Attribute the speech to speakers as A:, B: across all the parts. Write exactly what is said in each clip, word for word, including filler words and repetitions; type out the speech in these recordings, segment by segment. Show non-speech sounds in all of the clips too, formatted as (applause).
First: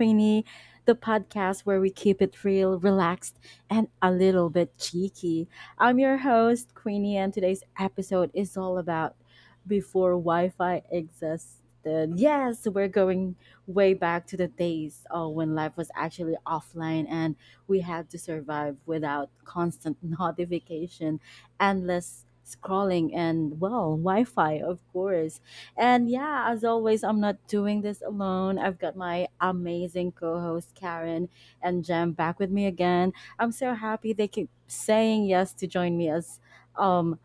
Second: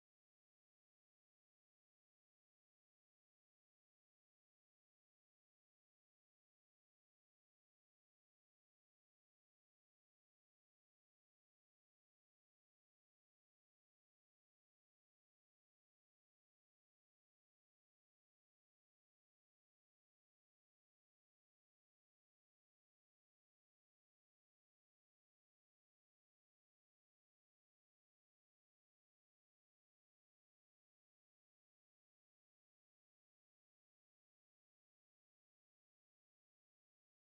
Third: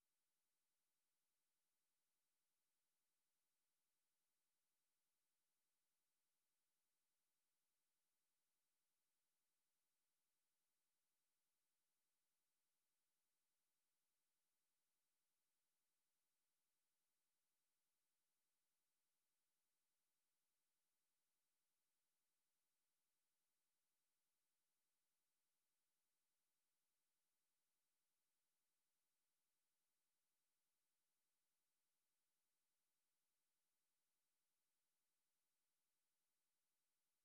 A: Queenie, the podcast where we keep it real, relaxed, and a little bit cheeky. I'm your host, Queenie, and today's episode is all about before Wi Fi existed. Yes, we're going way back to the days uh, when life was actually offline and we had to survive without constant (laughs) notification, endless scrolling, and, well, Wi Fi, of course. And, yeah, as always, I'm not doing this alone. I've got my amazing co host Karen and Jem back with me again. I'm so happy they keep saying yes to join me as um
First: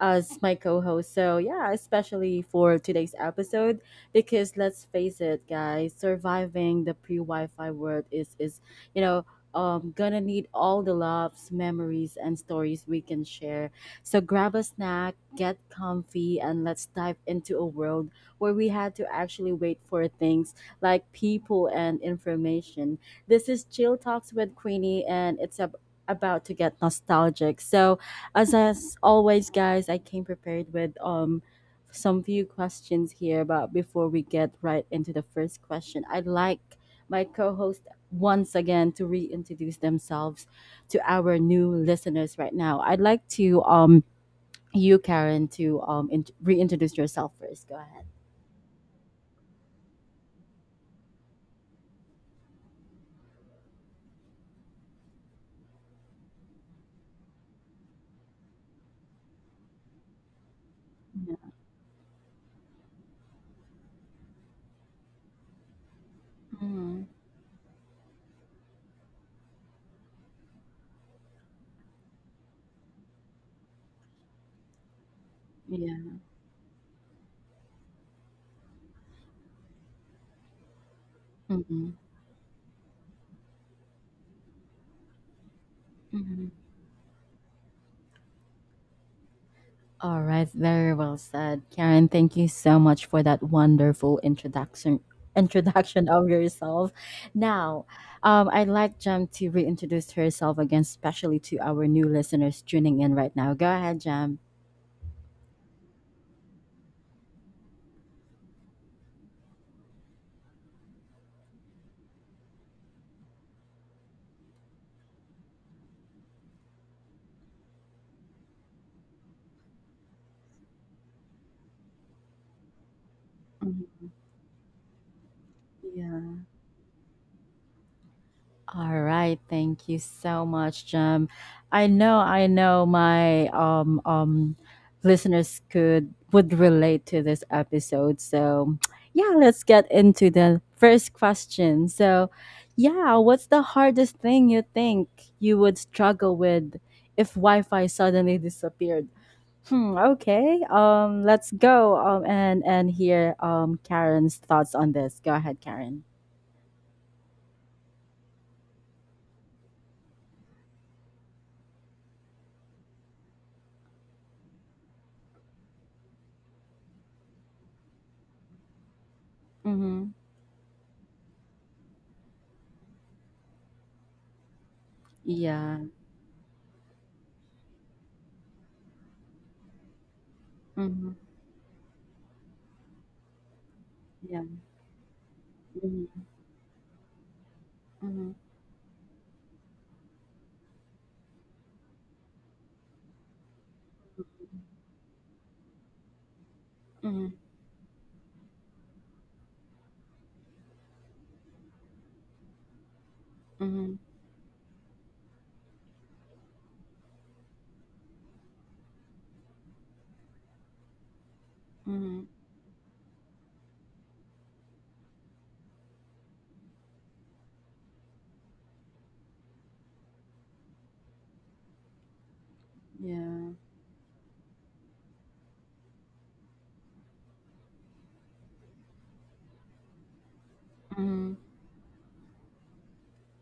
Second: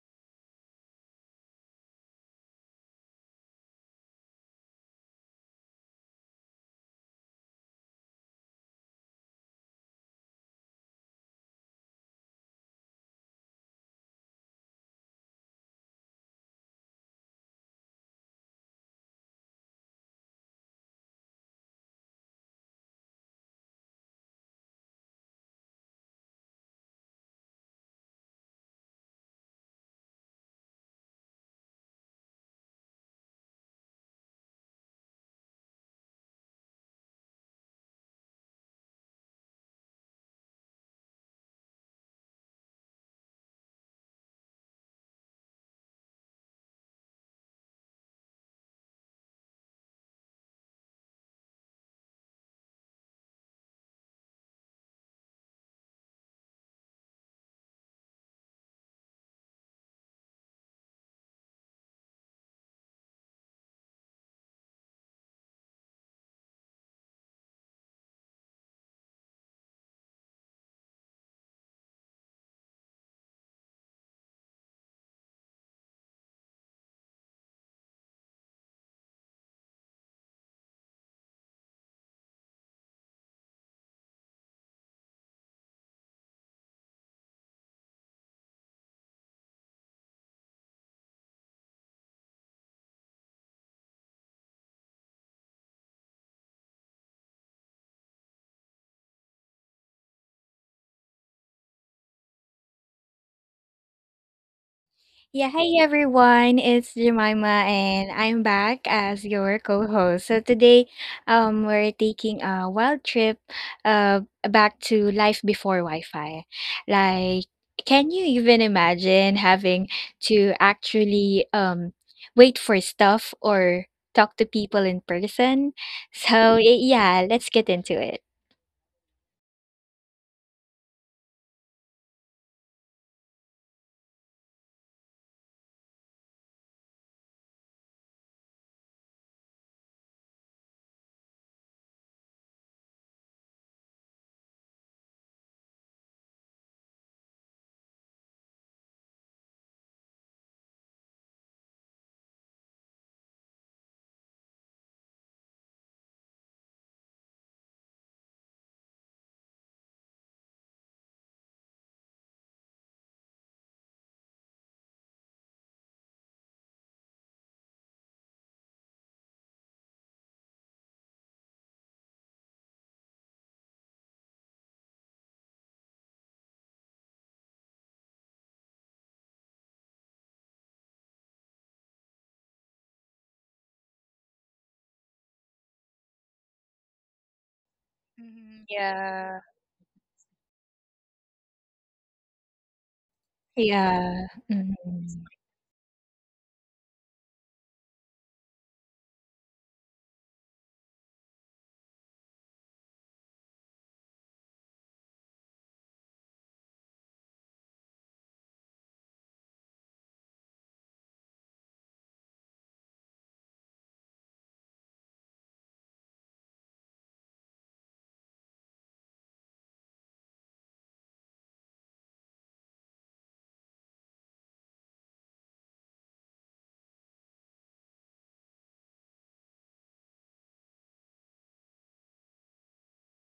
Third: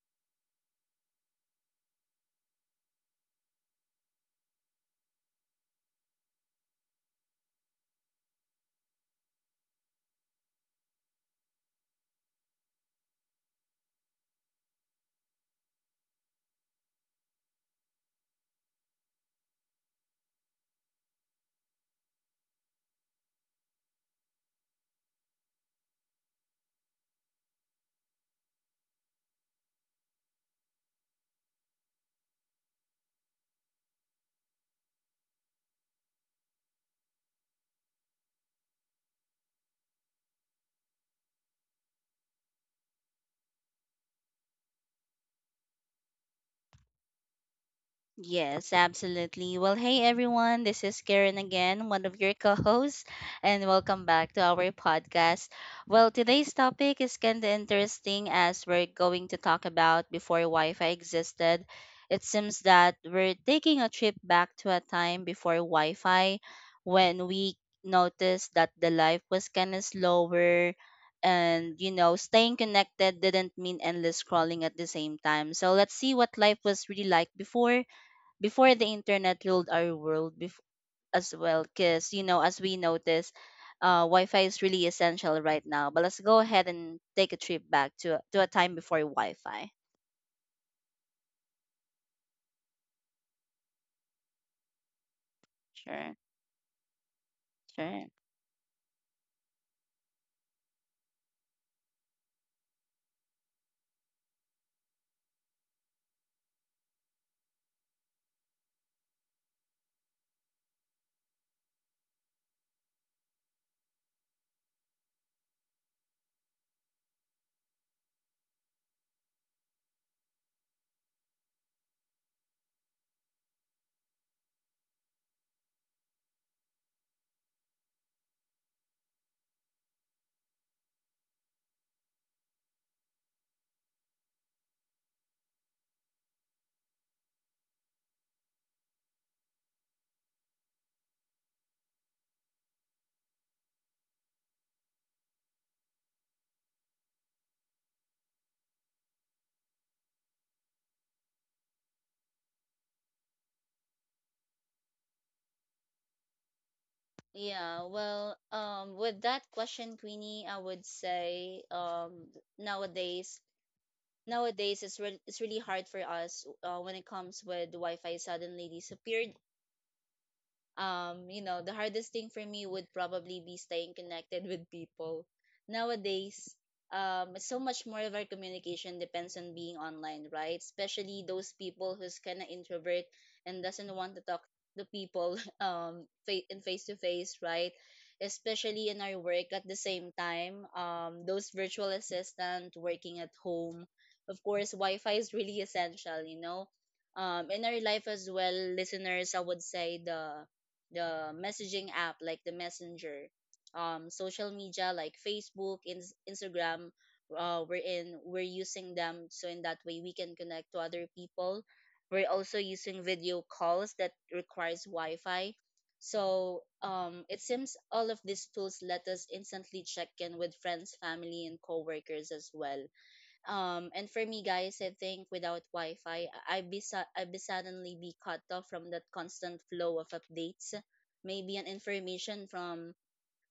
A: as my co-host. So, yeah, especially for today's episode, because let's face it, guys, surviving the pre-Wi-Fi world is is you know um gonna need all the loves, memories, and stories we can share. So grab a snack, get comfy, and let's dive into a world where we had to actually wait for things like people and information. This is Chill Talks with Queenie, and it's ab- about to get nostalgic. So, as as always, guys, I came prepared with um some few questions here, but before we get right into the first question, I'd like my co-host once again to reintroduce themselves to our new listeners. Right now, I'd like to, um you, Karen, to um in- reintroduce yourself first. Go ahead.
B: Yes, absolutely. Well, hey everyone, this is Karen again, one of your co hosts, and welcome back to our podcast. Well, today's topic is kind of interesting as we're going to talk about before Wi Fi
A: Yeah.
B: existed. It seems that we're taking a trip back to a time before Wi Fi
A: Mhm.
B: when we noticed that the life was kind of slower, and you know staying connected didn't mean endless scrolling at the same time. So let's see
A: Yeah.
B: what life was really like before, before the internet ruled our world. Bef- as well,
A: Mhm.
B: because you know, as we notice, uh, Wi-Fi is really essential right now, but let's go
A: Mhm.
B: ahead and take a trip back to, to a time before Wi-Fi.
A: All right, very well said, Karen. Thank you so much for that wonderful introduction
B: Sure.
A: introduction of yourself. Now,
B: Sure.
A: um, I'd like Jam to reintroduce herself again, especially to our new listeners tuning in right now. Go ahead, Jam.
C: Yeah, hey everyone, it's Jemima and I'm back as your co-host. So today um we're taking a wild trip uh back to life before Wi-Fi. Like, can you even imagine having to actually um wait for stuff or
A: Mhm.
C: talk to people in person? (laughs)
A: Yeah.
C: So y- yeah, let's get into it.
A: All right, thank you so much, Jem. I know, I know, my um um listeners could would relate to this episode. So, (tsk) yeah, let's get into the first question. So, yeah, what's the hardest thing you think you would struggle with if Wi-Fi suddenly disappeared? Hmm. Okay. Um. Let's go. Um. And and hear um Karen's thoughts on this. Go ahead, Karen.
B: Yeah, well, um, with that question, Queenie, I would say um, nowadays, nowadays it's re it's really hard for us uh, when it comes with Wi-Fi suddenly disappeared.
A: Mm-hmm.
B: Um, you know, the hardest thing for me would probably be staying connected with people.
A: Yeah.
B: Nowadays, um, so much more of our communication depends on being online, right?
A: Mm-hmm.
B: Especially those people who's kind of introvert and doesn't want to talk
A: Yeah.
B: to people (laughs) um
A: Mhm,
B: fa- in face to face, right?
A: mhm,
C: Mhm.
B: Especially in our
C: Yeah.
B: work at the same time, um, those virtual assistant working at home.
C: Yeah.
B: Of course,
C: Mhm.
B: Wi-Fi is really essential, you know.
A: mhm,
B: Um, in our life as well, listeners, I would say the the messaging app like the messenger,
A: mhm,
B: um social media like Facebook, Ins- instagram, uh we're in we're using them, so in that way we can connect to other people. We're
A: mhm.
B: also using video calls that requires Wi-Fi. So um it seems all of these tools let us instantly check in with friends, family and coworkers as well.
A: Yeah.
B: Um, and for me, guys, I think without Wi-Fi, I- I'd be su- I'd be suddenly be cut off from that constant flow of updates,
A: Mhm,
B: maybe an information from,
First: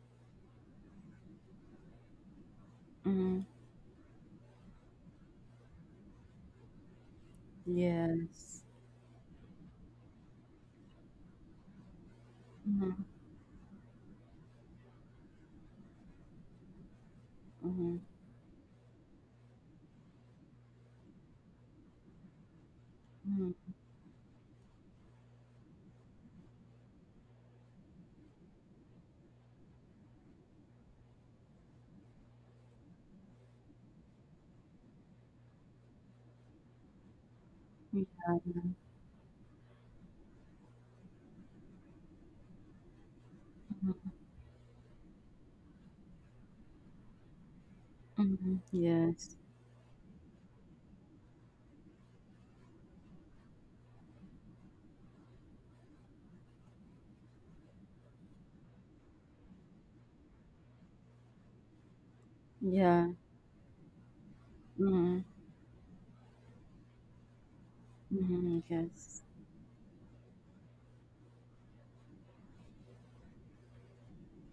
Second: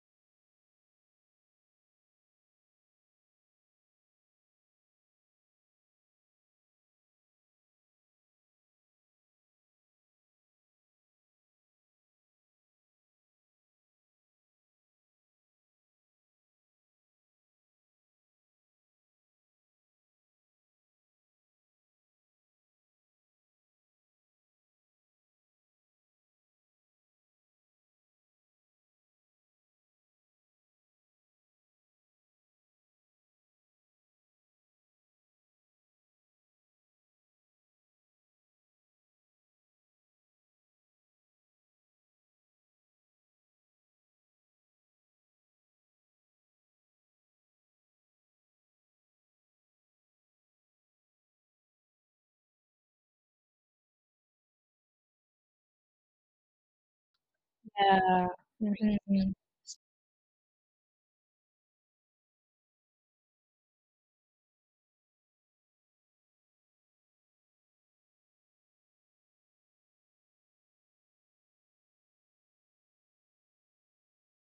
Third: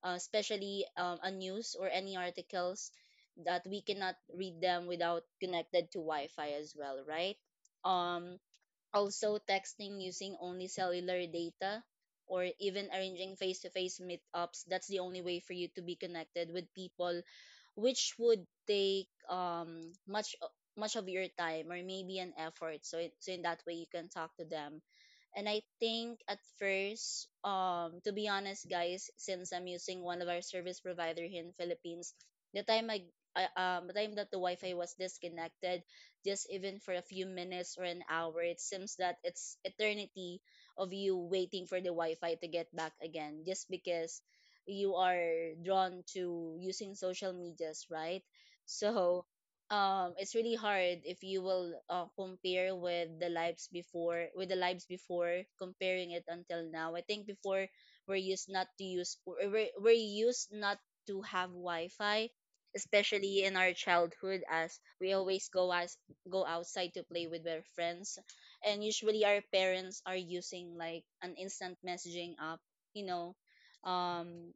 B: uh, especially um, a news or any articles
A: mhm.
B: that we cannot read them without connected to Wi-Fi as well, right? Um,
A: Yes.
B: also, texting using only cellular data or even
A: Mhm,
B: arranging face to face meetups, that's the only way for you to be connected with people,
A: mhm,
B: which would take um, much much of your time or maybe an effort. So, it, so in
A: mhm.
B: that way, you can talk to them. And I think at first, um, to be honest, guys, since I'm using one of our service provider here in Philippines, the time I, I um, the time that the Wi-Fi was disconnected, just even for a few minutes or an
A: Yeah.
B: hour, it seems that it's eternity of you waiting for the Wi-Fi to get back again, just
A: Mhm,
B: because you are drawn to using social medias, right?
A: mhm.
B: So
A: Yes.
B: um it's really hard if you will uh, compare with the lives before, with the lives before, comparing it until now. I think before, we're
C: Yeah.
B: used not to use,
C: Mhm.
B: we're, we're used not to have Wi-Fi,
A: Yeah.
B: especially in our childhood, as we
A: Mhm,
B: always go as go outside to play with our friends,
A: mhm.
B: and usually
A: Yes.
B: our parents are using like an instant messaging app, you know, um,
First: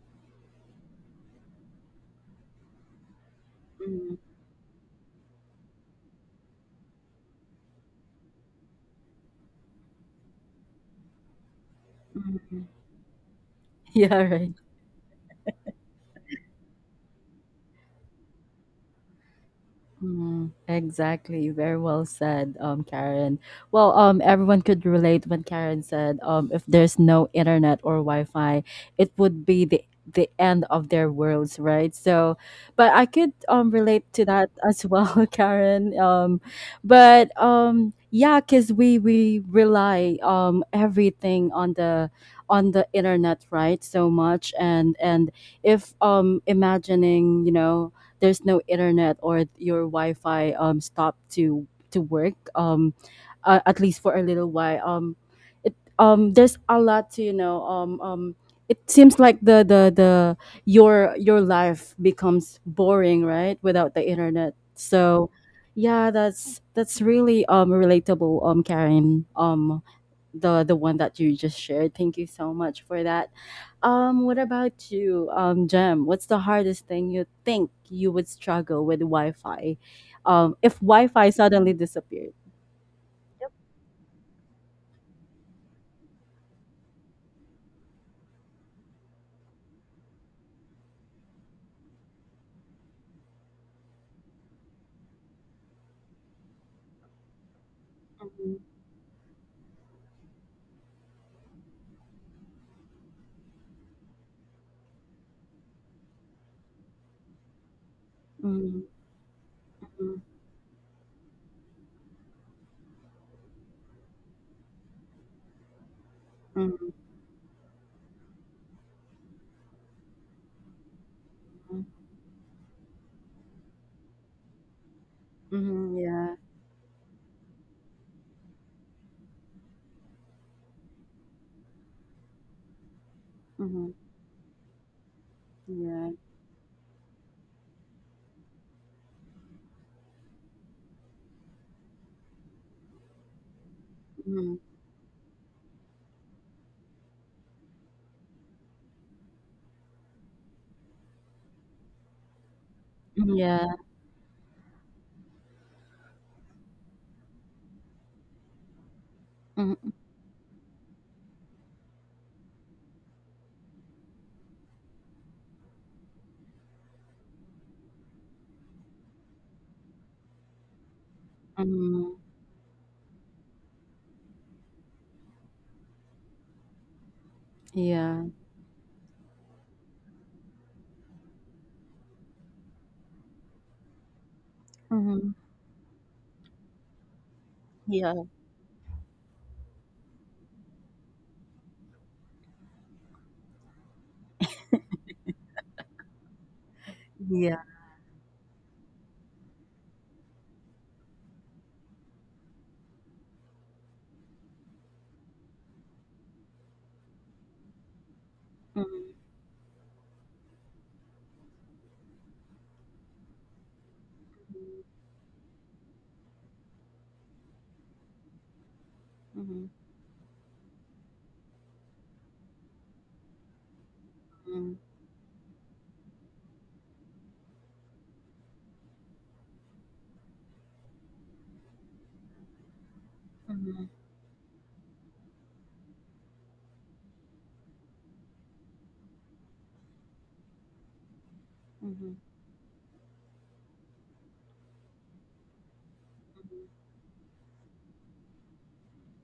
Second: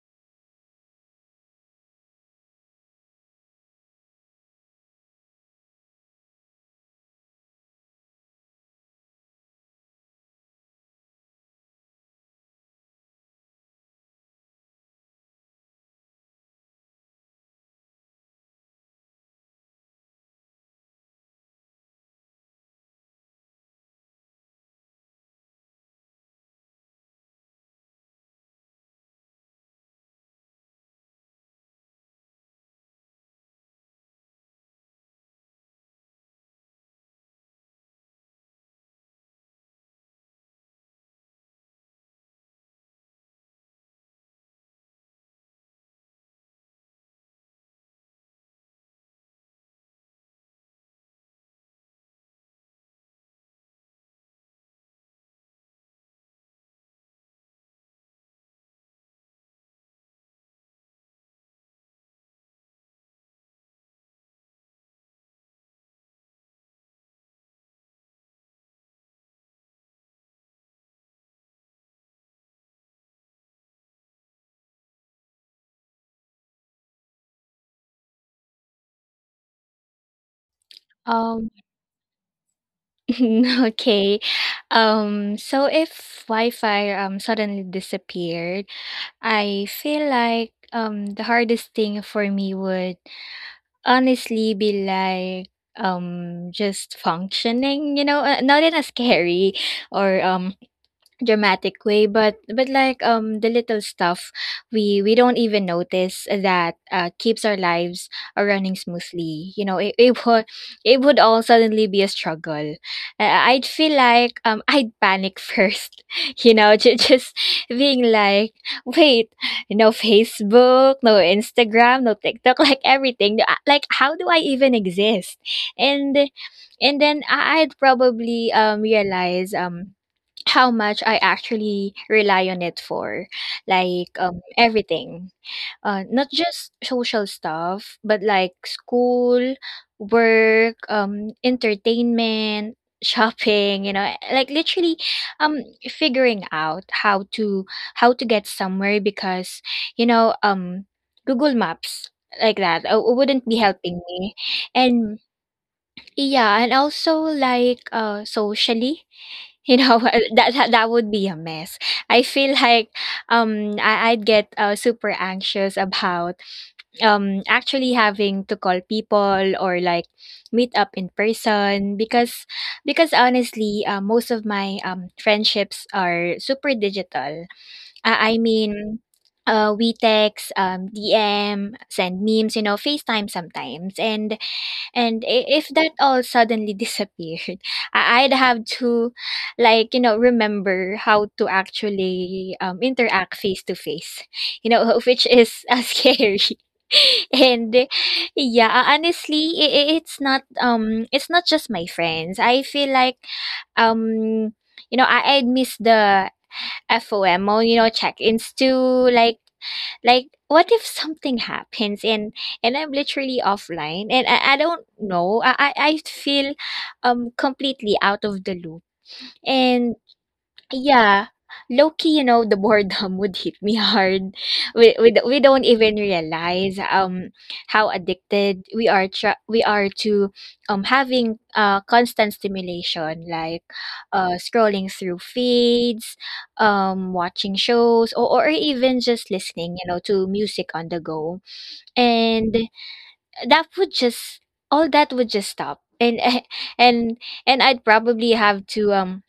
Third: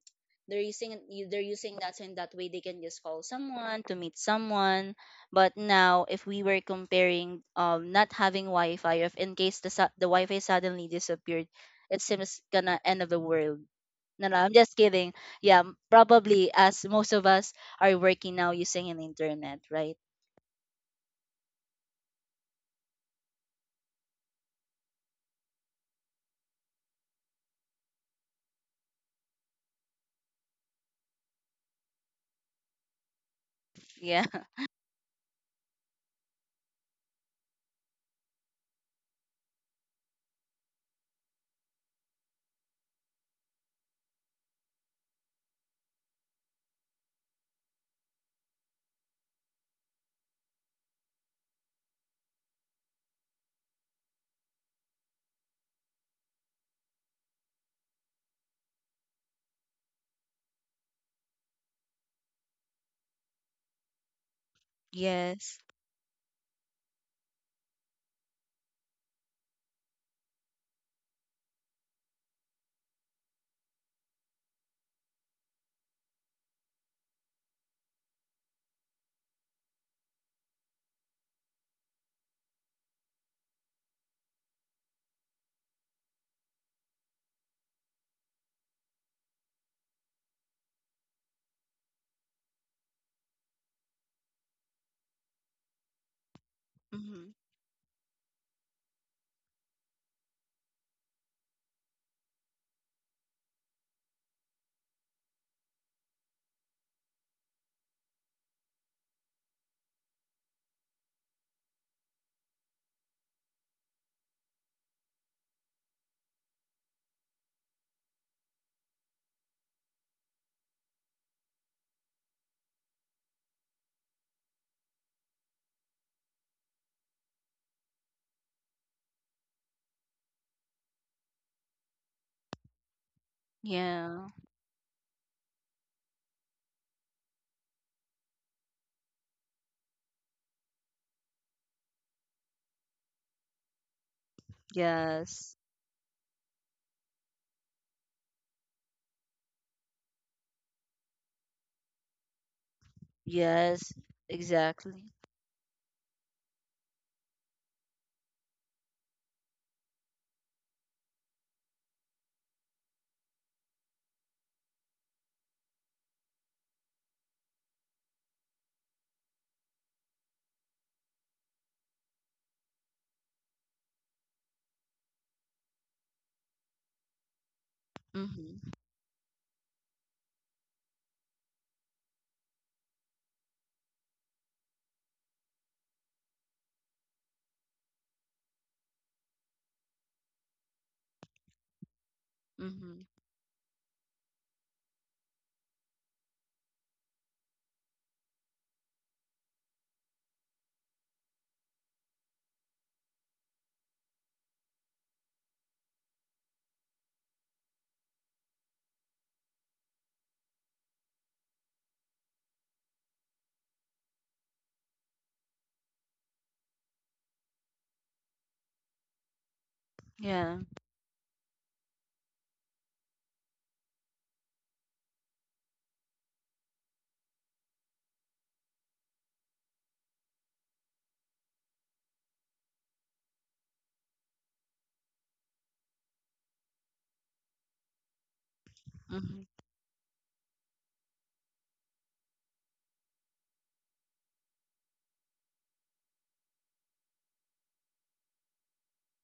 B: they're using they're using that, so in that way they can just call someone to
A: Mhm,
B: meet someone. But now, if we were comparing um, not having Wi-Fi, if in case the su- the Wi-Fi suddenly disappeared, it seems
A: mhm.
B: gonna
A: (laughs)
B: end of the world.
A: Yeah,
B: No, no,
A: right.
B: I'm just kidding. Yeah, m- probably as most of us are working now using an internet, right?
A: Mm, exactly. Very well said, um, Karen. Well, um, everyone could relate when Karen said, um, if there's no internet or Wi-Fi, it would be the the end of their worlds, right? So, but I could um relate to
B: Yeah.
A: that
B: (laughs)
A: as well, (laughs) Karen. Um, but um, yeah, cause we we rely um everything on the on the internet, right? So much. And and if um imagining, you know there's no internet or your Wi-Fi um stopped to to work, um uh, at least for a little while, um it, um there's a lot to, you know um um it seems like the the the your your life becomes boring, right? Without the internet, so,
B: Yes.
A: yeah, that's that's really um relatable, um Karen, um the the one that you just shared. Thank you so much for that. Um, what about you, um, Jem? What's the hardest thing you think you would struggle with Wi-Fi, um, if Wi-Fi
C: Um
A: suddenly disappeared?
C: (laughs) Okay. Um, so if Wi-Fi um suddenly disappeared, I feel like um the hardest thing for me would honestly be like um just
B: Hmm.
C: functioning, you know, uh,
A: Mhm.
C: not in a scary or um dramatic way, but but like um the little stuff we we don't even notice that uh, keeps our lives uh, running
A: Mhm.
C: smoothly, you know, it, it would it would all suddenly be a struggle. Uh, I'd feel like um I'd panic first, (laughs) you know,
A: Mhm.
C: just, just being like, wait, no Facebook, no
A: Mhm.
C: Instagram, no TikTok, (laughs) like everything. Uh, like, how do I even exist?
A: Mhm.
C: and
A: Yeah.
C: and then I- I'd probably um realize um how much I actually rely on it for,
A: Mhm.
C: like
B: Yeah.
C: um, everything, uh,
A: Yeah.
C: not just social stuff, but like school, work, um, entertainment, (laughs) shopping. You know, like
A: Mhm.
C: literally,
B: Yes.
C: um, figuring out how to how to get somewhere because, you know, um, Google Maps, like that uh,
A: Mm,
C: wouldn't be
A: Yeah.
B: Yes.
C: helping me,
B: Exactly.
C: and yeah, and also like, uh, socially, you
A: Mhm,
C: know, (laughs) that that that would be a mess. I feel like um I, I'd get uh, super anxious about um actually having to call people or like meet up in person
A: mhm.
C: because because honestly, uh, most of my um friendships are super digital.
A: Yeah.
C: I, I
B: Mm-hmm.
C: mean, uh, we text, um, D M, send memes, you know, FaceTime sometimes. And and
A: Mhm.
C: i- if that all suddenly (laughs) disappeared, I-
A: Yeah.
C: I'd have to, like, you know, remember how to actually um,
B: Mm-hmm.
C: interact face to face, you know, (laughs) which is uh, (laughs) scary. (laughs)
A: Yeah.
C: and uh, Yeah, uh, honestly, i i- it's not um, it's not just my friends. I feel like um, you know, I I'd miss the FOMO, you know, check-ins too,
A: Mhm,
C: like like, what if something happens and and I'm literally offline and I, I don't know. I, I I feel um completely out of the loop.
A: mhm,
C: And
B: Yeah.
C: yeah. Low key, you know, the boredom (laughs) would hit me hard.
A: mhm,
C: We we, d- we don't even realize um how addicted we are tra- we are to um having uh constant stimulation, like
A: mhm,
C: uh scrolling through feeds, um watching shows, or, or even just
B: Mm-hmm.
C: listening, you know, to music on the go.
A: mhm,
C: And that would just all that would just stop. And (laughs)
A: mhm,
C: and and I'd probably have to um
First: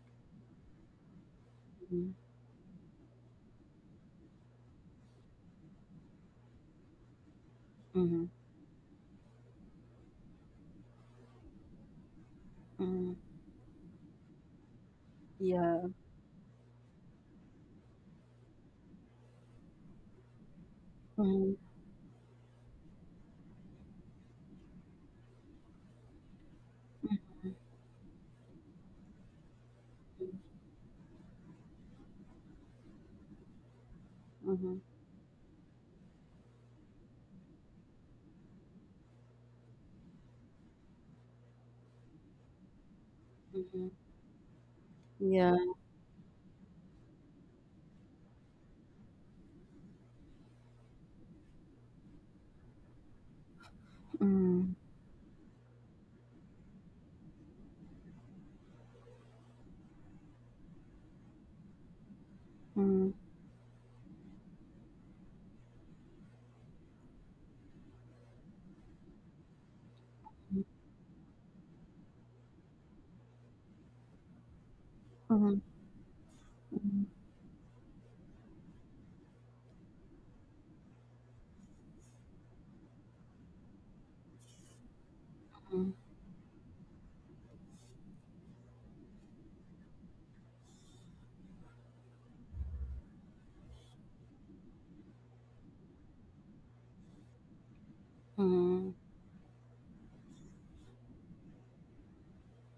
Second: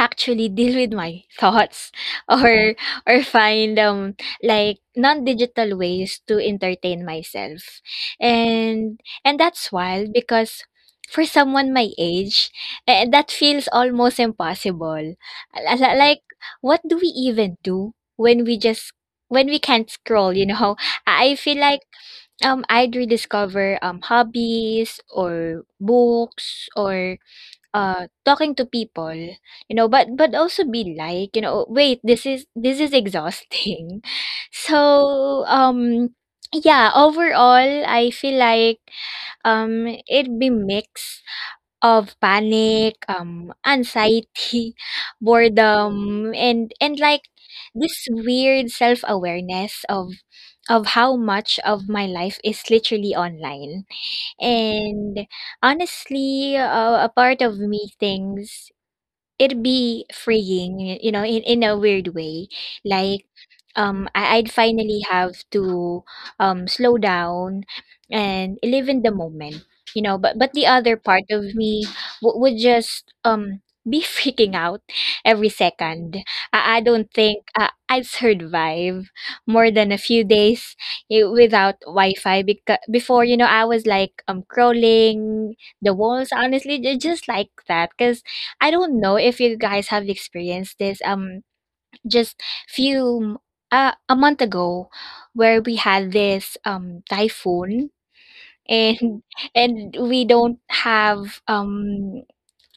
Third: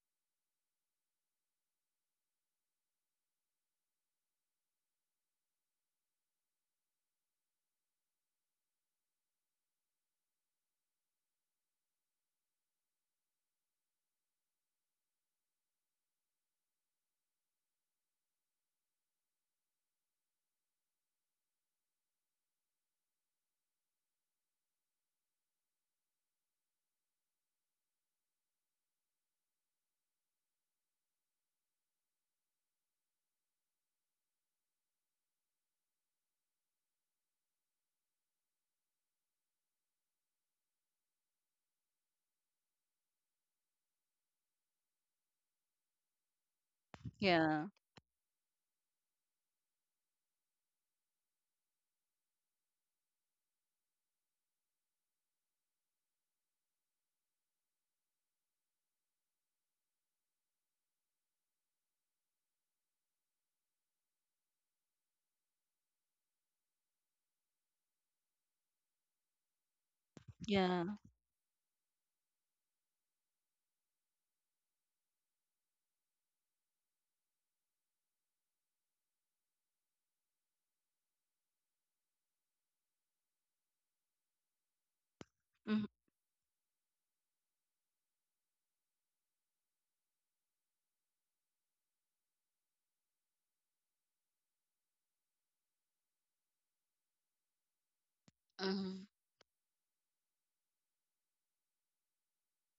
C: actually deal with my thoughts
A: mhm,
C: (laughs) or or find um like non-digital ways to entertain myself. And and that's wild because for someone my age, eh,
A: mhm.
C: that feels almost impossible. Li-
A: Yeah.
C: li- Like what do we even do when we just when we can't scroll, you know? (laughs) I I
A: Mhm,
C: feel like um I'd rediscover um hobbies or books
A: mhm,
C: or. Uh, talking to people, you know, but but also be like, you know, "Wait, this is this is exhausting." (laughs)
A: mhm,
C: So, um, yeah, overall, I feel like um, it'd be mix of panic, um,
A: mhm.
C: anxiety, (laughs)
A: Yeah.
C: boredom, and and like
B: Yeah.
C: this weird self-awareness of of how much of my life is literally online.
A: Mhm,
C: And honestly, uh, a part of me thinks it'd be freeing, you know, in in a weird way.
A: mhm,
C: Like, um, I I'd finally have to um, slow down and live in the moment, you know, but but the
B: Yeah.
C: other part of me w would just, um, be (laughs) freaking out every
A: mhm,
C: second. I I
A: mhm,
C: don't think I I'd survive more than a few days, eh, without Wi-Fi because before, you know, I was, like, um, crawling
B: Mm-hmm.
C: the
A: mhm,
C: walls, honestly, ju just like that, cause. I don't know if you guys have experienced this. Um, just few m- uh, a month ago, where we had this um typhoon (laughs)
A: mhm,
B: Mm-hmm.
C: and and we don't have um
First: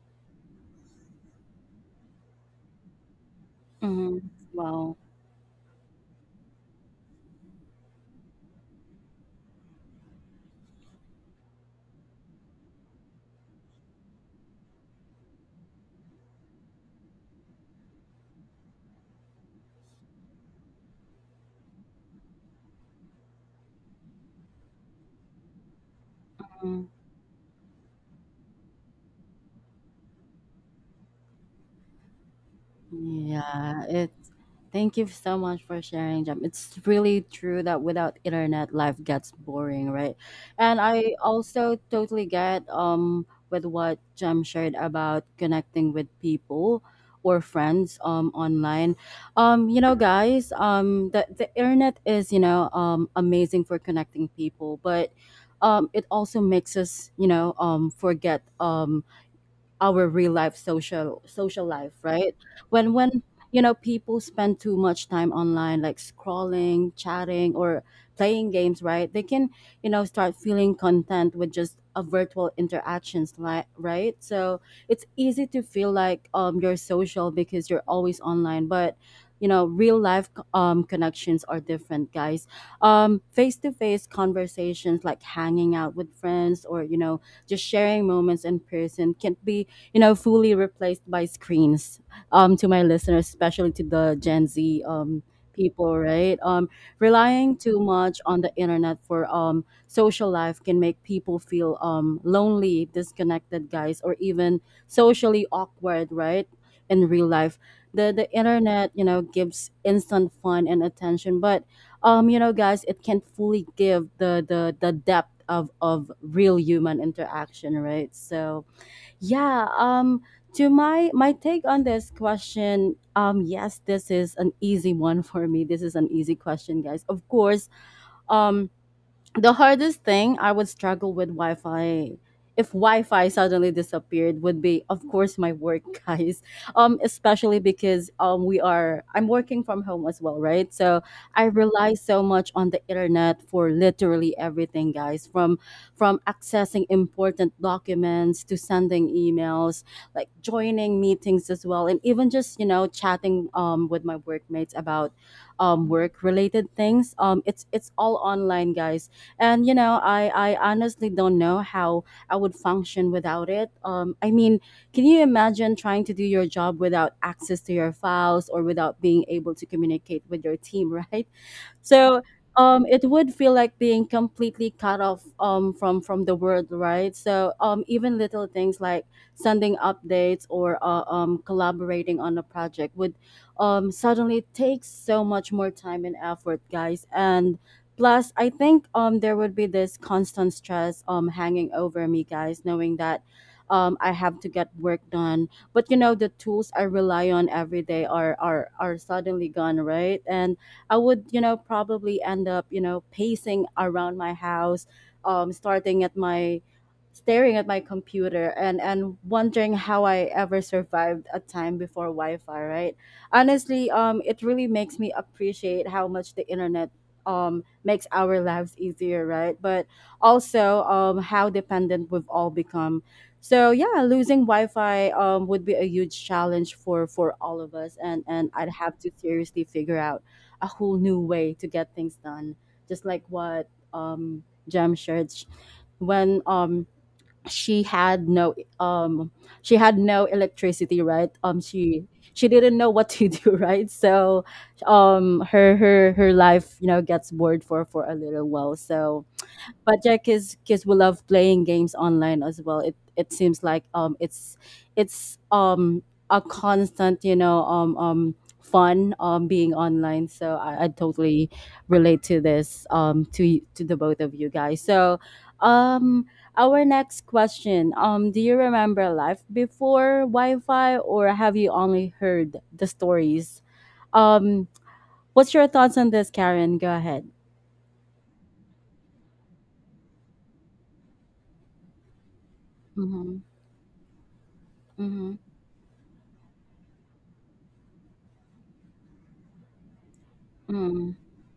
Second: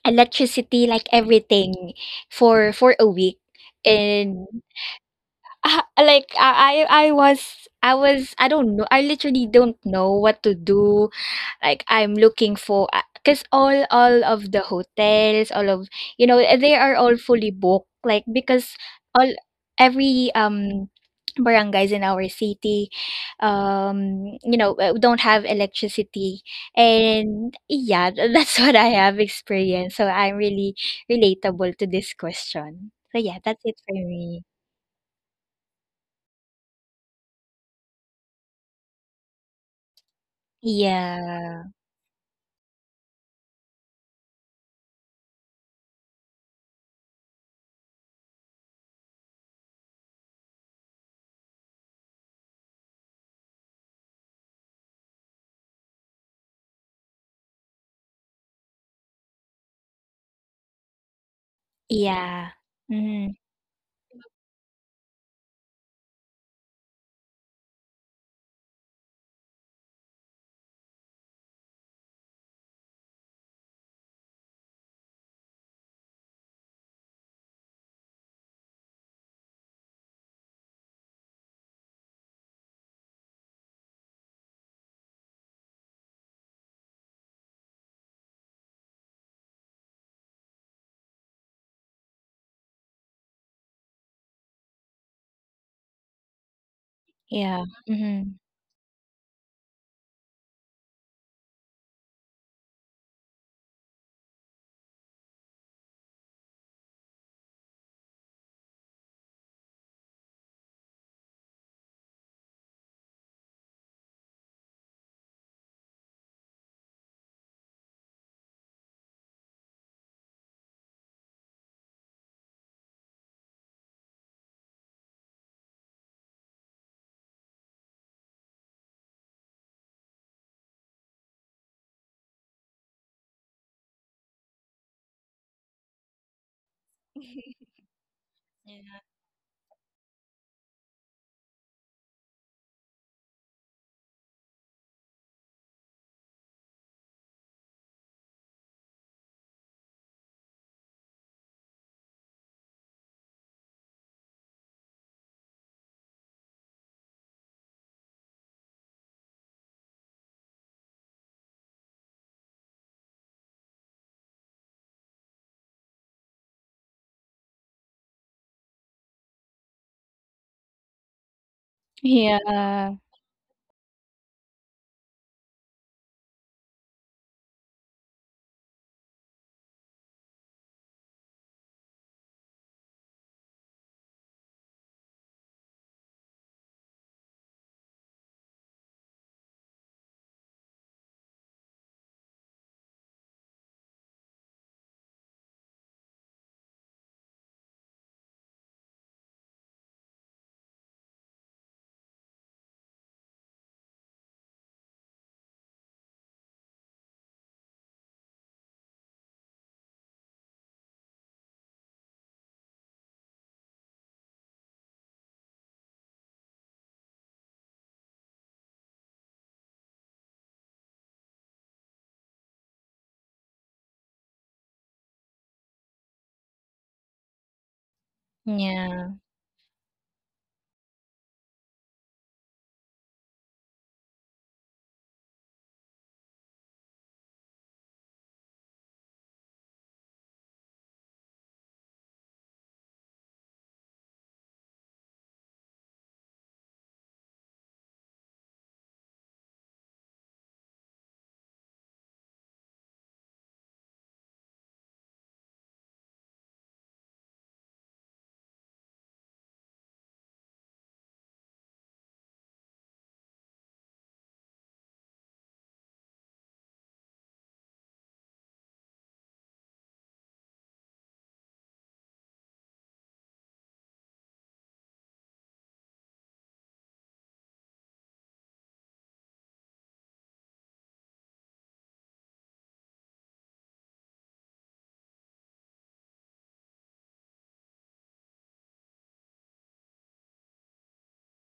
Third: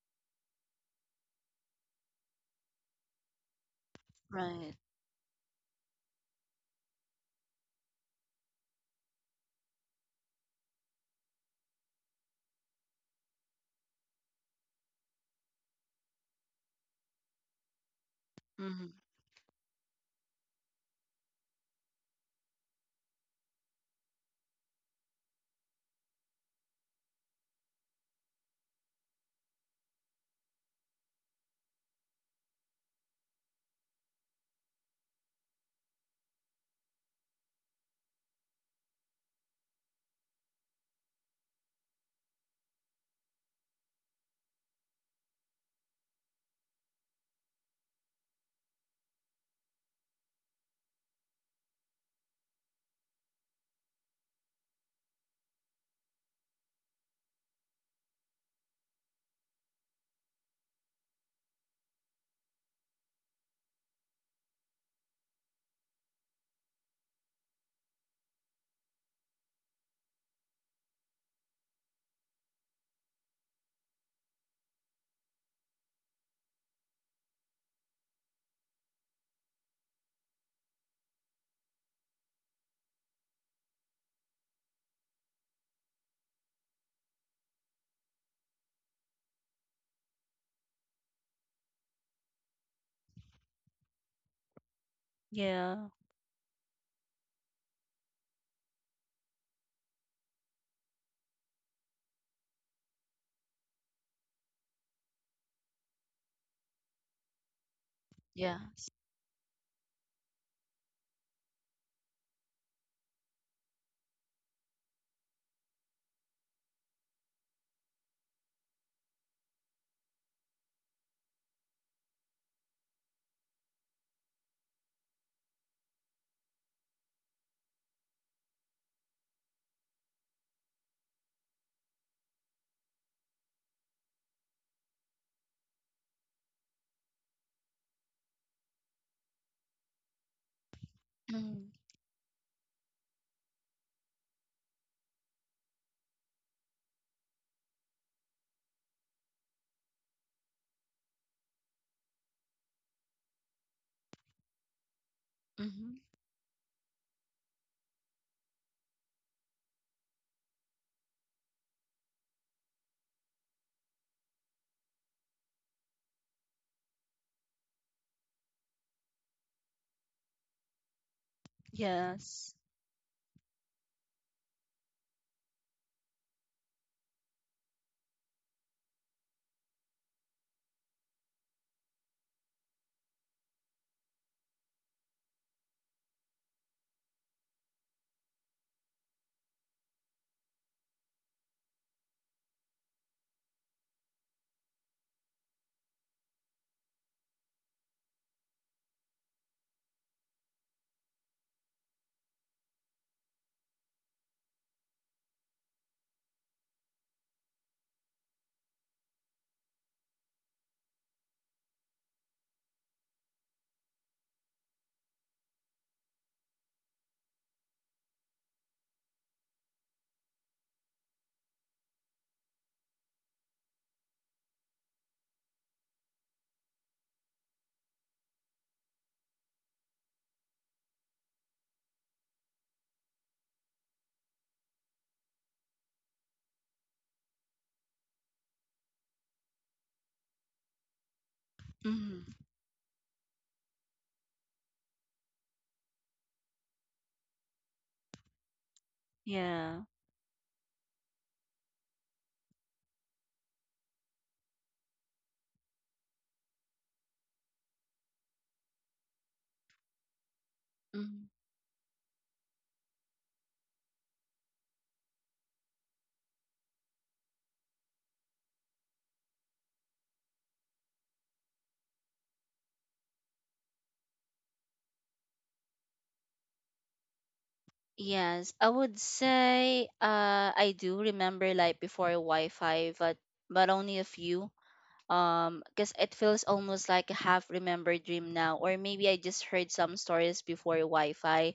C: electricity, like everything for for a week,
A: mhm.
C: and
B: Right.
A: Wow.
C: uh, like I I I was I was, I don't know, I literally don't know what to do. Like, I'm looking for uh, cause all all of the hotels, all of, you know, eh, they are all fully booked. Like, because
B: Mm-hmm.
C: all every um barangays in our city, um, you know, uh, don't have electricity. And yeah, th- that's (laughs) what I have experienced. So I'm really relatable to this question. So yeah, that's it
A: Yeah,
C: for
A: it's
C: me.
A: thank you so much for sharing, Jem. It's really true that without internet, life gets boring, right? And I
C: Yeah.
A: also totally get um with what Jem shared about connecting with people or friends um online. Um, you know, guys, um the, the internet is, you know, um amazing for connecting people, but um it also makes us, you know, um forget um our real life social social life, right?
C: Yeah.
A: When when
C: Mm,
A: you know people spend too much time online, like scrolling, chatting, or playing games, right, they can, you know start feeling content with just a virtual interactions, right right. So, it's easy to feel like um you're social because you're always online, but you know real life um connections are different, guys, um face to face conversations, like hanging out with friends or, you know just sharing moments in person, can be, you know, fully replaced by screens. Um, to my listeners, especially to the Gen Z um
B: Yeah.
A: people, right? Um, relying
C: yeah.
A: too much
C: Mm-hmm.
A: on the internet for um social life can make people feel um lonely, disconnected, guys, or even socially awkward, right? In real life, the the
B: Yeah.
A: internet, you know, gives instant fun and attention, but, um, you know, guys, it can not fully give the the the depth of of real human interaction, right? So, yeah, um to my my take on this question, um yes, this is an easy one for me. This is an easy question, guys. Of course, um the hardest thing I would struggle with Wi-Fi if Wi-Fi suddenly disappeared would be, of course, my work, (laughs) guys. Um, especially
C: (laughs)
A: because um, we are I'm working from home as well, right? So I
B: Mm,
A: rely so much on the internet for literally everything, guys. From from accessing important documents to sending emails, like joining meetings as well, and even just you know chatting, um, with my workmates about um,
B: mhm.
A: work-related things. Um, it's it's all online, guys, and you know i i honestly don't know how I would function without it. um I mean, can you imagine trying to do your job without access to your files or without being able to communicate with your team? (laughs) Right? So,
B: Yes.
A: um
C: Yeah.
A: it would feel like being completely cut off, um from from the world, right? So um even little things like sending updates, or, uh, um collaborating on a project would um suddenly take so much more time and effort, guys. And plus, I think, um there would be this constant stress, um hanging over me, guys, knowing that, um, I have to get work done, but you know the tools I rely on every day are are are suddenly gone, right? And I would, you know, probably end up, you know, pacing around my house, um, starting at my staring at my computer, and and wondering how I ever survived a time before Wi-Fi, right? Honestly, um, it really makes me appreciate how much the internet um makes our lives easier, right? But also, um how dependent we've all become. So, yeah, losing Wi-Fi um would be a huge challenge for for all of us, and and I'd have to
C: Yeah.
A: seriously figure out a whole new way to get things done. Just like what, um, Jem shared, sh- when, um, she had no um, she had no electricity, right? Um, she
B: Hmm.
A: she didn't know what to (laughs) do, right? So, um, her her her life, you know, gets bored for for a little while. So,
B: Yeah.
A: but, yeah, kids kids will love playing games online as well. It it seems like um it's it's um a constant, you know um um fun, um being online. So, I, I
B: Hmm.
A: totally relate to this, um to y- to the both of you guys. So um our next question, um do you remember life before Wi-Fi or have you only heard the stories? Um, what's your thoughts on this, Karen? Go ahead.
B: Yes. I would say uh I do remember like before Wi-Fi, but
A: Mm-hmm.
B: but only a few.
A: Mm-hmm.
B: Um, because it feels almost like a half remembered dream now, or maybe I just heard some stories before
A: Mm-hmm.
B: Wi-Fi.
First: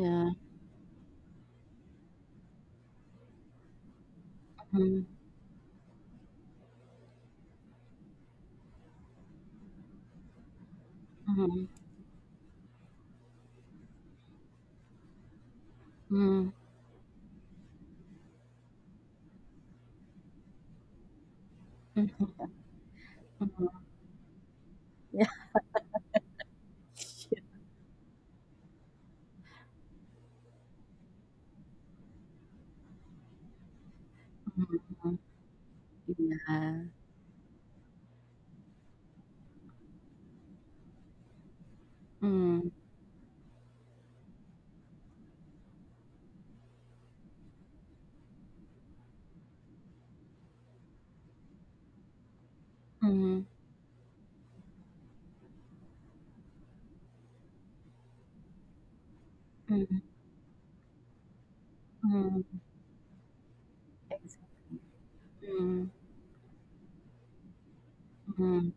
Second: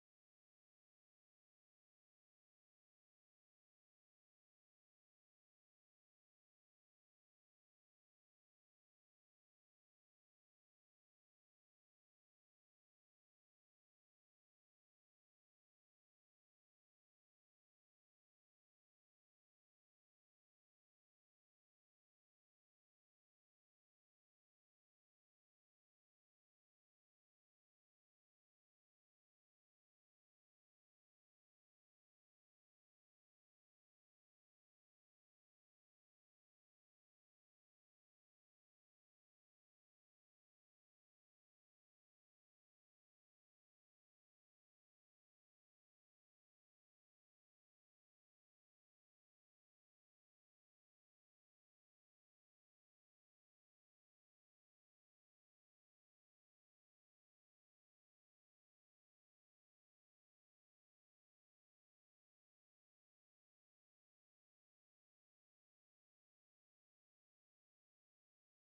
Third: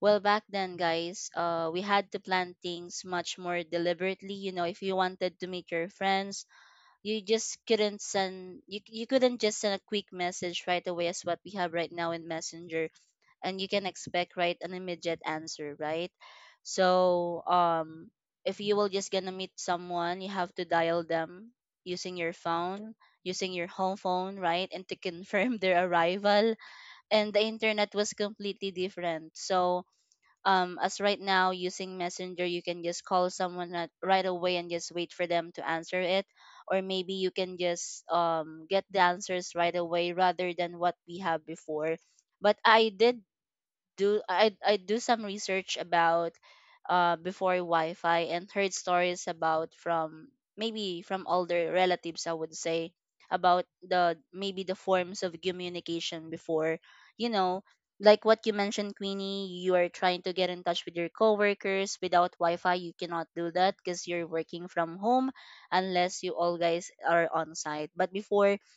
B: Well, back then, guys, uh, we had to plan things much more deliberately. You know, if you
A: Mhm,
B: wanted to meet your friends, you just couldn't send you, you couldn't just send a quick message right away as what we
A: mhm,
B: have right now in messenger, and you can expect right an immediate answer, right?
A: mhm,
B: So um if you will just gonna meet someone, you have to dial them using your
A: mhm,
B: phone, using your
A: mhm.
B: home phone, right? And to
A: Yeah.
B: confirm (laughs) their arrival. And the internet was completely different. So um, as right now using messenger, you can just call someone at, right away and
A: Mhm,
B: just wait for them to answer it,
A: yeah.
B: or maybe you can just um, get the answers right away rather than what we have before. But
A: Mhm,
B: I did do I I do some research about uh before Wi-Fi and heard stories about from maybe from older relatives, I would say,
A: mhm,
B: about the maybe the forms of communication before, you know, like what you mentioned, Queenie. You are
A: mhm,
B: trying to get in touch with your coworkers without
A: mhm.
B: Wi-Fi. You cannot do that because you're working
A: Exactly.
B: from home,
A: Mhm,
B: unless you all guys are on site. But before,
A: mhm.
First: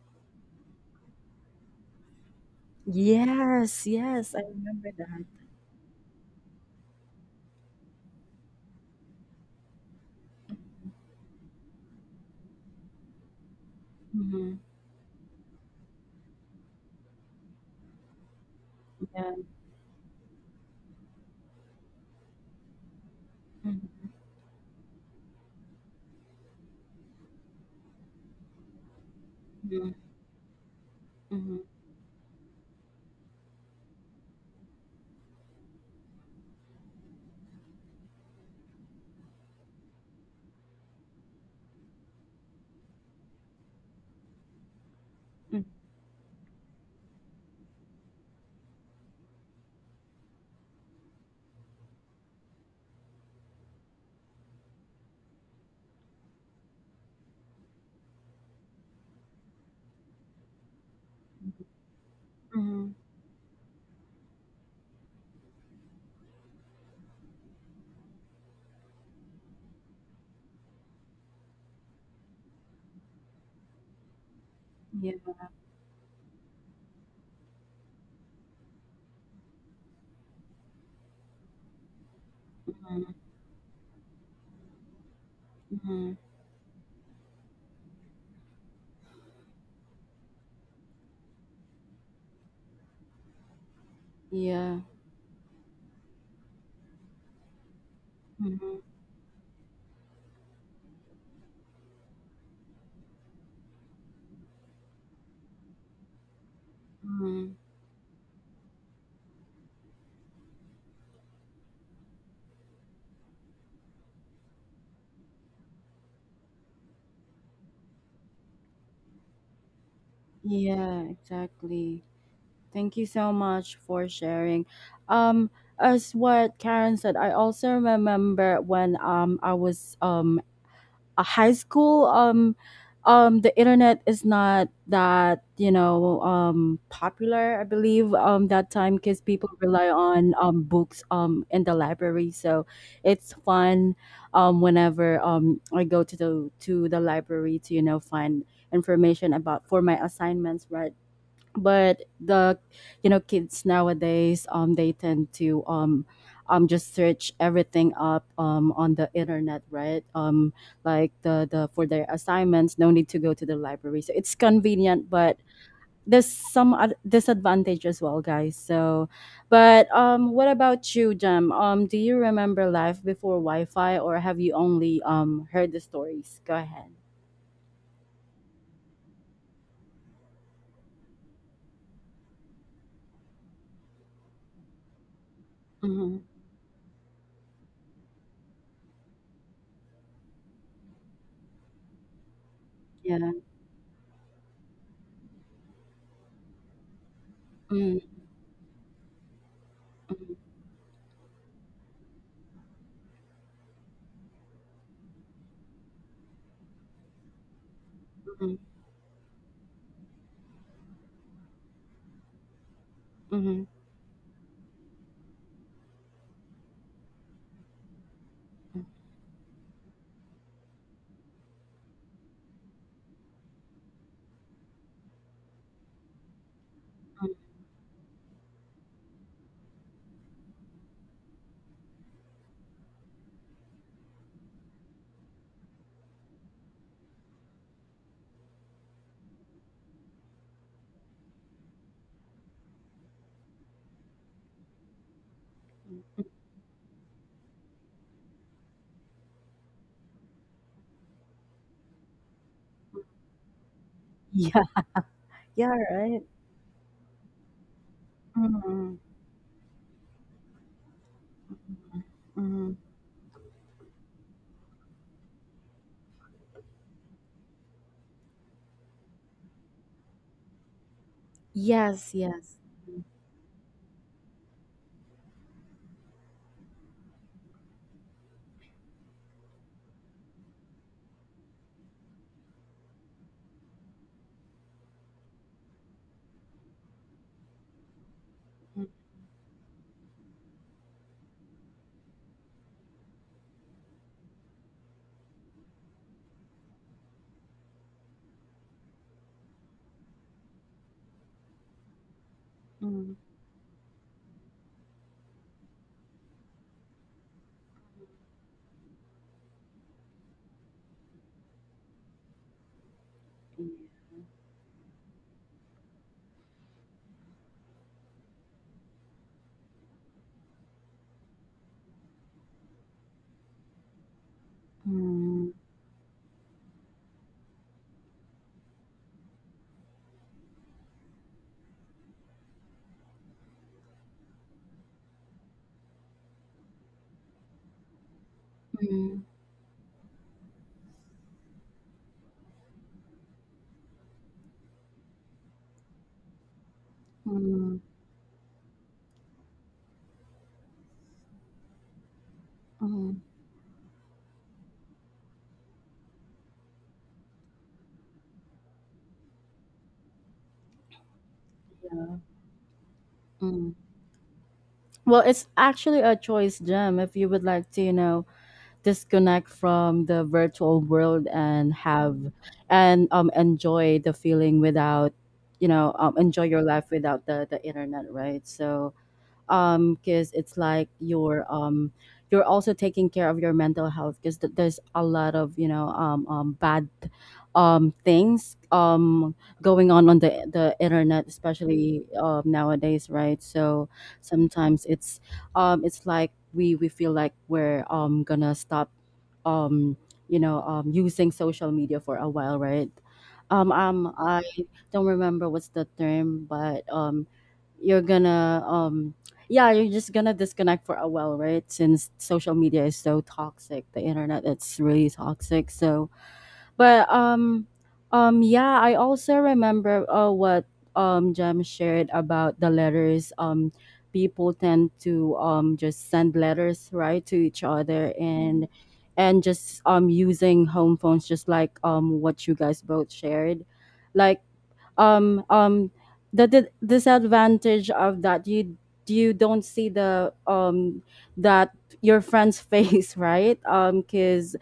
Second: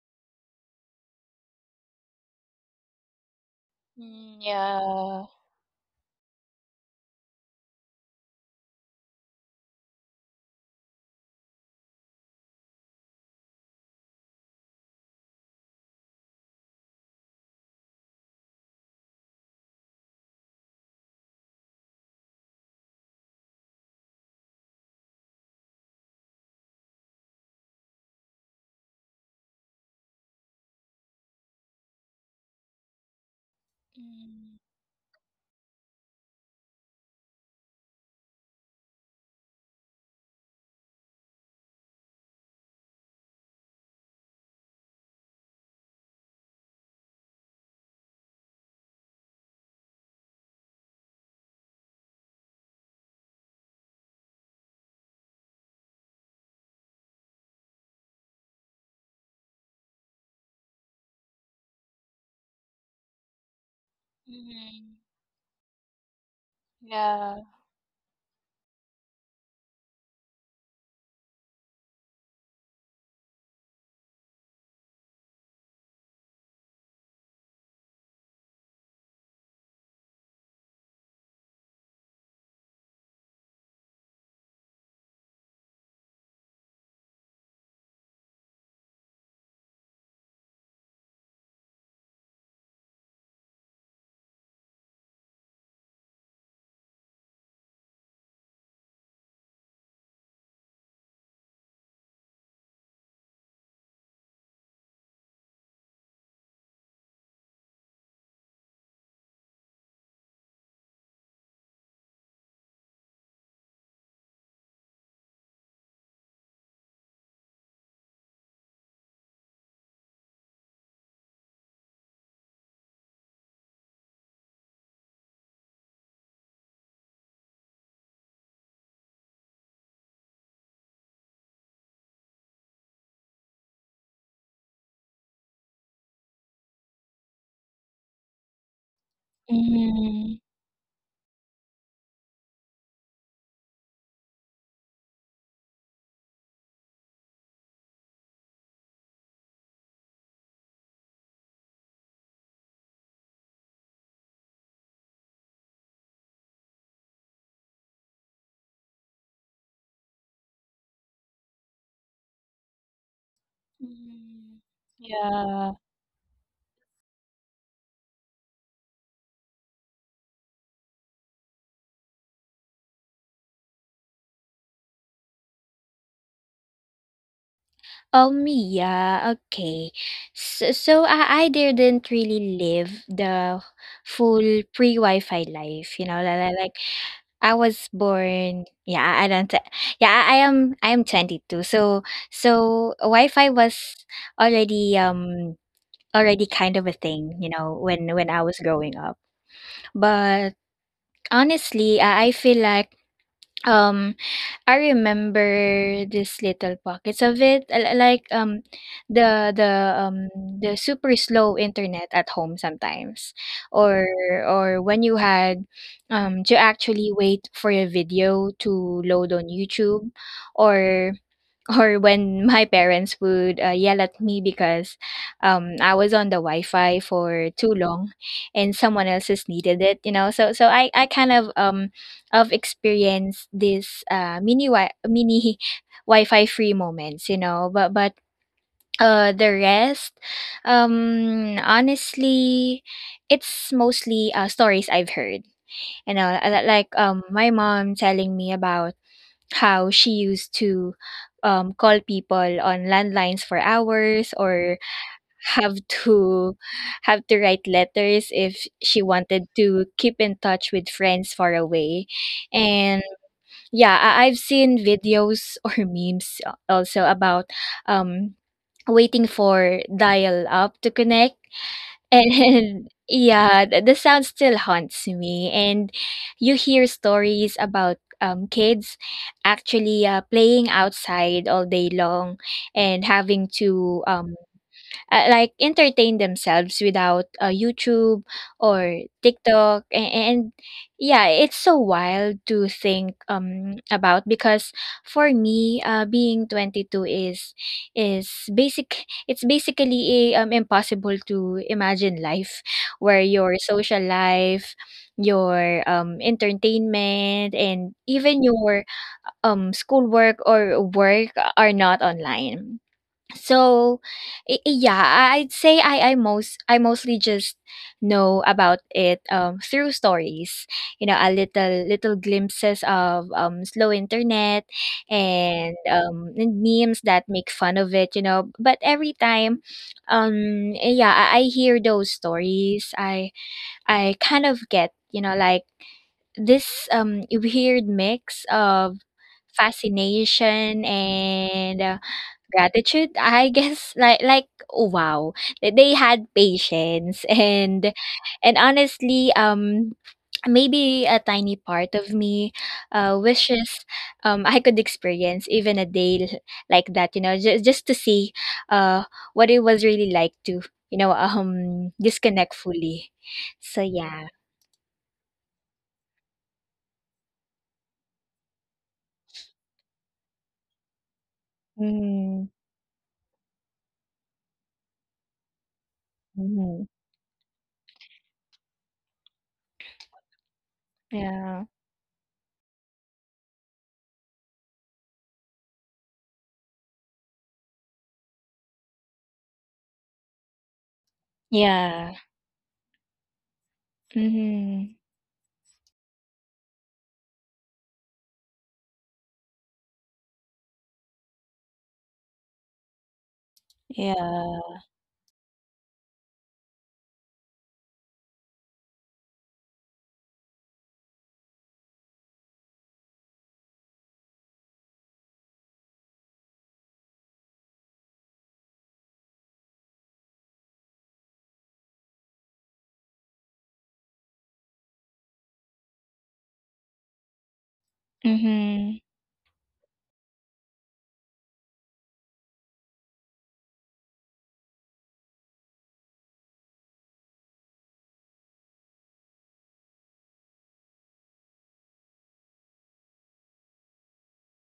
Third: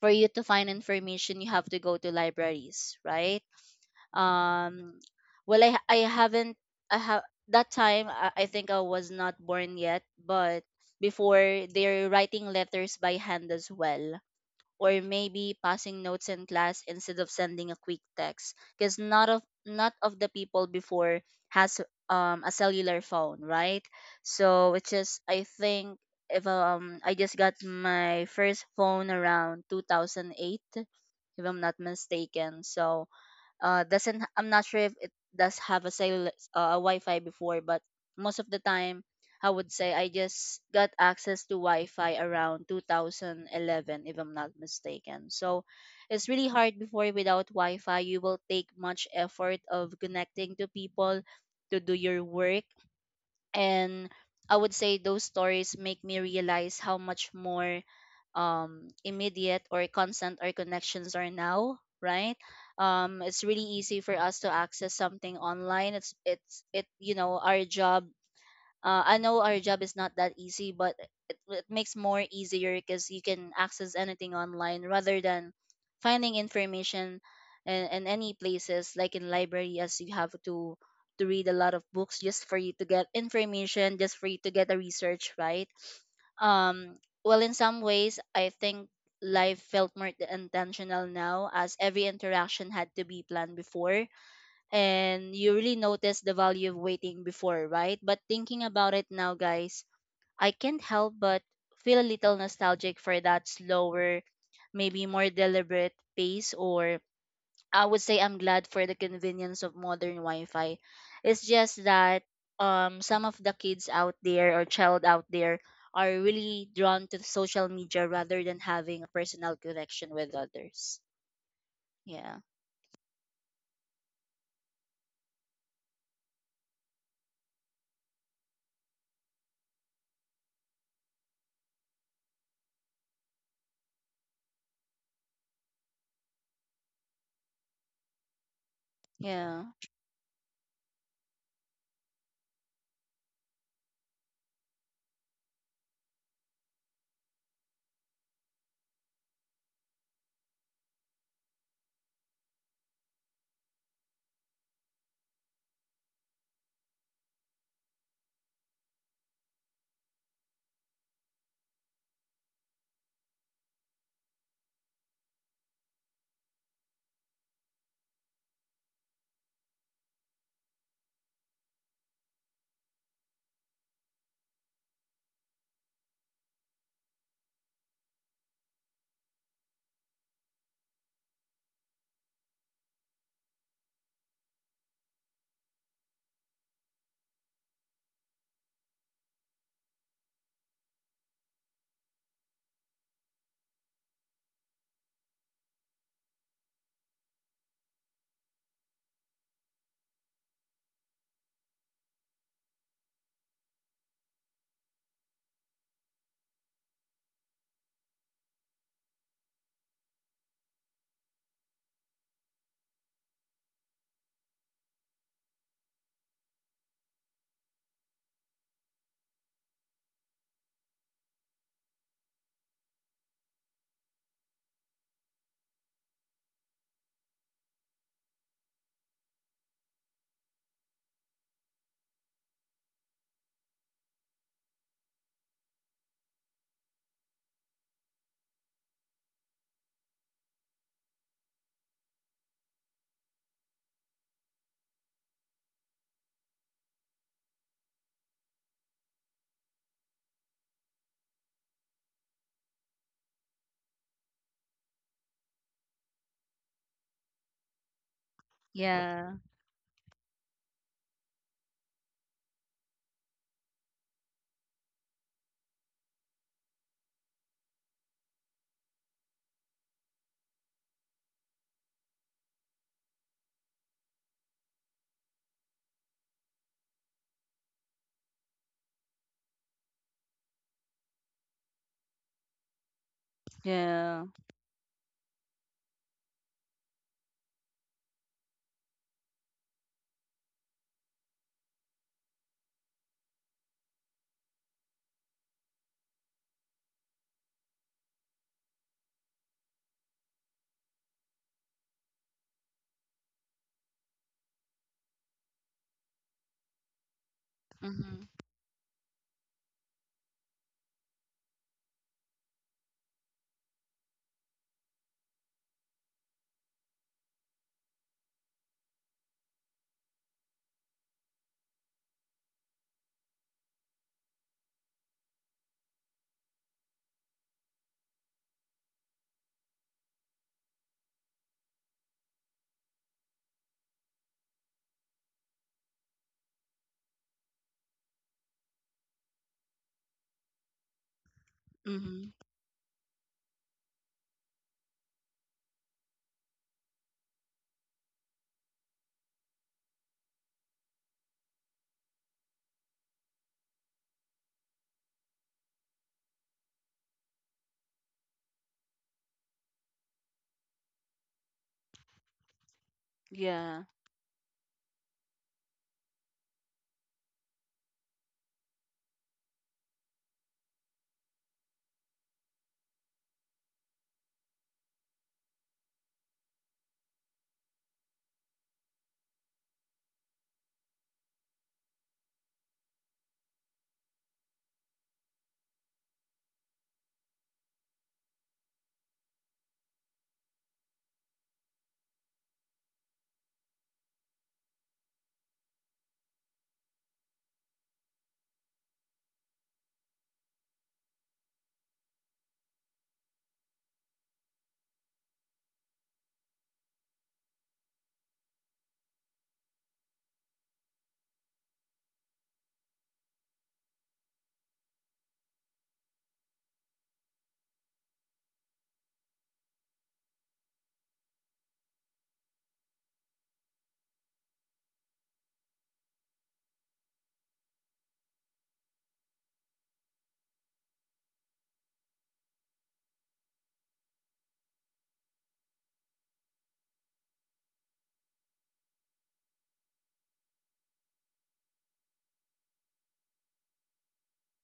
B: for you to find information, you have to go to libraries, right?
A: Yes, yes,
C: Mm,
A: I remember
B: um
A: that.
C: yeah.
B: well, I I haven't I have that time, I, I think I was not born yet. But before, they're writing letters by hand as well,
A: Mhm,
B: or maybe passing notes in class instead of sending a quick text, because
A: mhm,
B: not
A: yeah.
B: of not of the people before has um a cellular phone, right?
A: Mhm,
B: So it's just, I think, if um I just got my first phone around
A: mhm,
B: two thousand eight, if
A: mhm,
B: I'm not mistaken. So uh doesn't, I'm
C: Mm,
B: not sure if it does have a cell, uh, a Wi-Fi before, but most of the time, I would say I just got access to Wi-Fi around two thousand eleven, if I'm not mistaken. So
A: mhm,
B: it's really hard before. Without Wi-Fi, you will take much effort of connecting to people, to do your work. And I would say those stories make me realize how much more um, immediate or constant our connections are now, right?
A: mhm.
B: Um, it's really easy for us to access
C: mhm.
B: something online. It's it's it You
C: Yeah.
B: know, our job, uh, I know our job is not that easy, but it, it makes more easier because you can access anything online
A: Yeah.
B: rather than finding information in, in any places like in library, as you have to to read a lot of books just for you to
A: Mhm,
B: get information, just for you to get a research, right?
A: mhm,
B: Um, well, in some ways, I think life felt more intentional now, as every interaction had to be planned before,
A: yeah.
B: and you really notice the value of waiting before, right? But thinking
A: Mhm,
B: about it now, guys, I can't help but feel a little nostalgic for that slower, maybe more deliberate pace. Or
A: mhm.
B: I would say I'm glad for the convenience of modern Wi Fi. It's just that um, some of the kids out there or child out there are really drawn to social media rather than having a personal connection with others.
A: Yeah, exactly.
B: Yeah.
A: Thank you so much for sharing. Um, as what Karen said, I also remember when um I was um a high school, um um the internet is not that, you know um popular, I believe, um that time, because people
B: Yeah.
A: rely on
C: Mhm.
A: um books, um in the library, so it's fun um whenever, um I go to the to the library to, you know find information about for my assignments, right? But the, you know kids nowadays, um they tend to, um um just search everything up, um on the internet, right? Um like the the for their assignments, no need to go to the library, so it's
C: Mhm.
A: convenient, but
C: Yeah.
A: there's some ad- disadvantage as well, guys. So, but, um what about you, Jem, um do you remember life before Wi-Fi or have you only um heard the stories? Go ahead.
C: Oh, me, yeah, okay. So, so I, I didn't really live the full pre-Wi-Fi life, you know,
A: Mm-hmm.
C: li- li- like I was born, yeah, I I don't, yeah, I I am, I am twenty-two. So, so
A: Yeah.
C: Wi-Fi was already, um, already kind of a thing, you know, when,
A: Mm-hmm.
C: when I was growing up. But honestly, I I feel like um I remember this little pockets of it, l- like um the the um the super slow internet at home sometimes,
A: Mm-hmm.
C: or or when you had um to actually wait for a video to load on YouTube, or or when my parents would uh, yell at me because um, I was on the Wi-Fi
A: Mm-hmm.
C: for too long, and someone else has needed it. You know, so so I I kind of um of experienced this uh, mini wi- mini (laughs) Wi-Fi free moments. You know, but but uh the rest um honestly it's mostly uh stories I've heard, you know, uh, like um my mom telling me about how she used to um, call people on landlines for hours,
A: Yeah.
C: or have
A: Yeah, right?
C: to have to write letters if she
A: Mhm,
B: Yeah.
C: wanted to keep in touch with friends far away.
A: mhm, mhm.
C: And yeah, I- I've seen videos (laughs) or memes, uh, also about um waiting for dial up to connect.
A: Yes, yes.
C: And (laughs) yeah, the, the sound still haunts me. And you hear stories about um, kids actually uh, playing outside all day long and having to
B: Yeah.
C: um, uh, like entertain themselves without uh, YouTube
A: Mhm,
C: or TikTok, and, and yeah, it's so wild to think um about because for me, uh, being twenty-two is is basic it's basically a, um, impossible to imagine life where
A: mhm.
C: your social life, your um entertainment, and
B: Mhm.
C: even your um schoolwork or work are not online. So i- i- yeah, I- I'd say I I most I mostly just know about it um through stories. You know, a little little glimpses of um slow internet,
A: Mm,
C: and um and memes that make fun of it, you know. But every time um yeah, I, I hear those stories, I I kind of get, you know, like this um weird mix of
A: mm,
C: fascination and
B: Mm-hmm.
C: gratitude, I guess, (laughs) like like oh, wow, that they had patience. (laughs)
A: mm,
C: and and honestly, um, maybe a tiny part of me uh,
A: mm,
C: wishes um, I could experience even a day l- like that, you know, just just to see uh, what it was really like to, you know, um,
A: yeah,
C: disconnect fully.
A: mm.
C: So
B: Yeah.
C: yeah.
A: Well, it's actually a choice, Jim, if you would like to, you know, disconnect from the virtual world and have
C: Mm.
A: and um enjoy the feeling without, you know, um, enjoy your
C: Mm-hmm.
A: life without the the internet, right? So, um because it's like you're
C: Yeah.
A: um you're also taking care of your mental health because th- there's a lot of you know um, um bad um things um going on on the the internet especially
C: Yeah.
A: um nowadays, right? So sometimes
C: Mm-hmm.
A: it's um it's like we we feel like we're um gonna stop um you know um using social media for a while, right? um um I
C: Yeah.
A: don't remember what's the term, but um you're gonna um yeah, you're just gonna disconnect for a while, right? Since social media is so toxic, the internet it's really toxic. So, but um, um, yeah, I also remember uh, what um Jem shared about the letters. Um, people tend to um just send letters, right, to each other, and
C: Mm-hmm.
A: and just um using home phones, just like um what you guys both shared, like um um the, the disadvantage of that, you you don't see the um that your friend's (laughs) face, right? Um because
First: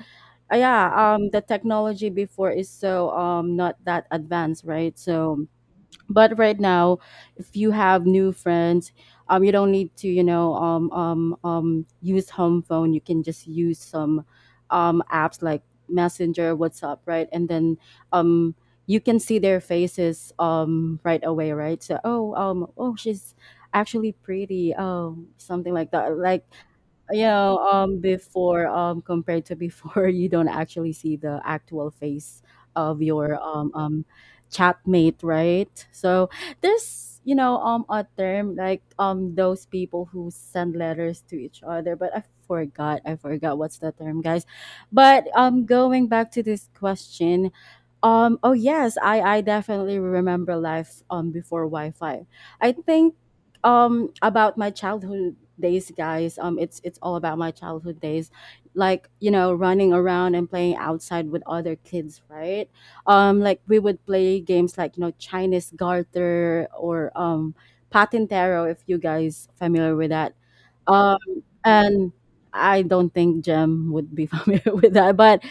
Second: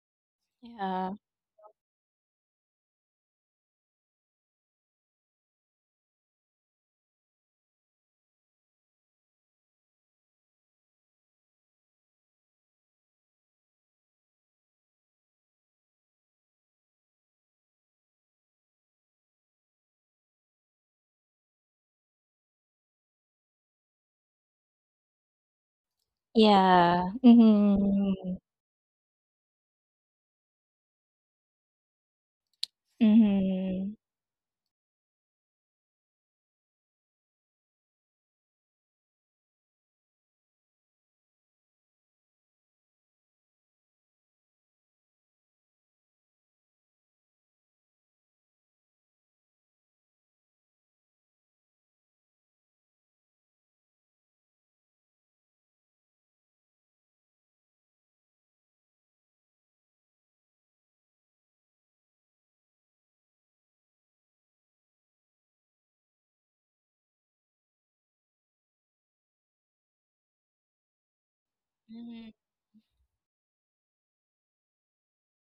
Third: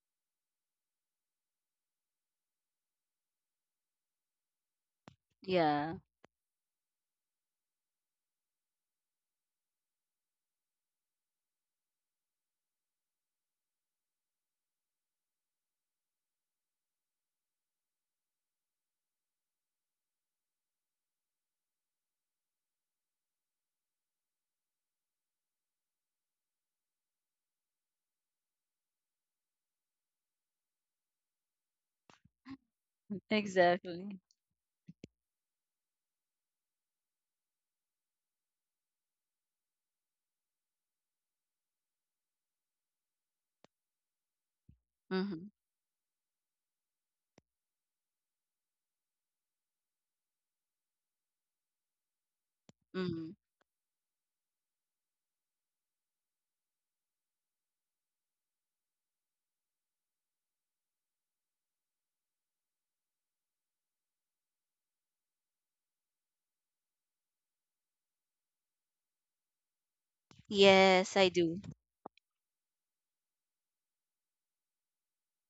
A: yeah,
C: Yeah.
A: um the technology before is so um not that advanced, right? So
B: Yeah.
A: but right now, if you have new friends, um you don't need to you know um um um use home phone. You can just use some um apps like Messenger, WhatsApp, right? And then um you can see their faces um right away, right? So, oh, um oh, she's actually pretty, oh, something like that. Like
C: Yeah,
A: yeah, um
C: mhm,
A: before, um compared to before, (laughs) you don't actually see the actual face of your um
C: mhm.
A: um
B: Exactly.
A: chatmate, right? So there's you know um a term like um those people who send letters to each other, but i forgot i forgot what's the term, guys. But
B: Mm-hmm.
A: um going back to this question, um oh yes, i i definitely remember life um before Wi-Fi, I think
B: Mm-hmm.
A: um about my childhood days, guys. um it's it's all about my childhood days, like, you know, running around and playing outside with other kids, right? Um like, we would play games like, you know, Chinese garter, or um patintero, if you guys familiar with that.
B: Yes,
A: um
B: I do.
A: and
C: Mhm.
A: I don't think Jem would be (laughs) familiar with that, but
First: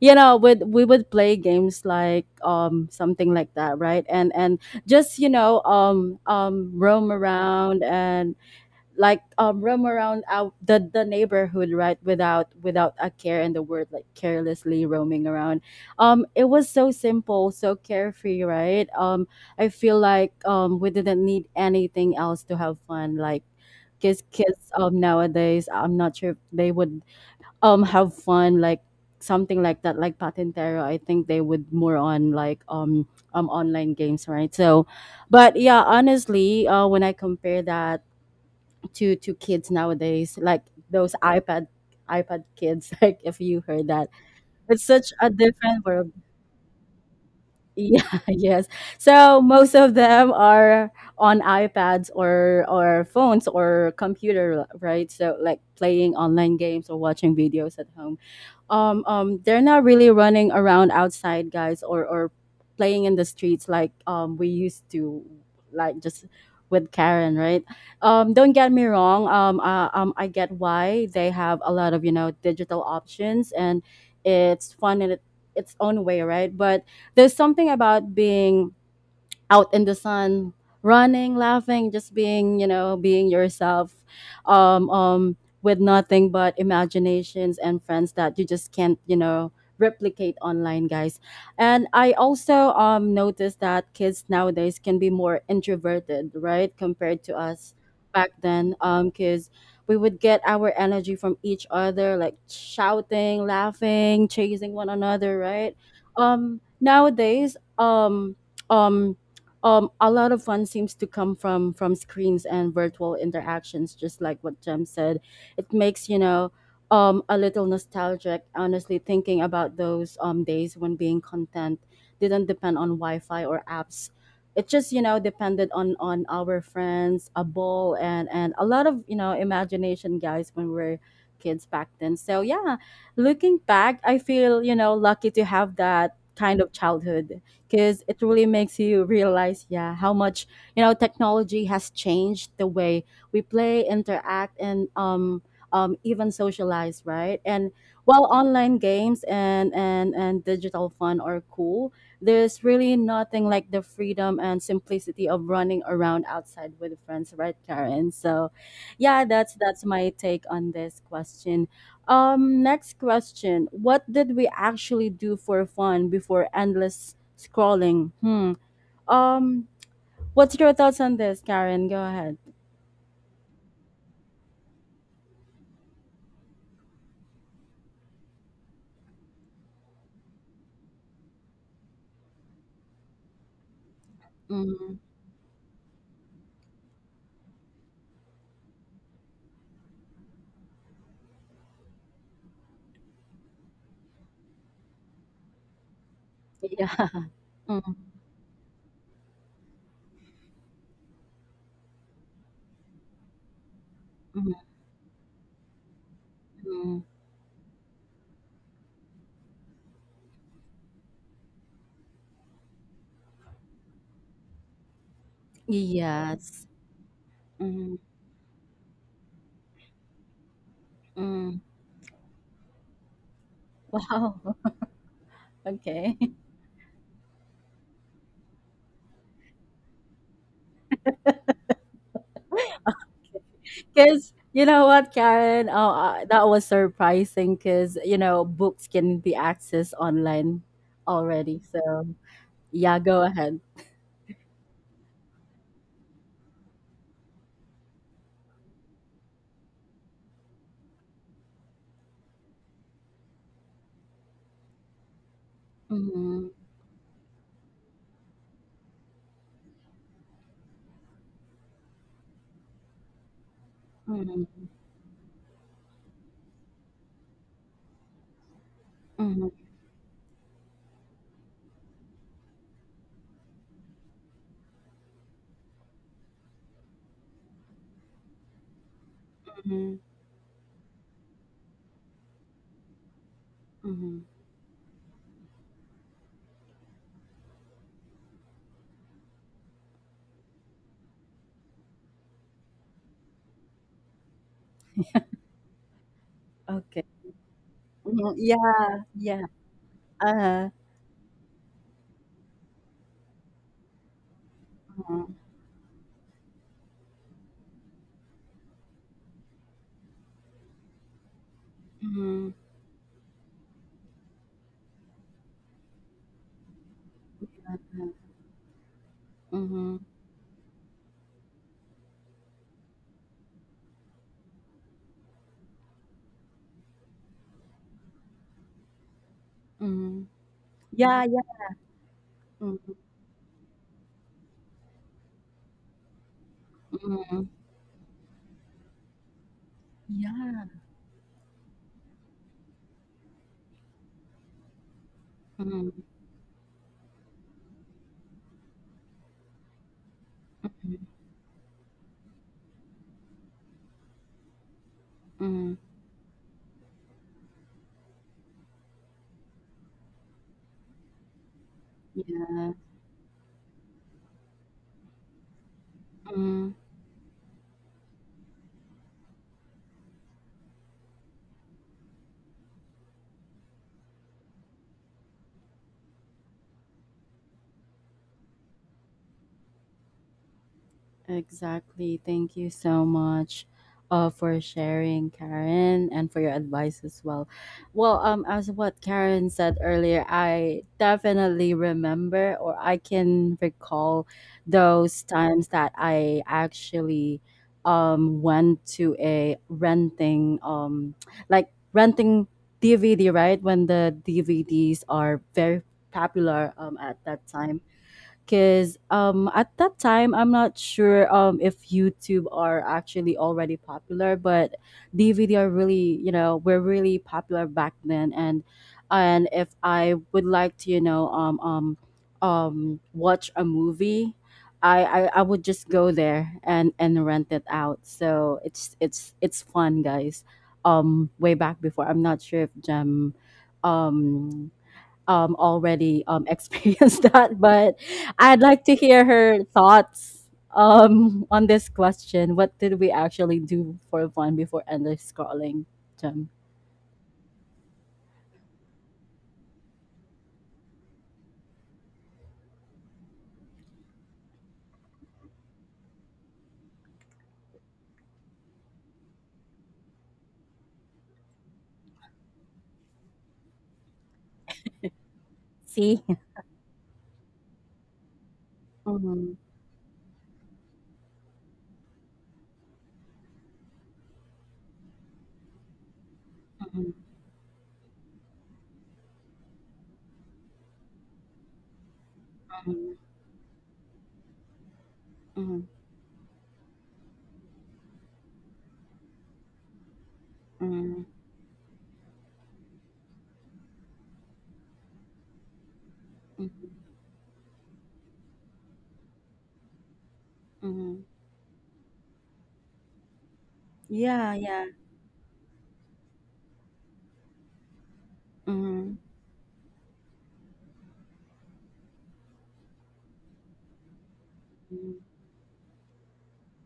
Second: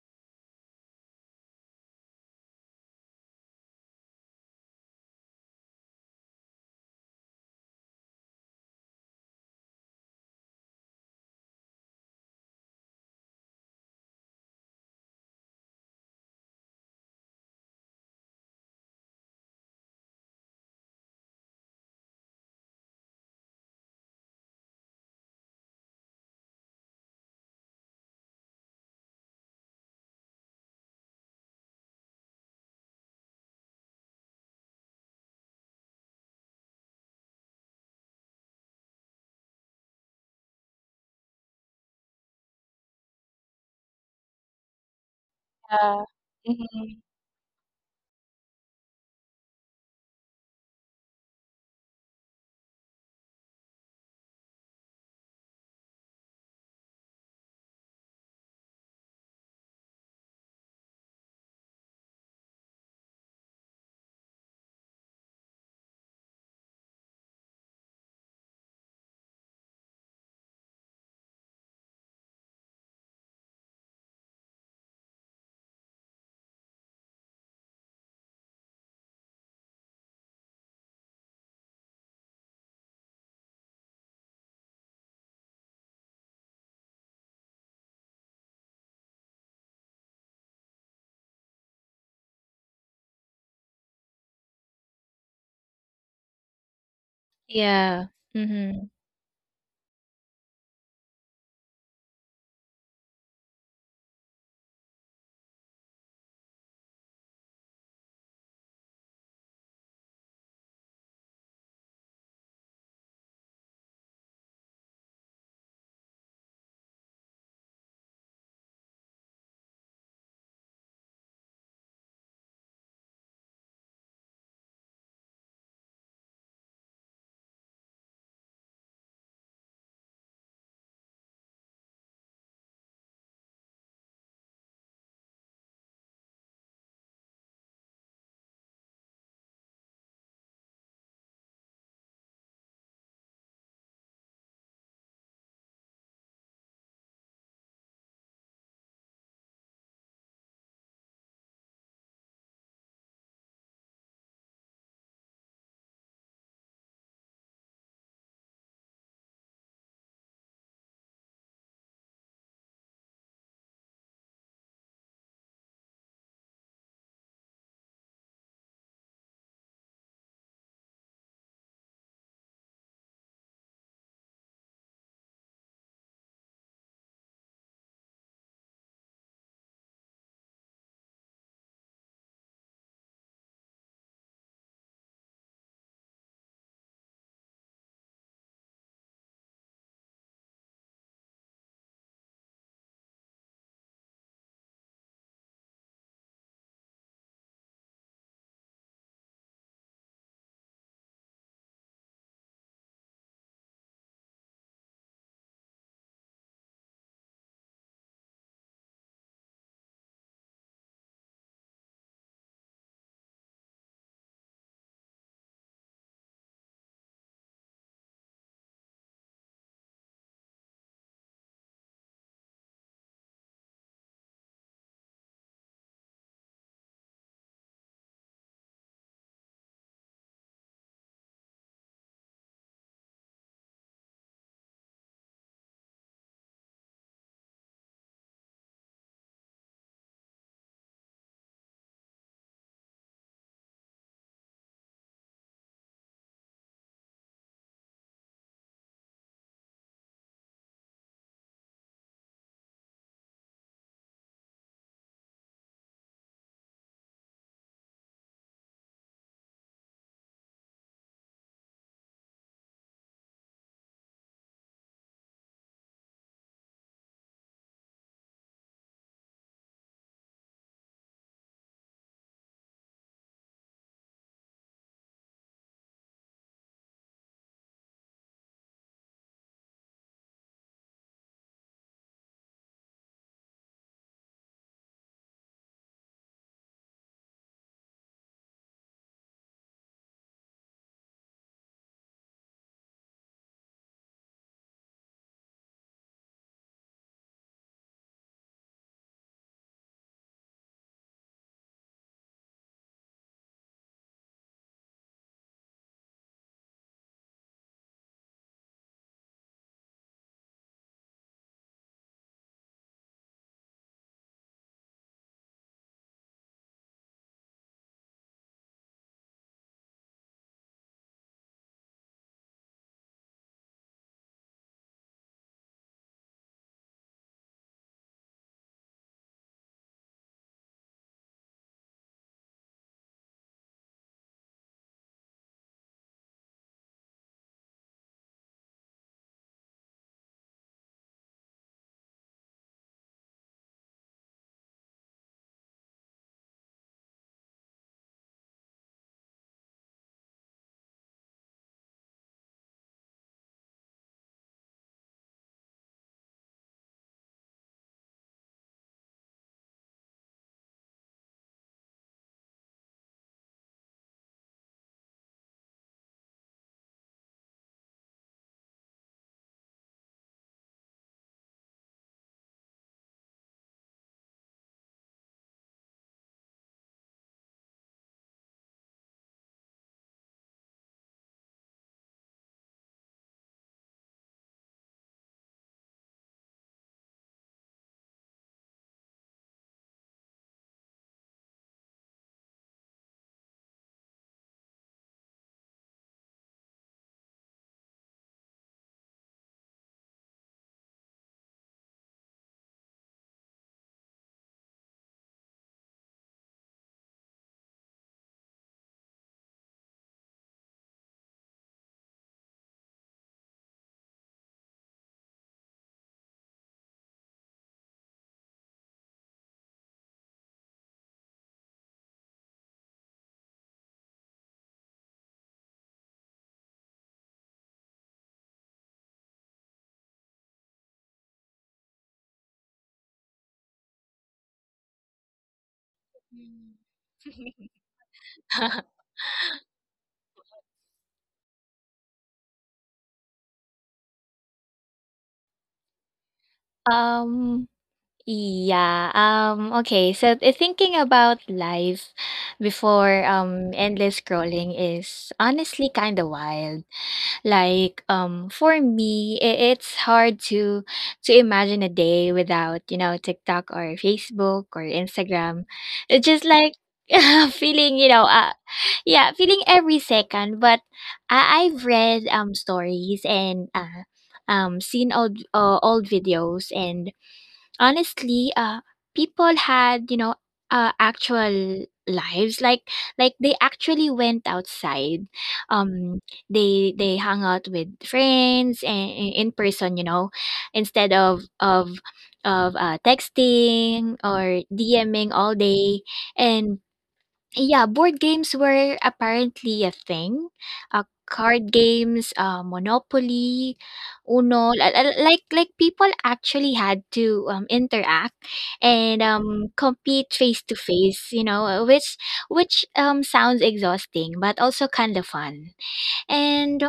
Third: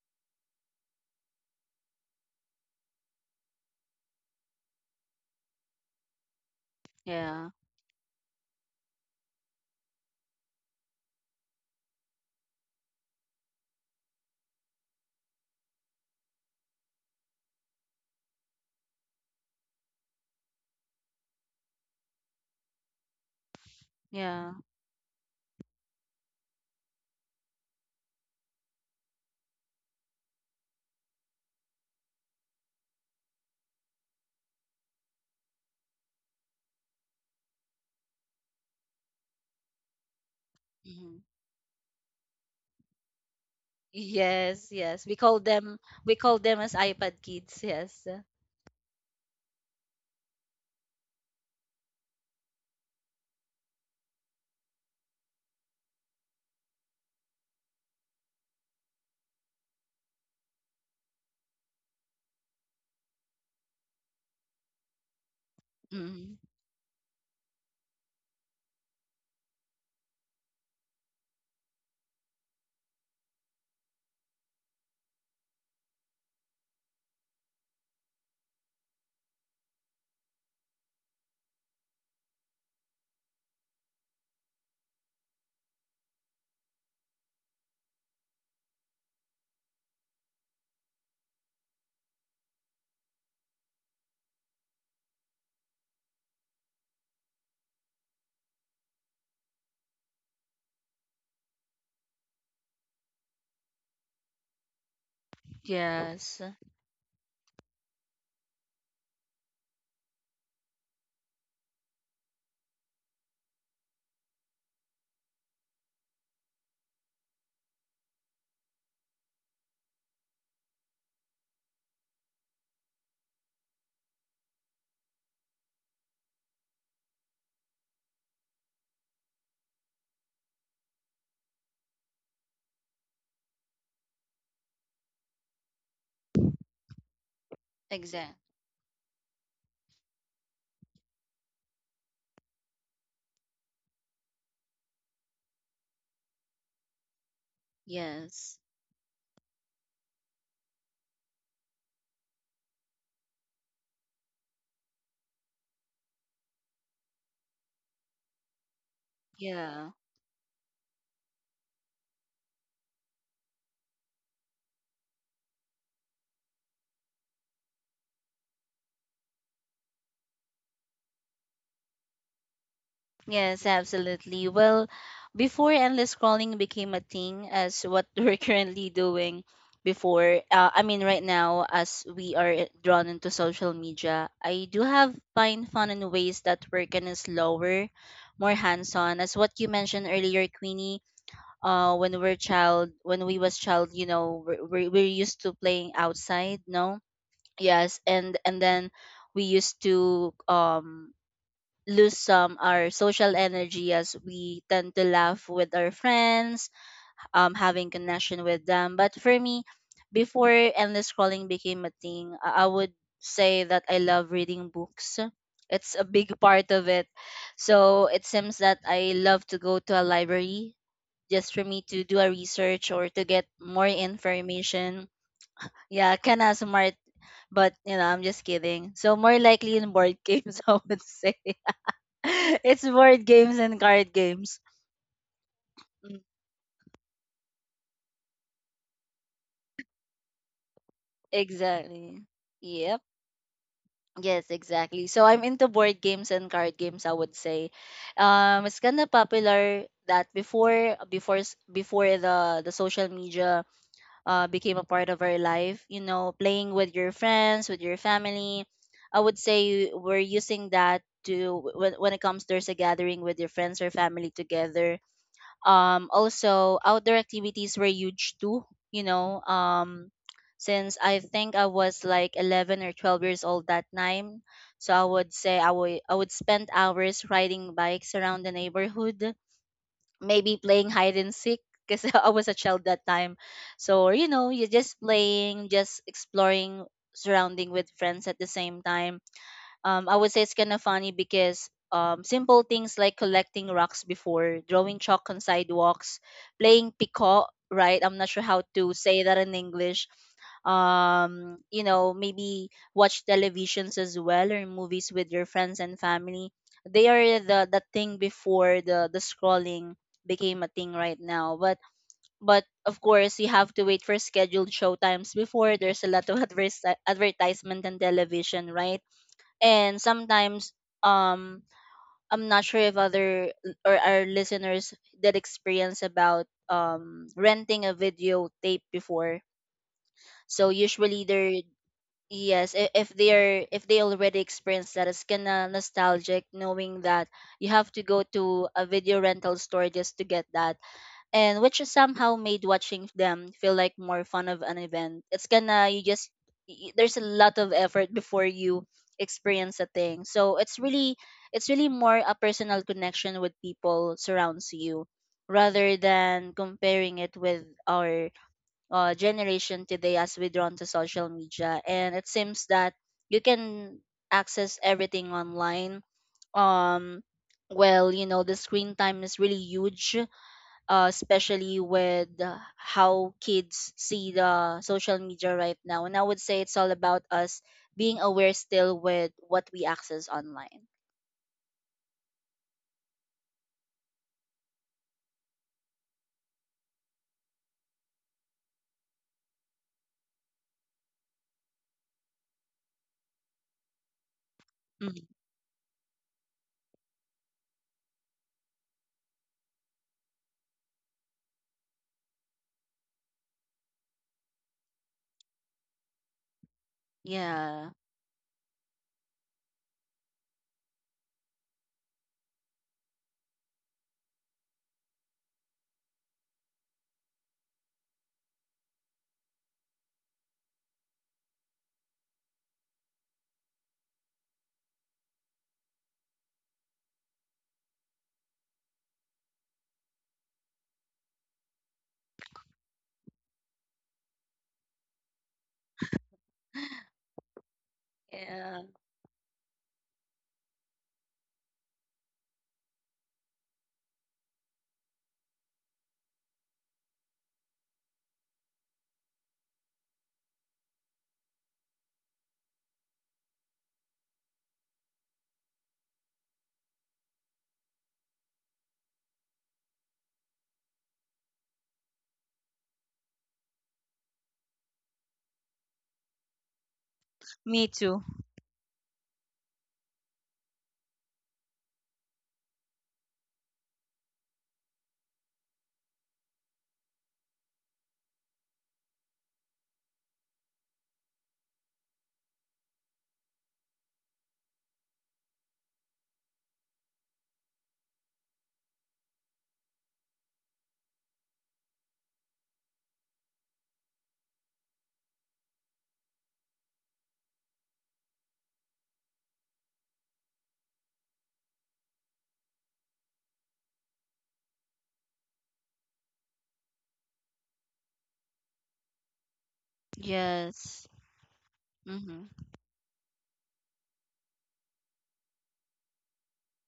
A: you know, with we would play games like um something like that, right? and and just, you know, um um roam
B: Yeah.
A: around, and like um roam around out the the neighborhood, right, without without a care in the world, like carelessly roaming around. Um it was so simple, so carefree, right? um I feel like um we didn't need anything else to have fun. Like kids
B: Yeah.
A: kids um nowadays, I'm not sure if they would um have fun like something like that, like patentero. I think they would more on like um um online games, right? So but yeah, honestly, uh when I compare that to to kids nowadays, like those
B: Mm-hmm.
A: ipad ipad kids, (laughs) like, if you heard that,
B: Yes,
A: it's
B: yes.
A: such
B: We
A: a
B: call them,
A: different
C: Yeah,
A: world.
B: we call them as
C: mhm,
B: iPad kids,
A: Yeah,
B: yes.
A: (laughs) yes. So most of them are on iPads or or phones or computer, right? So, like playing online games or watching videos at home. Um um they're not really running around outside, guys, or or playing in the streets like um we used to, like just
B: Mm-hmm.
A: with Karen, right? Um don't get me wrong, um uh, um I get why they have a lot of, you know, digital options, and it's fun in it, its own way, right? But there's something about being out in the sun, running, laughing, just being, you know, being yourself, um, um, with nothing but imaginations and friends that you just can't, you know, replicate online, guys. And I also um noticed that kids nowadays can be more introverted, right, compared to us
C: yeah,
A: back then,
C: mhm.
A: um, because we would get our energy from each other, like shouting, laughing, chasing one another, right?
B: Yes.
A: Um, nowadays, um, um um, a lot of fun seems to come from from screens and virtual interactions, just like what Jem said. It makes, you know, um, a little nostalgic, honestly, thinking about those um, days when being content didn't depend on Wi-Fi or apps. It just, you know, depended on on our friends, a ball, and and a lot of, you know, imagination, guys, when we were kids back then. So yeah, looking back, I feel, you know, lucky to have that kind of childhood, because it
B: Exact.
A: really makes you realize, yeah, how much, you know, technology has changed the way we play, interact, and um, um, even socialize, right? And while
B: Yes.
A: online games and and and digital fun are cool, there's really nothing like the freedom and simplicity of running around outside with friends, right, Karen? So, yeah, that's that's
B: Yeah.
A: my take on this question. Um, next question: what did we actually do for fun before endless scrolling? Hmm. Um, what's your thoughts on this, Karen? Go ahead.
B: Yes, absolutely. Well, before endless scrolling became a thing, as what (laughs) we're currently doing before, uh, I mean, right now, as we are drawn into social media, I do
A: Mm.
B: have find fun in ways that work and is slower, more hands-on. As what you mentioned earlier, Queenie, uh, when we are child, when we was child, you know, we're, we're we're used to playing outside, no?
A: Yeah. (laughs) Mm,
B: Yes, and and then we used to um lose some our social energy as
A: mm,
B: we tend to laugh with our friends,
A: mm.
B: um, having connection with them. But for me, before endless scrolling became a thing, I I would say that I love reading books. It's a big
A: Yes.
B: part of it.
A: Mm,
B: So it seems that I love to go to a library just
A: mm.
B: for me to do a research or to get more
A: Wow.
B: information.
A: (laughs)
B: Yeah,
A: Okay.
B: kinda smart, but you know, I'm just kidding. So more likely in board games, (laughs) I would say. (laughs) It's board games and card
A: Because
B: games.
A: you know what, Karen? Oh,
B: Mm, mm.
A: uh, that was surprising because, you know, books can be accessed online already. So,
B: Exactly. Yep.
A: yeah, go ahead.
B: Yes, exactly. So I'm into board games and card games, I would say. Um it's kind of popular that before, before s- before the the social media uh became a part of our life, you know,
A: Mm-hmm.
B: playing with your friends, with your family. I would say we're using that to when when it comes there's a gathering with your friends or family
A: Mm-hmm.
B: together. Um also outdoor activities were huge too, you know.
A: Mm-hmm.
B: Um since I think I was like eleven or twelve years old that time, so I would say i would i would spend hours riding bikes around the neighborhood,
A: Mm-hmm.
B: maybe playing hide and seek because (laughs) I was a child that time.
A: Mm-hmm.
B: So you know, you're just playing, just exploring, surrounding with friends at the same time. um, I would say it's kind of funny because um, simple things like collecting rocks before, drawing chalk on sidewalks, playing
A: Okay.
B: picot, right? I'm
A: Mhm.
B: not sure how
A: Yeah.
B: to say
A: Yeah.
B: that in English.
A: Uh-huh.
B: Um, you know, maybe watch televisions as well or movies
A: Mm-hmm.
B: with your friends and family. They are the the thing before the the scrolling became a thing right now. But
A: Mhm,
B: but of course, you have to wait for scheduled show times before. There's a lot of (laughs) adverse advertisement on
A: mhm,
B: television, right?
A: mhm,
B: And sometimes um I'm not sure if other or our listeners did experience about um renting a video tape before.
A: mhm.
B: So
A: Yeah,
B: usually
A: yeah.
B: they're, yes,
A: Mhm,
B: i- if they are, if they already experienced that, it's kinda nostalgic knowing that
A: mhm.
B: you have to go to a video rental store just to get
A: Yeah.
B: that, and which is somehow made watching them feel like more fun of an event. It's gonna,
A: Mhm,
B: you just y- there's a lot of effort before you experience a thing. So it's
A: mhm,
B: really, it's really more a personal connection with people surrounds you,
A: mhm.
B: rather than comparing it with our uh, generation today as we drawn to social media, and it seems
A: Yeah.
B: that you can access everything online.
A: Mhm.
B: um well you know, the screen time is really huge, uh, especially with uh, how kids see the social media right now. And I would say it's all about us being aware still with what we access online.
A: Exactly. Thank you so much uh, for sharing, Karen, and for your advice as well. Well, um, as what Karen said earlier, I definitely remember, or I can recall those
B: Mhm.
A: times that I actually um, went to a renting, um, like renting D V D, right? When the D V Ds are very popular um, at that time,
B: Yeah.
A: because um, at that time I'm not sure um, if YouTube are actually already popular, but D V D are really, you know, were really popular back then. and and if I would like to, you know, um, um, um, watch a movie, I, I, I would just go there and, and rent it out. So it's it's it's fun, guys. Um, way back before, I'm not sure if Jem um um, already um, (laughs)
C: Mm.
A: experienced that, but I'd
B: Yeah,
A: like
C: (laughs)
A: to hear her thoughts um, on this question. What did we actually do for fun before endless scrolling, Jem?
C: Um, yeah, um, okay, so, eh, thinking about life before, um, endless scrolling is honestly kinda wild. Like, um, for me, i- it's hard to to imagine a day without, you know, TikTok or Facebook or Instagram. It's
A: See?
C: just like (laughs)
B: me
C: feeling, you know,
B: too.
C: uh, yeah,
A: Mm-hmm.
C: feeling every second. But I- I've read um stories, and uh, um seen old uh, old videos, and
A: Mm-hmm.
C: honestly, uh people had, you know, uh, actual lives, like like they actually went outside,
A: Mm-hmm.
C: um they they hung out with friends and in person, you know, instead
A: Mm-hmm.
C: of of of uh, texting or DMing all day. And yeah, board games were apparently a thing. Uh,
A: Mm-hmm.
C: card games, uh, Monopoly,
A: Yeah,
C: Uno, li-
A: yeah.
C: li- like like people actually had to um, interact
A: Mm-hmm.
C: and um, compete face to
B: Yes.
C: face. You know, uh, which
B: Mhm.
C: which um, sounds exhausting, but also kind of fun. And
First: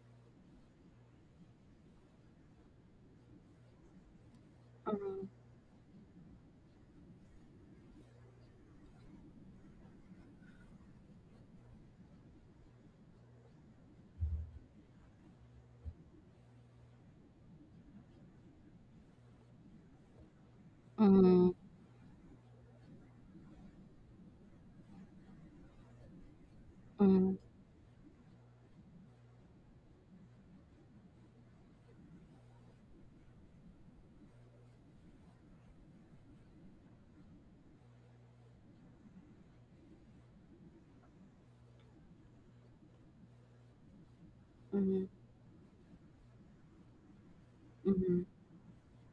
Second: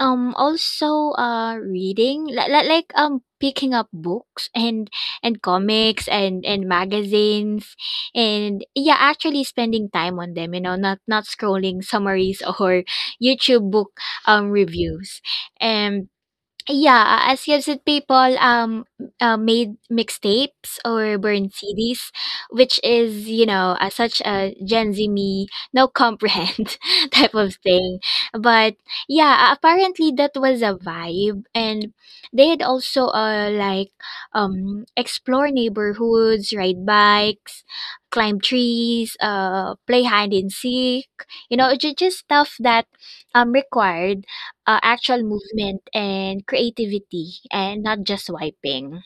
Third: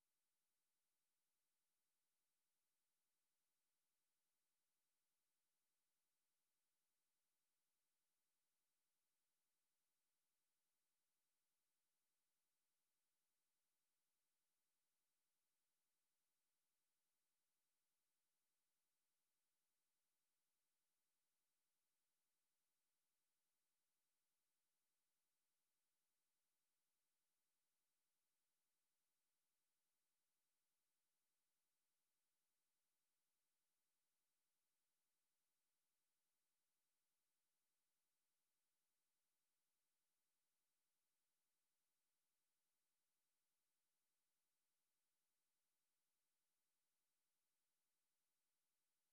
C: um also uh reading, like, like um picking up books and and comics and and magazines, and yeah, actually spending time on them, you know, not not scrolling summaries (laughs) or YouTube book um reviews. And yeah, as kids and people um uh, made mixtapes or
A: Mm-hmm.
C: burned C Ds, which is, you know, uh, such a Gen Z me no comprehend (laughs) type
A: Mhm,
C: of thing. But yeah, uh, apparently that was a vibe, and they had also uh like um explore neighborhoods, ride bikes, climb trees, uh play hide and seek, you know, ju- just stuff that um required uh,
A: mhm,
C: actual movement and creativity and not
A: mhm.
C: just swiping.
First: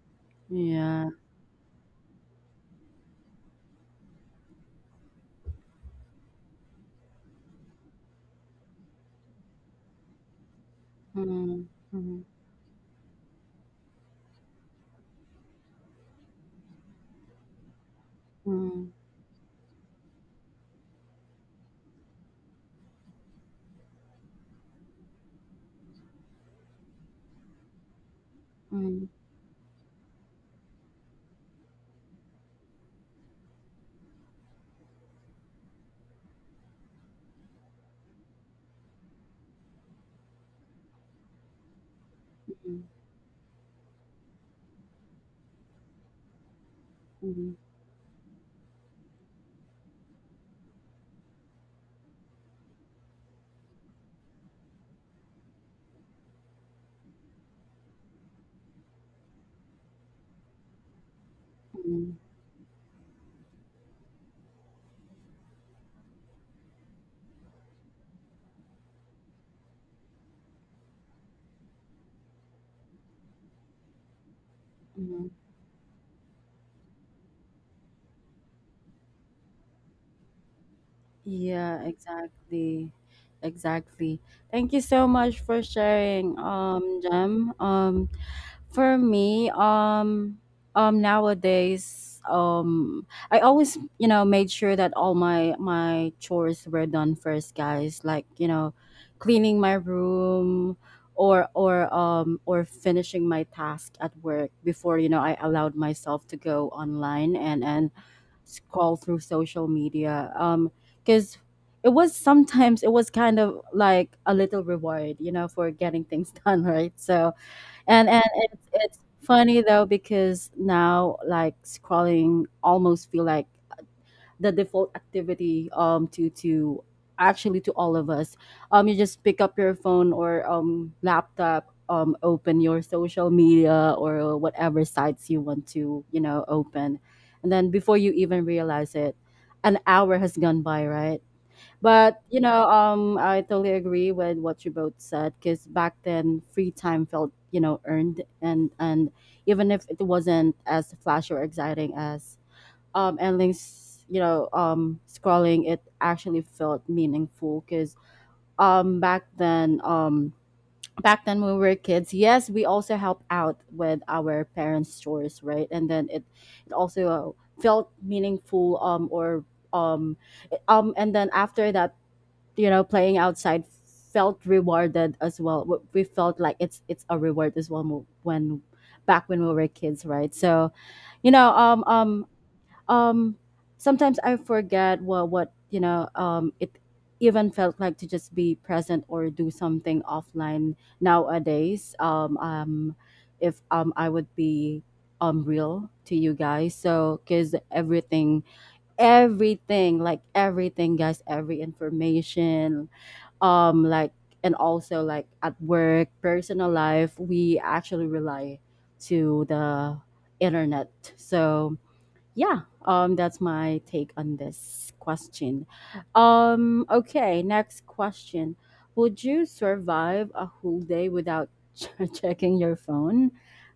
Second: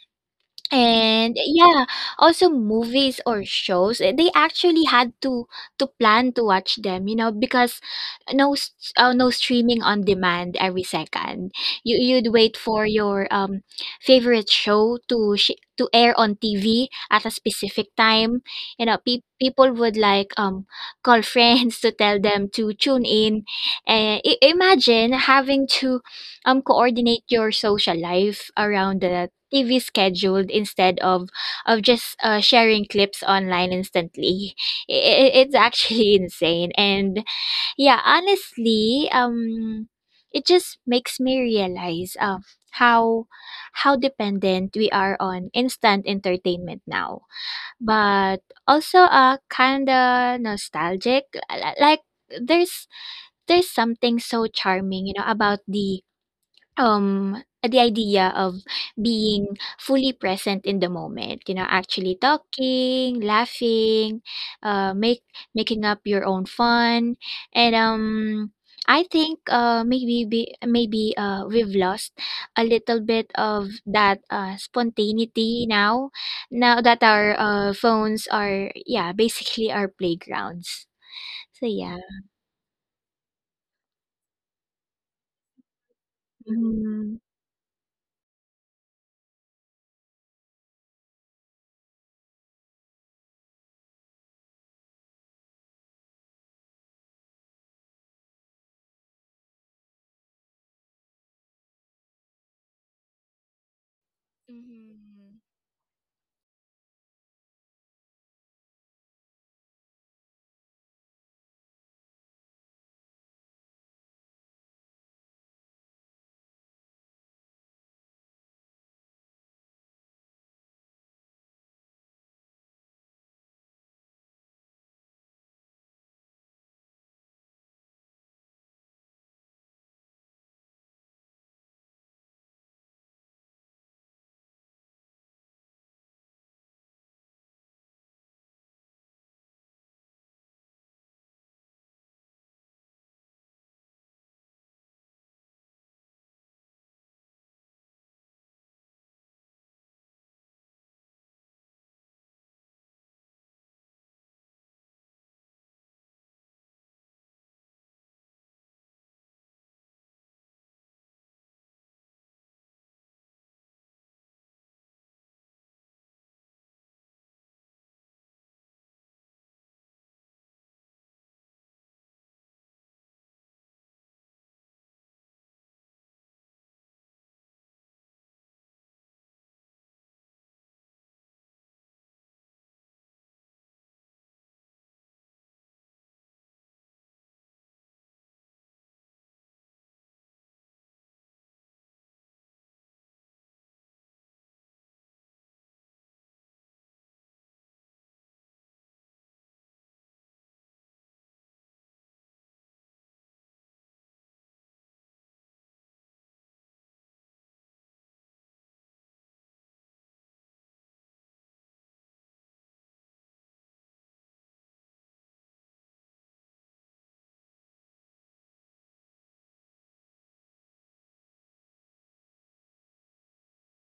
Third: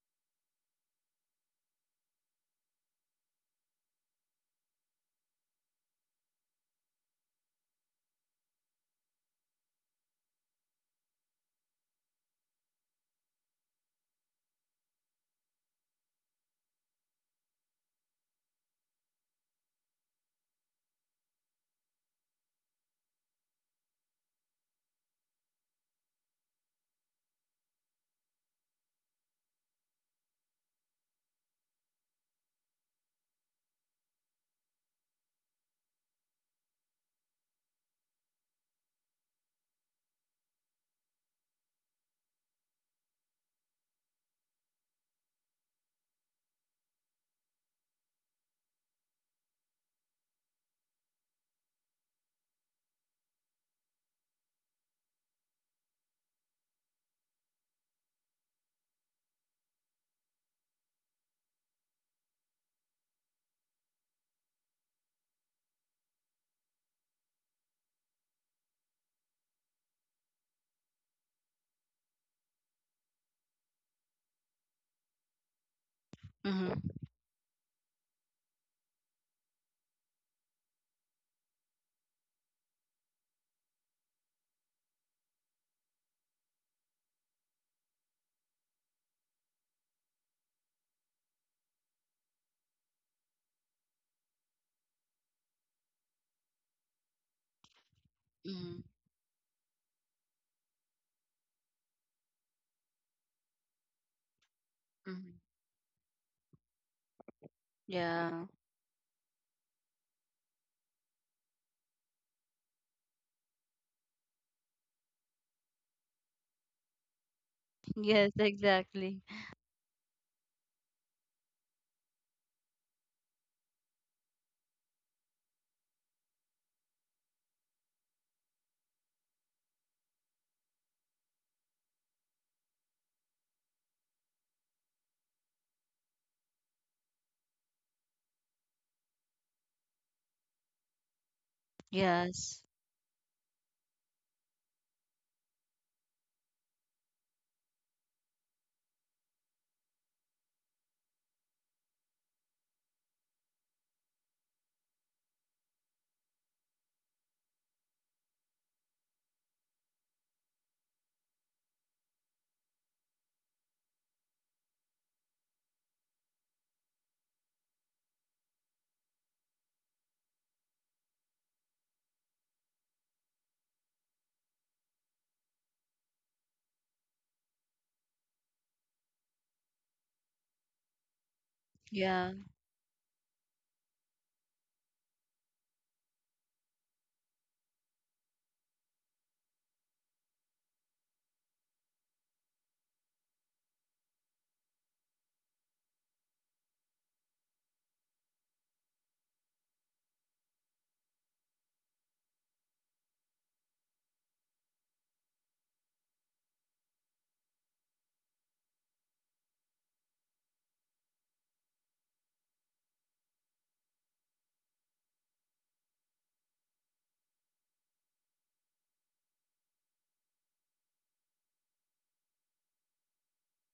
A: Yeah.
C: And yeah, also movies or shows, eh, they actually had to to plan to watch them, you know, because no s- uh, no streaming on demand every second.
A: Mhm,
C: You
A: mhm,
C: you'd wait for your um favorite show to sh- to air on T V at a specific time. You
A: mhm,
C: know, pe- people would like um call (laughs) friends to tell them to tune in. And I- imagine having to um coordinate your social life around
A: mhm,
C: the T V scheduled instead of of just uh, sharing clips online instantly. I- i- it's actually (laughs) insane, and yeah, honestly, um, it just makes me realize um
A: mhm,
C: how how dependent we are on instant entertainment now.
A: mhm,
C: But also, uh, kinda nostalgic. L- Like there's there's something so charming, you know, about the um, the idea of being fully present in the moment, you know, actually
A: mhm,
C: talking, laughing, uh, make making up your own fun, and um, I think uh, maybe be, maybe uh, we've lost a little bit of that uh,
A: mhm.
C: spontaneity now, now
B: Mhm.
C: that our uh, phones are yeah basically our playgrounds. So
A: Yeah,
C: yeah.
A: exactly. Exactly. Thank you so much for sharing, um,
C: Hmm.
A: Jem. Um, for me, um, um, nowadays, um, I always, you know, made sure that all my my chores were done first, guys. Like, you know,
B: Mhm.
A: cleaning my room, or or um or finishing my task at work before, you know,
C: Mm-hmm.
A: I
B: Mhm.
A: allowed myself to go online and and
B: Yeah.
A: scroll through social media. Um, because it was, sometimes it was kind of like a little reward, you know, for getting things (laughs) done, right? So and and
B: Yes,
A: it's, it's
B: exactly.
A: funny though, because now like scrolling almost feel like the default activity um to to actually to all of us. Um, you just pick up your phone or um laptop, um, open your social media or whatever sites you want to, you know, open, and then before you even realize it, an hour has gone by, right? But you
B: Yes.
A: know, um, I totally agree with what you both said, because back then, free time felt, you know, earned. and and even if it wasn't as flashy or exciting as um endless, you know, um scrolling, it actually felt meaningful because um back then um back then when we were kids, yes, we also helped out with our parents' chores, right? And then it it also uh, felt meaningful um or um um and then after that, you know, playing outside felt rewarded as well. W- we felt like it's it's a reward as well, mo- when back when we were kids, right? So, you know, um um
B: Yeah.
A: um sometimes I forget what what you know, um it even felt like to just be present or do something offline nowadays. Um um if um I would be um real to you guys, so because everything, everything, like everything, guys, every information, um like, and also like at work, personal life, we actually rely to the internet. So yeah, um, that's my take on this question. Um, okay, next question: would you survive a whole day without (laughs) checking your phone?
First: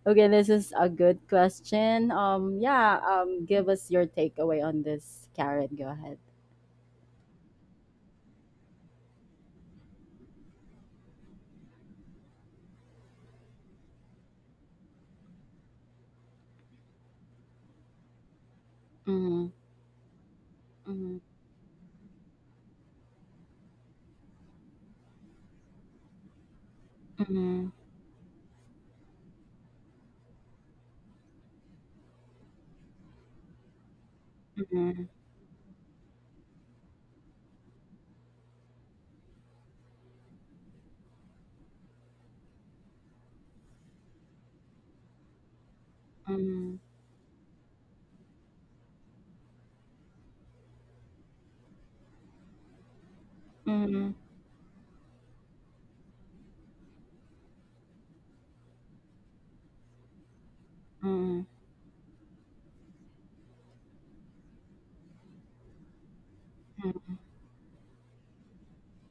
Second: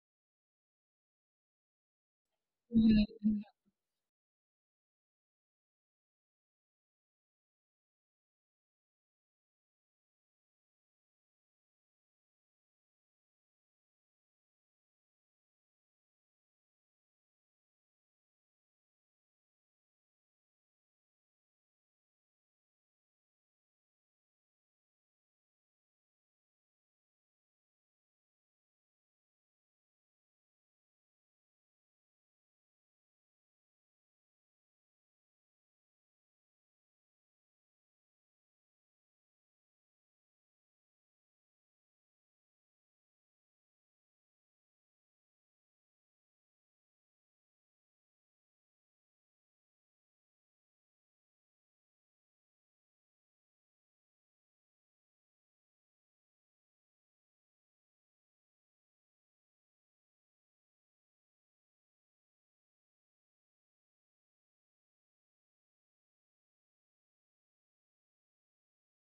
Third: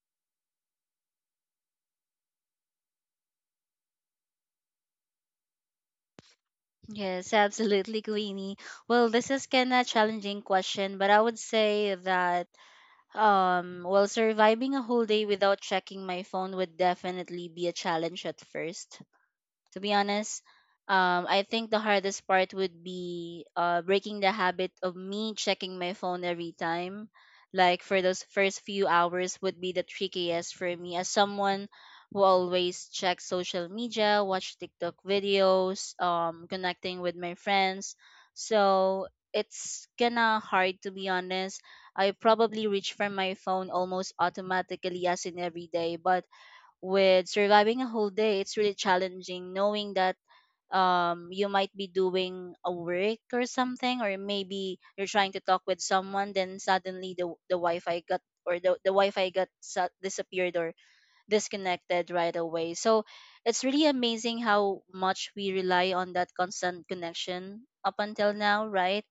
A: Okay, this is a good question. Um, yeah,
C: Hmm.
A: um, give us your takeaway on this, Karen. Go ahead.
B: Yes, absolutely, Queenie. Well, this is kind of challenging question, but I would say that Um, well, surviving a whole day without checking my phone would definitely be a challenge at first,
A: Mm-hmm,
B: to be honest.
A: mm-hmm,
B: Um, I think the hardest part would be uh, breaking the habit of me checking my phone every time.
A: mm-hmm,
B: Like for those first few hours would be the trickiest for me, as someone who always checks social media, watch TikTok videos, um, connecting with my friends. So it's kinda hard to be honest. I probably reach for my phone almost automatically as in every day, but
A: mm-hmm.
B: with surviving a whole day, it's really challenging knowing that um you might be doing a work or something, or
A: Mhm,
B: maybe you're trying to talk with someone, then suddenly the the wi-fi got, or the, the wi-fi got su- disappeared or
A: mhm,
B: disconnected right away. So it's really amazing how much we rely on that constant
A: mhm,
B: connection up until now, right?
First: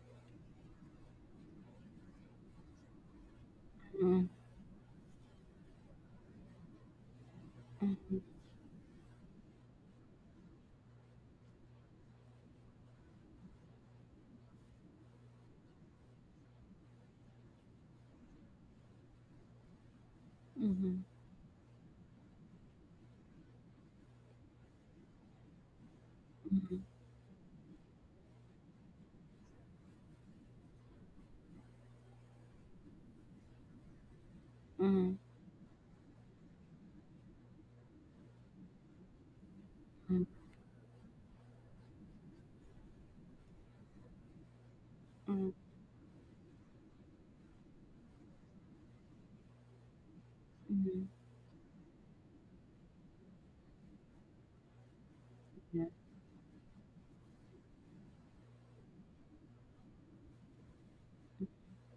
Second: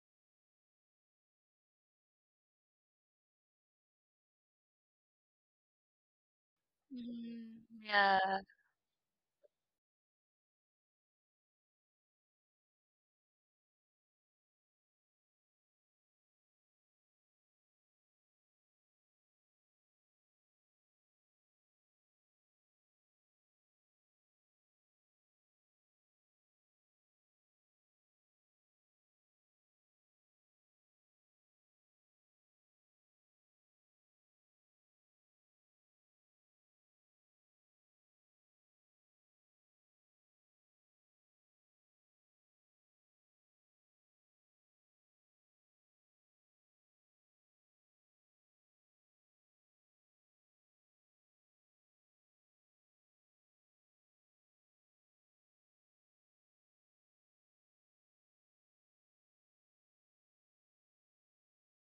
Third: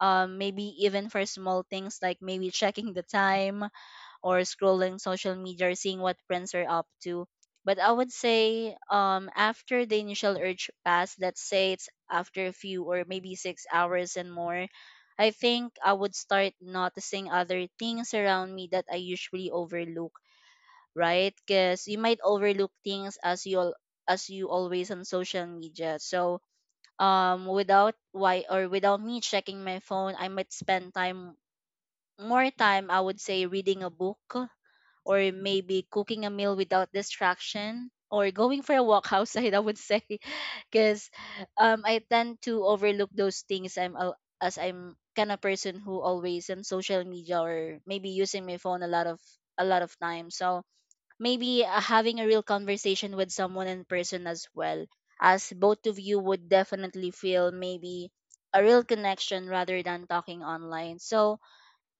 B: um, Maybe even for small things like maybe checking the time,
A: mhm,
B: or scrolling social media, or seeing what friends are up to.
C: Mm-hmm.
B: But I would
A: mhm,
C: Yeah.
B: say um, after the initial urge pass, let's say it's after a few or maybe six hours and more, I think I would start noticing other things around me that I usually overlook,
A: mhm,
B: right? Because you might overlook things as you al-, as you always on social media. So
A: mhm,
B: um without why, or without me checking my phone, I might spend time, more time, I would say, reading a book,
A: mhm,
B: or maybe cooking a meal without distraction, or going for a walk (laughs) outside, I would say,
A: mhm,
B: (laughs) because um I tend to overlook those things. I'm al- as I'm kind of
A: mhm,
B: person who always on social media, or maybe using my phone a lot of a lot of time. So
A: mhm.
B: maybe uh, having a real conversation with someone in person as well as both
A: Yeah,
B: of you would definitely feel maybe a real connection rather than talking online. So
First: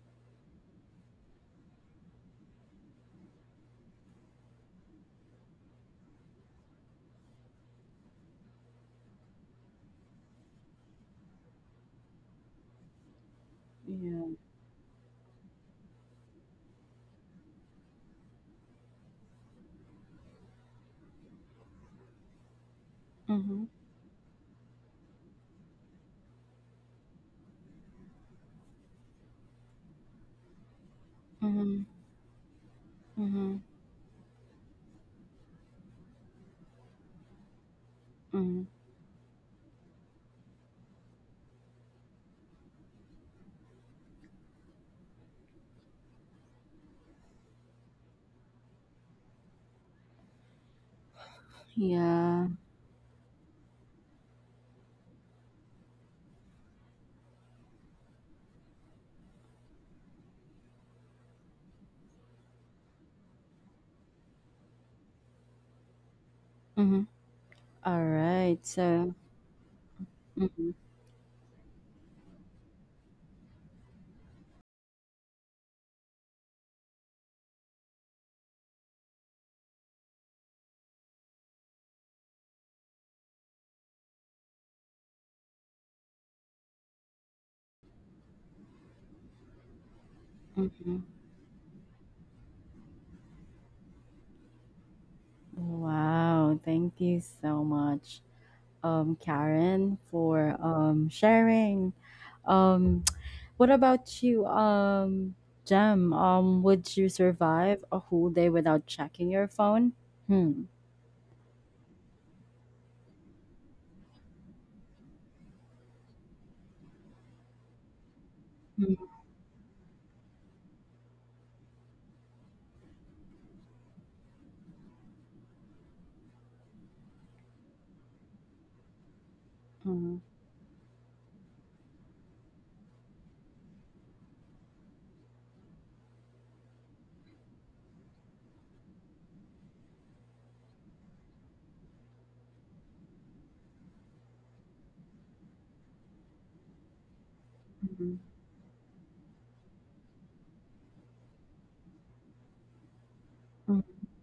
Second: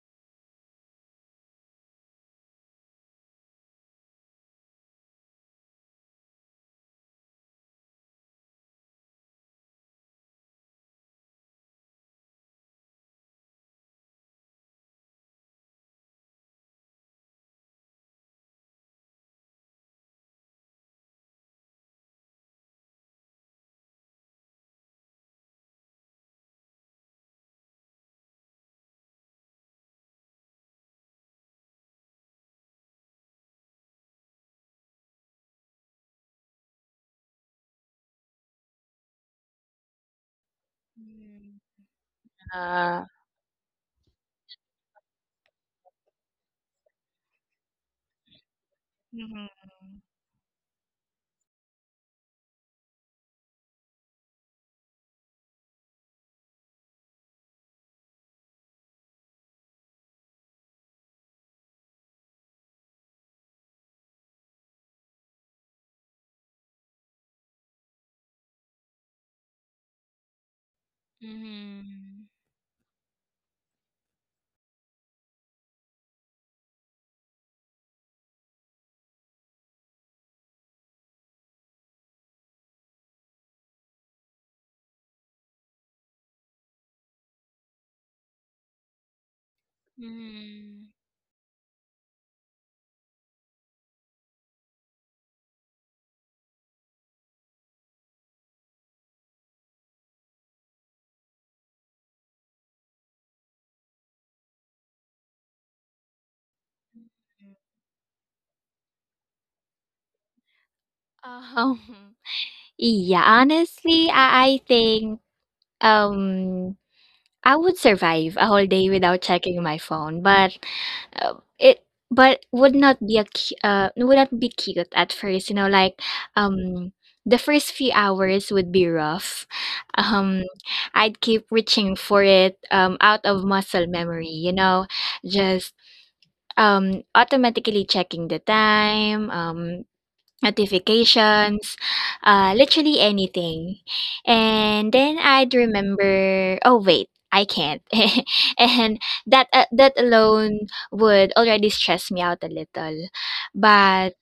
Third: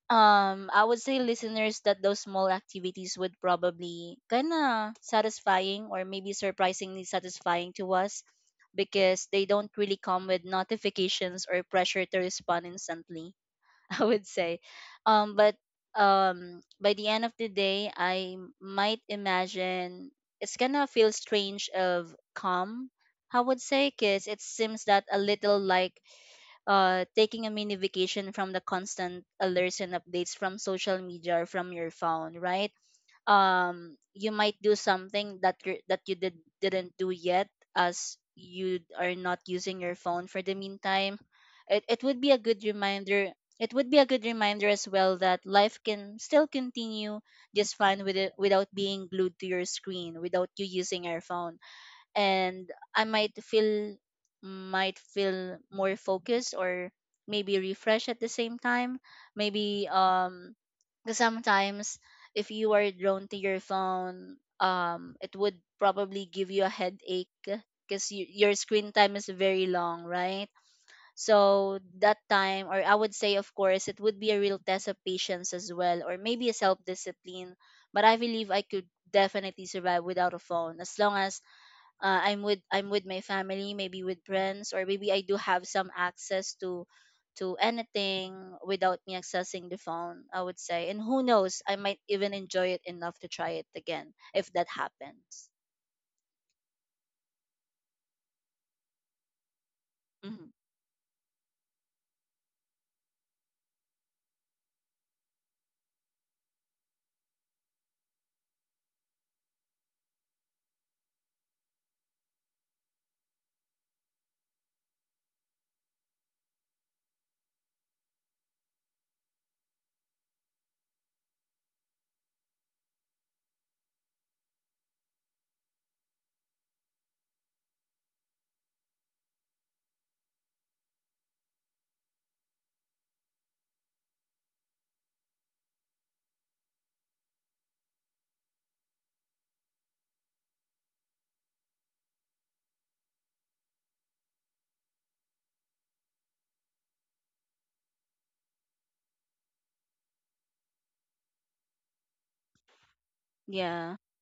B: um I would say, listeners, that those small activities would probably kind of satisfying, or maybe surprisingly satisfying to us, because they don't really come with notifications or pressure to respond instantly, (laughs) I would
A: yeah.
B: say. Um but um by the end of the day, I might imagine it's gonna feel strange of calm, I would
A: Mhm,
B: say, because it seems that a little like uh, taking a mini vacation from the constant alerts and updates from social media or from
A: mhm,
B: your phone, right?
A: mhm,
B: Um, you might do something that you're, that you did didn't do yet, as
A: mhm.
B: you are not using your phone for the meantime.
C: Mm.
B: It it would be a good
C: Ah.
B: reminder. It would be a good reminder as well that life can still continue just fine with it, without being glued to your
C: Mhm.
B: screen, without you using your phone.
A: Yeah.
B: And I might feel, might feel more focused, or maybe refresh at the same time. Maybe um 'cause sometimes if you are drawn to your phone, um it would probably give you a
A: Mhm.
B: headache
A: All
B: because you, your
A: right.
B: screen
A: So,
B: time is very long, right?
A: mhm,
B: So that
C: Mm-hmm.
B: time, or I would say, of course, it would be a real test of patience as well, or maybe a self discipline. But I believe I could definitely survive without a phone as long as uh, I'm with I'm with my family, maybe with friends, or maybe I do have some access to to anything without me accessing the phone, I would
C: Mm-hmm.
B: say. And
A: mhm.
B: who knows, I might even enjoy it enough to try it again if that happens.
A: Wow. Thank you so much, um, Karen,
B: Hmm.
A: for um sharing. Um, (tsk) what about you, um, Jem? Um, would you survive a whole day without checking your phone? Hmm.
C: Um, (laughs) yeah, honestly, I, I think um I would survive a whole day without checking my phone, but uh, it but would not be a cu- uh would not be cute at first, you know, like um the first few hours would be rough. (laughs)
A: Mhm,
C: Um I'd keep reaching for it um out of muscle memory, you know, just. Um, automatically checking the time, um, notifications, uh, literally anything. And then I'd remember, oh wait, I can't.
A: mhm,
C: (laughs) And that uh, that alone would already stress me out a little.
A: mhm,
B: Yeah.
C: But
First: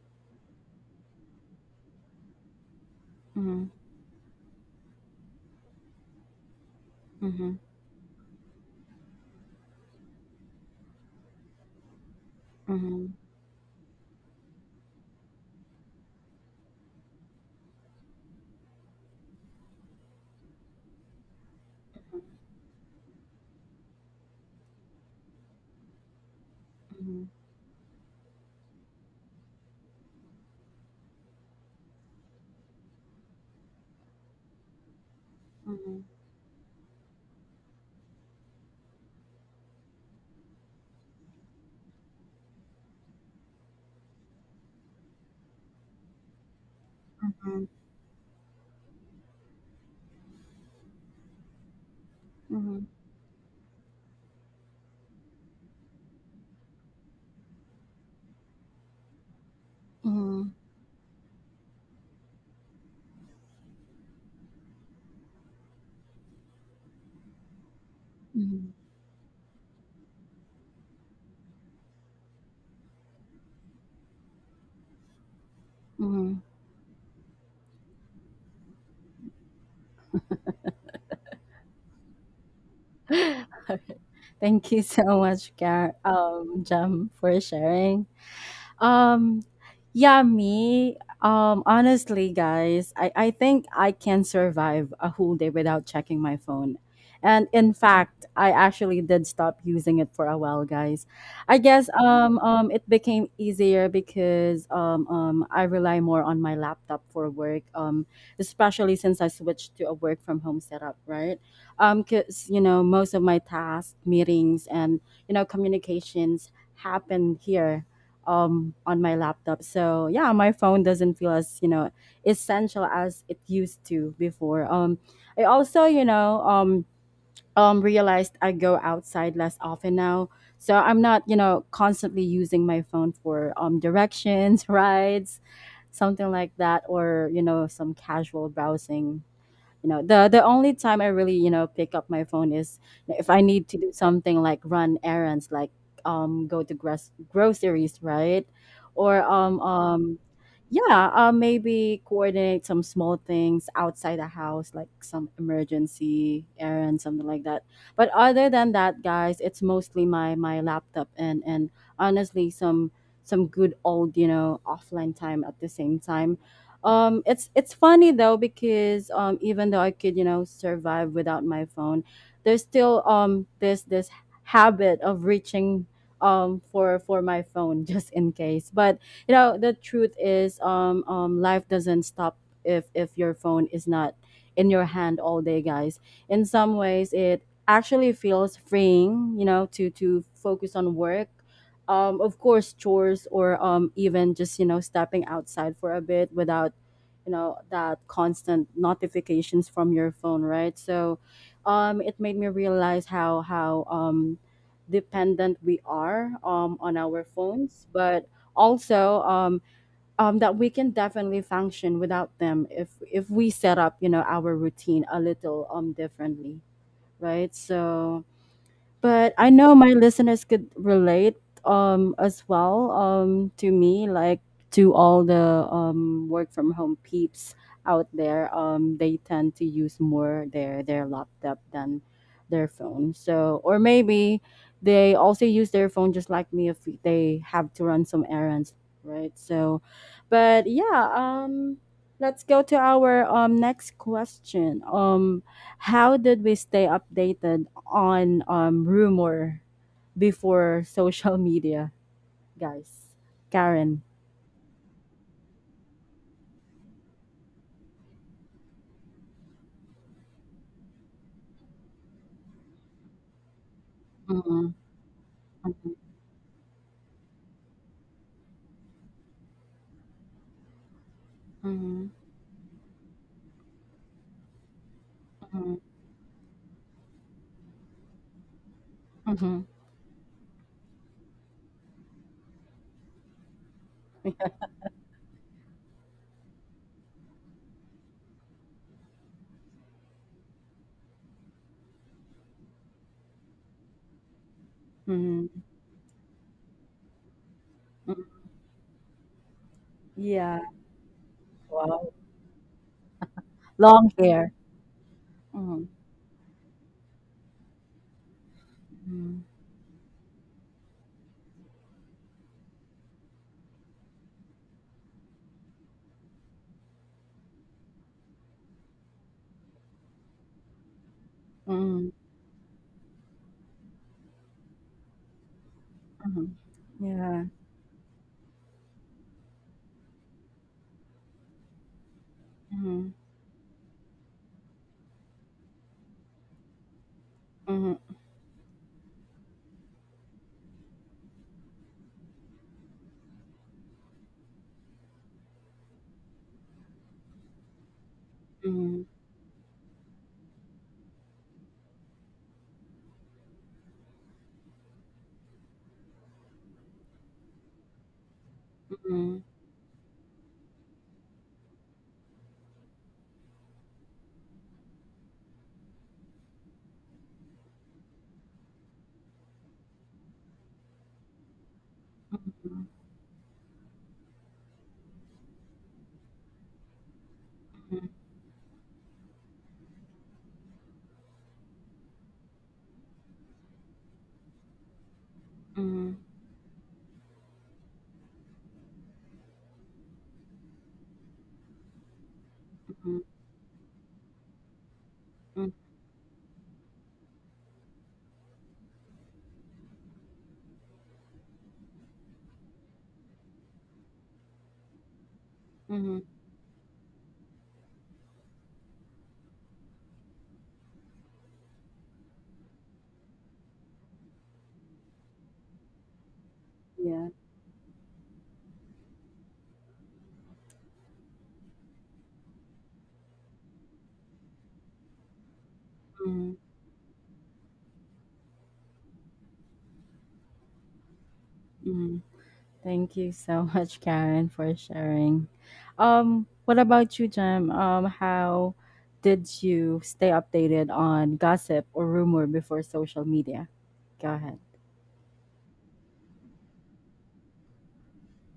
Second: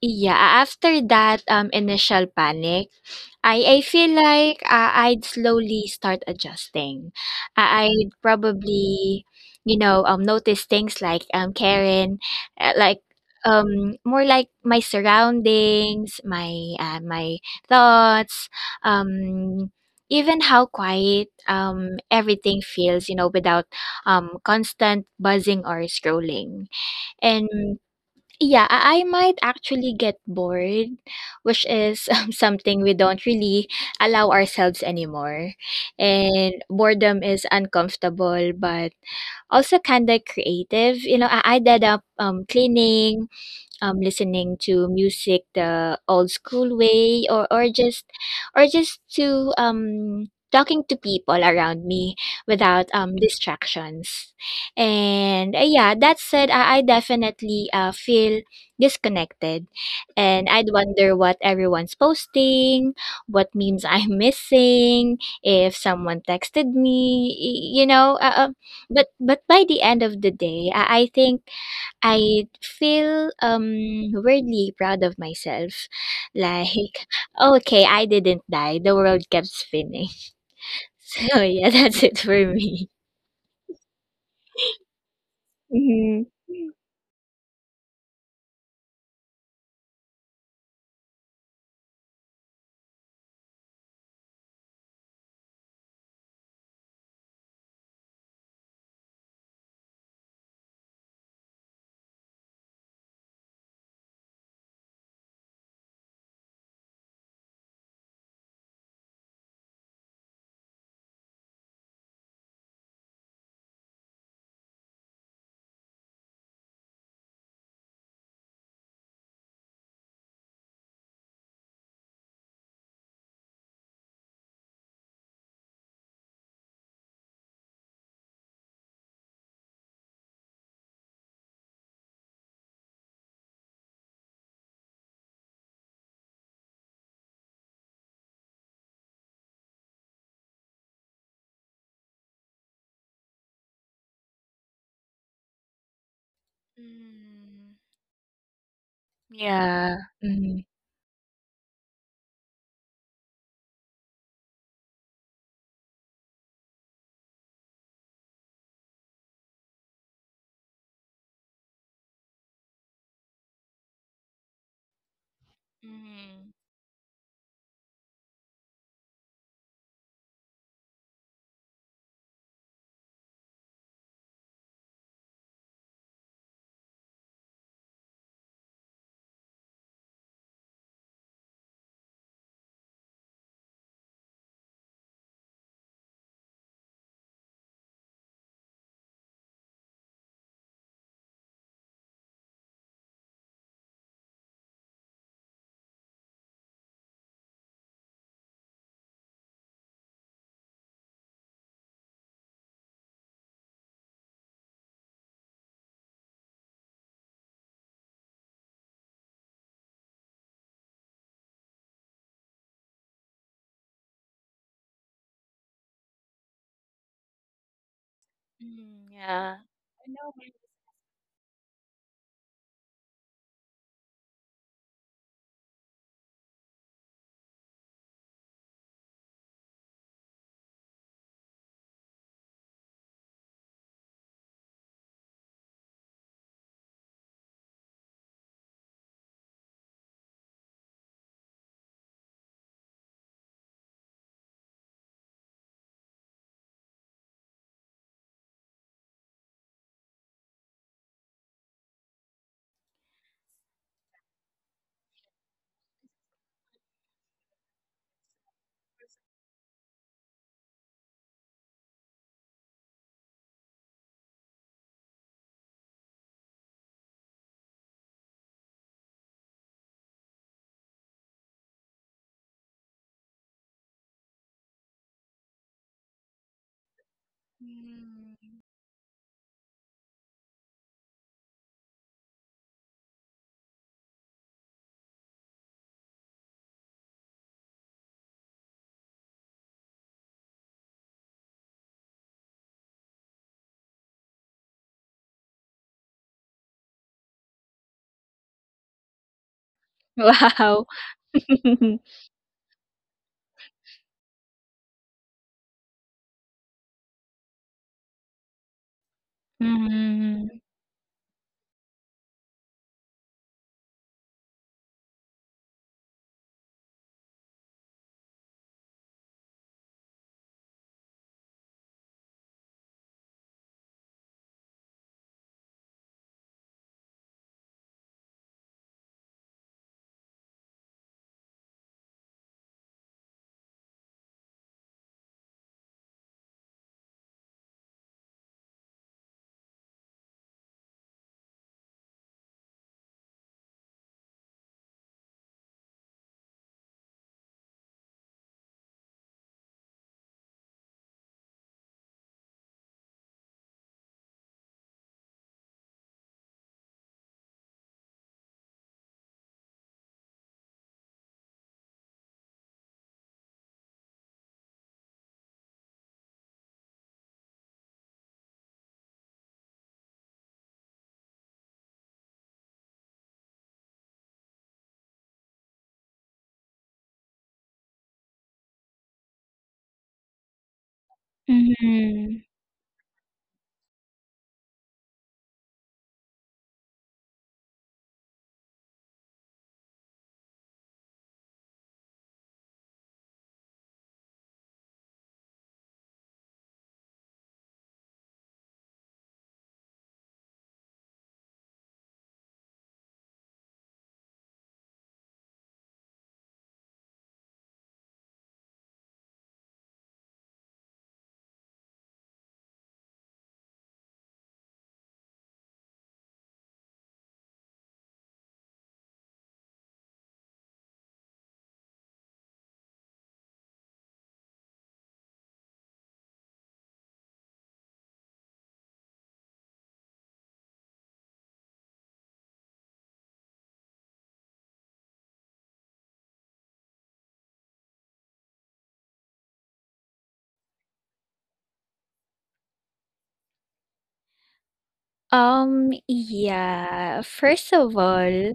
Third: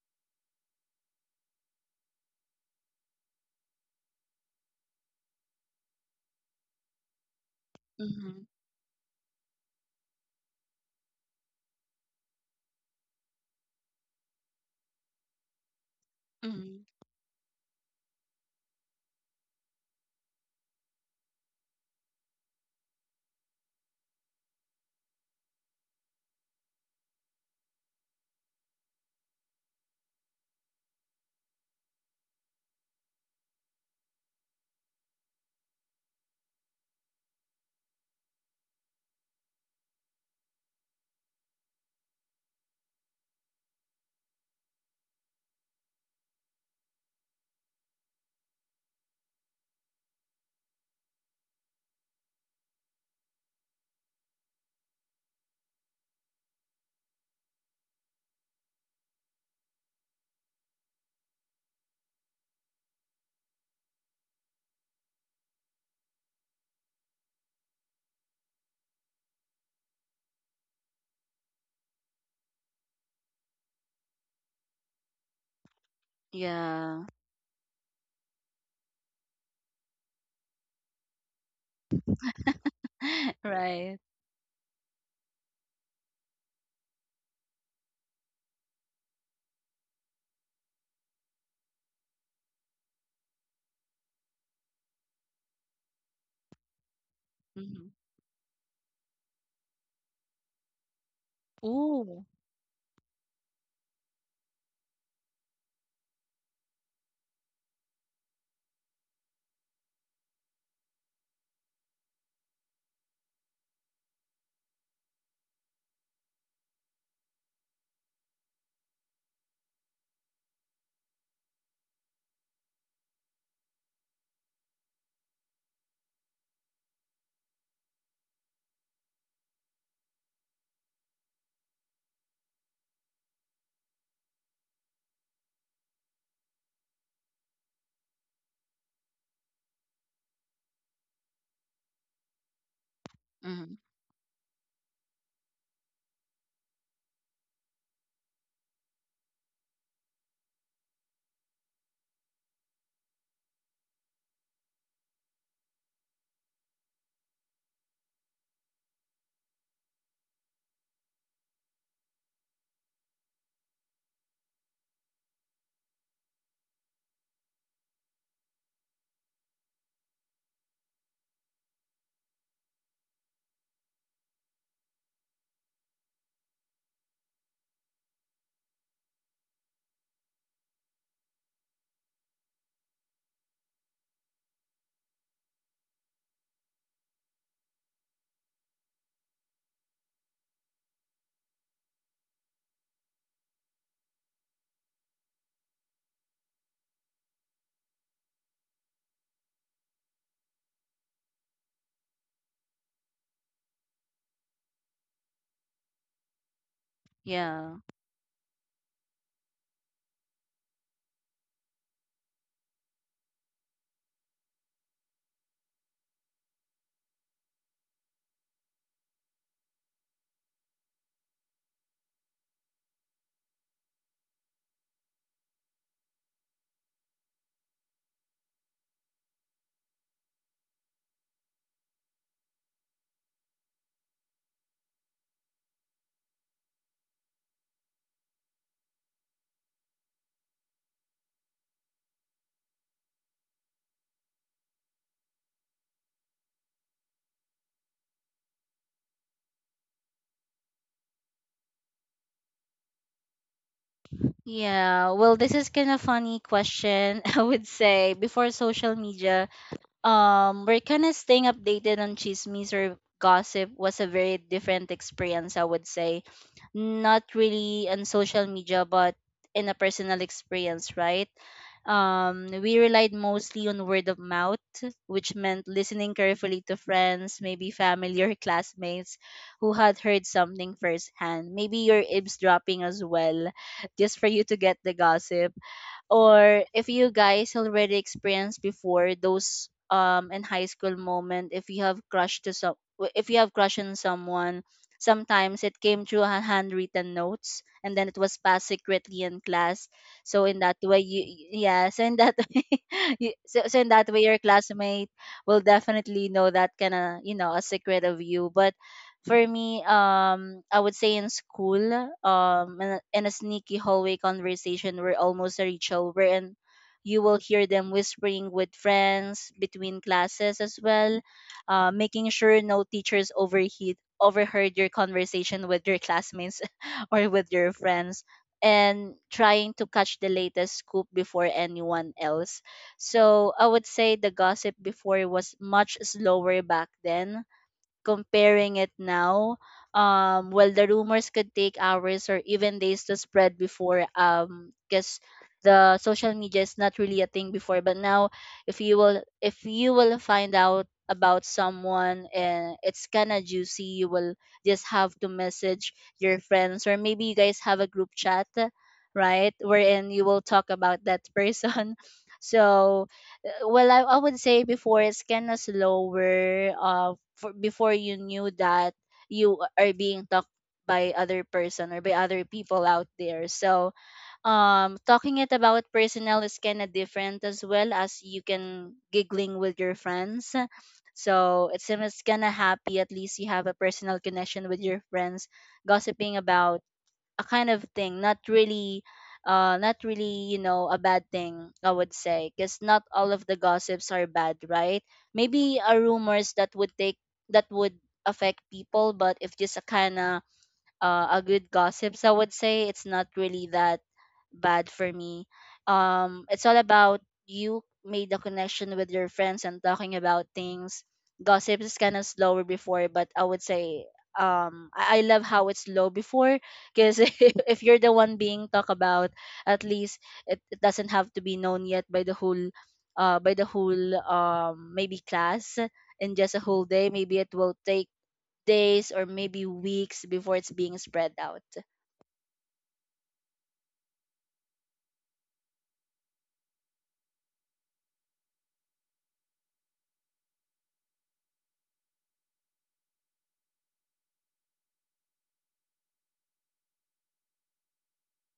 C: yeah, after that um initial panic,
A: mhm,
C: I I feel like, uh, I'd slowly start adjusting.
A: mhm,
C: I I'd
B: Hmm.
C: probably, you know, um, notice things like, um, Karen, uh, like,
A: mhm,
C: um, more like my surroundings, my,
B: Hmm.
C: uh, my thoughts, um, even how quiet, um, everything feels, you know, without, um, constant buzzing or scrolling.
A: mhm,
C: And yeah, I I might actually get bored, which is (laughs) um, something we don't really allow ourselves anymore.
A: mhm,
C: And boredom is uncomfortable, but also kind of creative. You know, I, I ended up um, cleaning, um listening to music the old school way or or
A: mhm,
C: just or just to um talking to people around me without
A: mhm,
C: um distractions and uh, yeah that said i, I definitely uh, feel disconnected and
A: mhm,
C: I'd wonder what everyone's posting, what memes (laughs) I'm missing, if someone texted me y- you know uh, uh,
A: mhm,
C: But but by the end of the day i, I think I feel um weirdly proud of myself.
A: mhm.
C: Like,
B: Yeah.
C: okay, I didn't die. The world kept spinning. (laughs) So yeah, that's it for me.
B: (laughs)
A: (laughs)
B: Right.
A: Thank you so much, Gar
C: Hmm.
A: um, Jam, for sharing. Um, yeah, me. Um, honestly, guys, I, I think I can survive a whole day without checking my phone. And in
B: Hmm.
A: fact, I actually did stop using it for a while, guys. I guess
B: Ooh.
A: um, um, it became easier because um, um, I rely more on my laptop for work, um, especially since I switched to a work from home setup, right? Because, you know, most of my tasks, meetings, and, you know, communications happen here um, on my laptop. So yeah, my phone doesn't feel as you know essential as it used to before. Um, I also you know um, um, realized I go outside less often now. So I'm not you know constantly using my phone for um, directions, (laughs) rides, something like that, or you know some casual browsing you know the the only time I really you know pick up my phone is if I need
B: Hmm.
A: to do something like run errands like um go to gros-
C: Mm,
A: groceries, right? Or um
C: yeah.
A: um
C: Hmm.
A: yeah, uh, maybe coordinate some small things outside the house like some emergency errand, something like that. But other than that, guys, it's mostly my my laptop and and honestly some some good old, you know offline time at the same time.
C: Mm,
A: um it's it's funny though, because um even though I could you know survive without my phone, there's still um this this habit of reaching um for for my phone (laughs) just in case. But you know, the truth is um um life doesn't stop if if your phone is not in your hand all day, guys. In some ways, it actually feels freeing, you know, to to focus on work, um, of course, chores, or um, even just, you know, stepping outside for a bit without, you know, that constant notifications from your phone, right? So um it made me realize how how um dependent we are um on our
B: Yeah.
A: phones. But also um um that we can definitely function without them if if we set up, you know, our routine a little um differently, right? So
C: mm,
A: but I
C: yeah.
A: know my
C: I know.
A: listeners could relate um as well, um to me, like to all the um work from home peeps out there. um they tend to use more their their laptop than their phone. So or maybe they also use their phone just like me if they have to run some errands, right? So but yeah, um let's go to our um next question um How did we stay updated on um, rumor before (laughs) social media, guys. Karen.
B: Yeah. Well, this is kind of funny question, (laughs) I would say. Before social media, um we're kind of staying updated on chismes or gossip was a very
A: Mm-hmm.
B: different experience, I would
A: Mm-hmm.
B: say, not really on social media but in a personal experience, right?
A: Mm-hmm.
B: Um we relied mostly on word of mouth, which meant listening carefully to friends, maybe family or
C: Mm.
B: (laughs) classmates
A: Mm-hmm.
B: who had heard something firsthand, maybe you're eavesdropping as well just for you to get the gossip. Or if you guys already experienced before those um in high school moment, if you have crush to some w- if you have crush on someone,
A: Mm-hmm.
B: sometimes it came through ha- handwritten notes and then it
A: Hmm.
B: was passed secretly in class. So
A: Yeah.
B: in that
C: Wow.
B: way you, yeah, so
A: Wow.
B: in
C: (laughs)
B: that (laughs) way you, so, so in that
A: Long
B: way your
A: hair.
B: classmate will
A: Mm-hmm.
B: definitely know that kind of, you know, a secret of you. But for me,
C: Mm.
B: um, I would say in school, um, in a, in a sneaky hallway conversation were almost a ritual, wherein you will hear them whispering with friends between classes as well, uh,
A: Mm-hmm.
B: making sure no teachers overheat overheard your conversation with your classmates
A: Mm-hmm.
B: (laughs) or
A: Yeah.
B: with your friends, and trying to catch the latest scoop before anyone else.
A: Mm-hmm.
B: So I would say the gossip before was much slower back then,
A: Mm-hmm.
B: comparing it now. Um, well, the rumors could take hours or even days to spread before, um, because the social media is not really a thing before. But now, if you
A: Mm-hmm.
B: will, if you will find out about someone and it's kind of juicy, you will just have to message your friends or maybe you guys have a group chat,
A: Mm-hmm.
B: right, wherein you will talk about that person. (laughs) So, uh, well, I, I would say before it's kind of slower, uh for, before you knew that you are being talked by other person or by other people out there. So um talking it about personnel is kind of different, as well
A: Mm-hmm.
B: as you can giggling with your friends. So it's it's kind
C: Hmm.
B: of happy, at least you have a personal connection with your friends,
A: Mm-hmm.
B: gossiping about a kind of thing, not really uh not really, you know, a bad thing, I would say, because not all of the gossips are bad, right?
A: Mm-hmm.
B: Maybe a rumors that would take, that would affect people, but if just a kind of uh, a good gossips, I would say it's not really that bad for me.
A: Mm-hmm.
B: Um it's all about you made a connection with your friends and talking about things. Gossips is kind of slower before, but I would say um i, I love how it's slow before, because
A: Yeah.
B: (laughs) if you're the one being talked about, at least it, it doesn't have to be known yet by the whole uh by the whole um maybe class in
A: Mm-hmm.
B: just a whole day. Maybe it will take days or maybe weeks before it's being spread out.
A: Thank you so much, Karen, for sharing. Um, what about you, Jem? Um, how did you stay updated on gossip or rumor before social media? Go ahead.
C: Um, yeah. First of all,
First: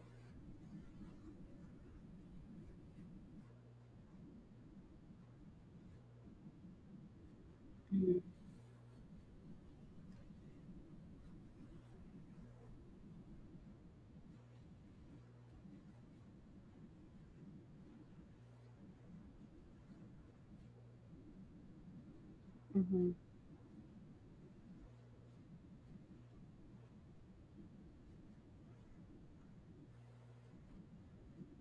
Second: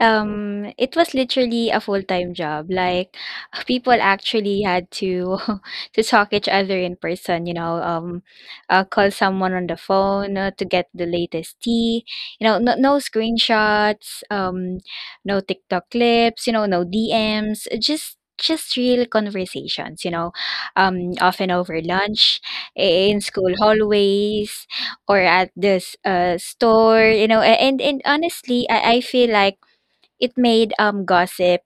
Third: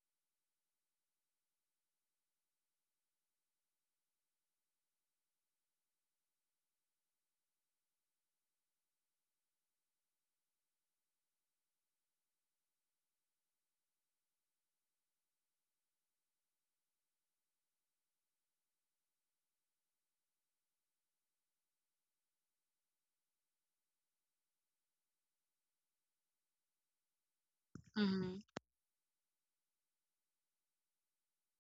C: Um, it was literally a full-time job. Like (laughs) people actually had to (laughs) to talk each other in person, you know,
A: Mm-hmm,
C: um, uh, call someone on the phone uh, to get the latest tea. You know, no, no screenshots, um, no TikTok clips, you know, no D Ms, uh, just just real conversations, you know, um, often over lunch, i- in school hallways, or at this uh store, you know, a- and and
B: Hmm.
C: honestly, I, I feel like it made um gossip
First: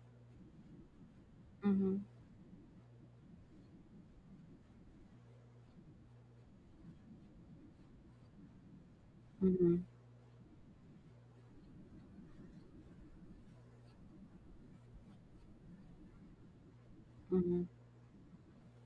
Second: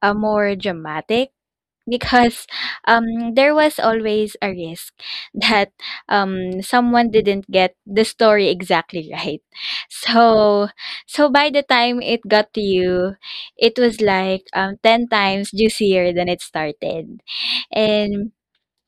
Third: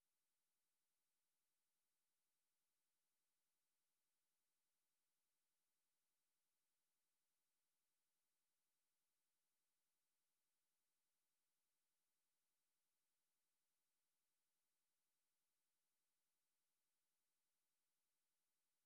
C: uh, more dramatic
A: mm-hmm,
C: because um there was always a risk (laughs) that um someone didn't get the story exactly (laughs) right.
A: mm-hmm,
C: So so by the time it got to you, it was like um ten times juicier than it started.
A: mm-hmm,
C: And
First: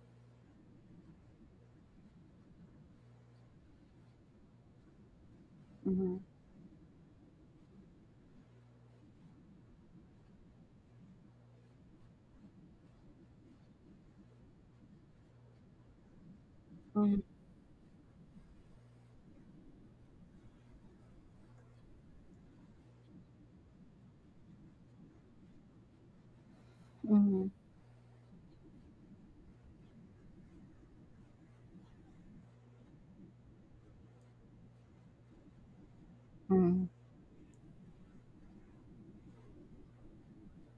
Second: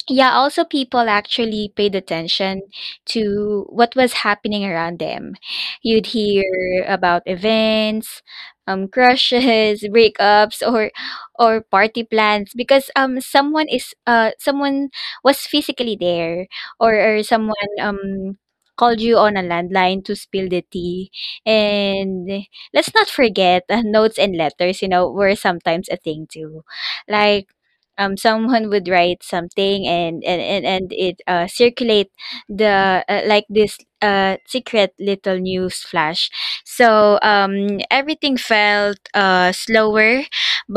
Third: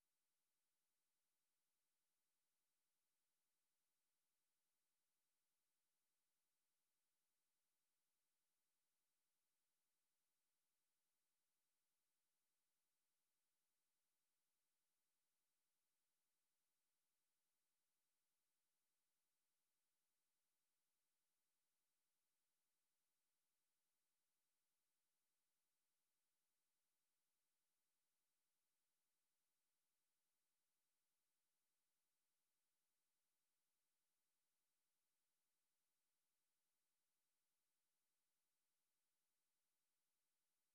C: yeah, also people actually paid attention to what was happening around them. You'd hear about events, um, crushes, (laughs) breakups, or or party plans because um someone is uh someone was physically there or,
A: mm-hmm, mm-hmm,
C: or someone um called you on a landline to spill the tea. And let's not forget uh, notes and letters, you know, were sometimes a thing too. Like
A: mm-hmm,
C: um, someone would write something and and and, and it uh, circulate the uh, like this uh, secret little news flash,
A: mm-hmm,
C: so um, everything felt uh, slower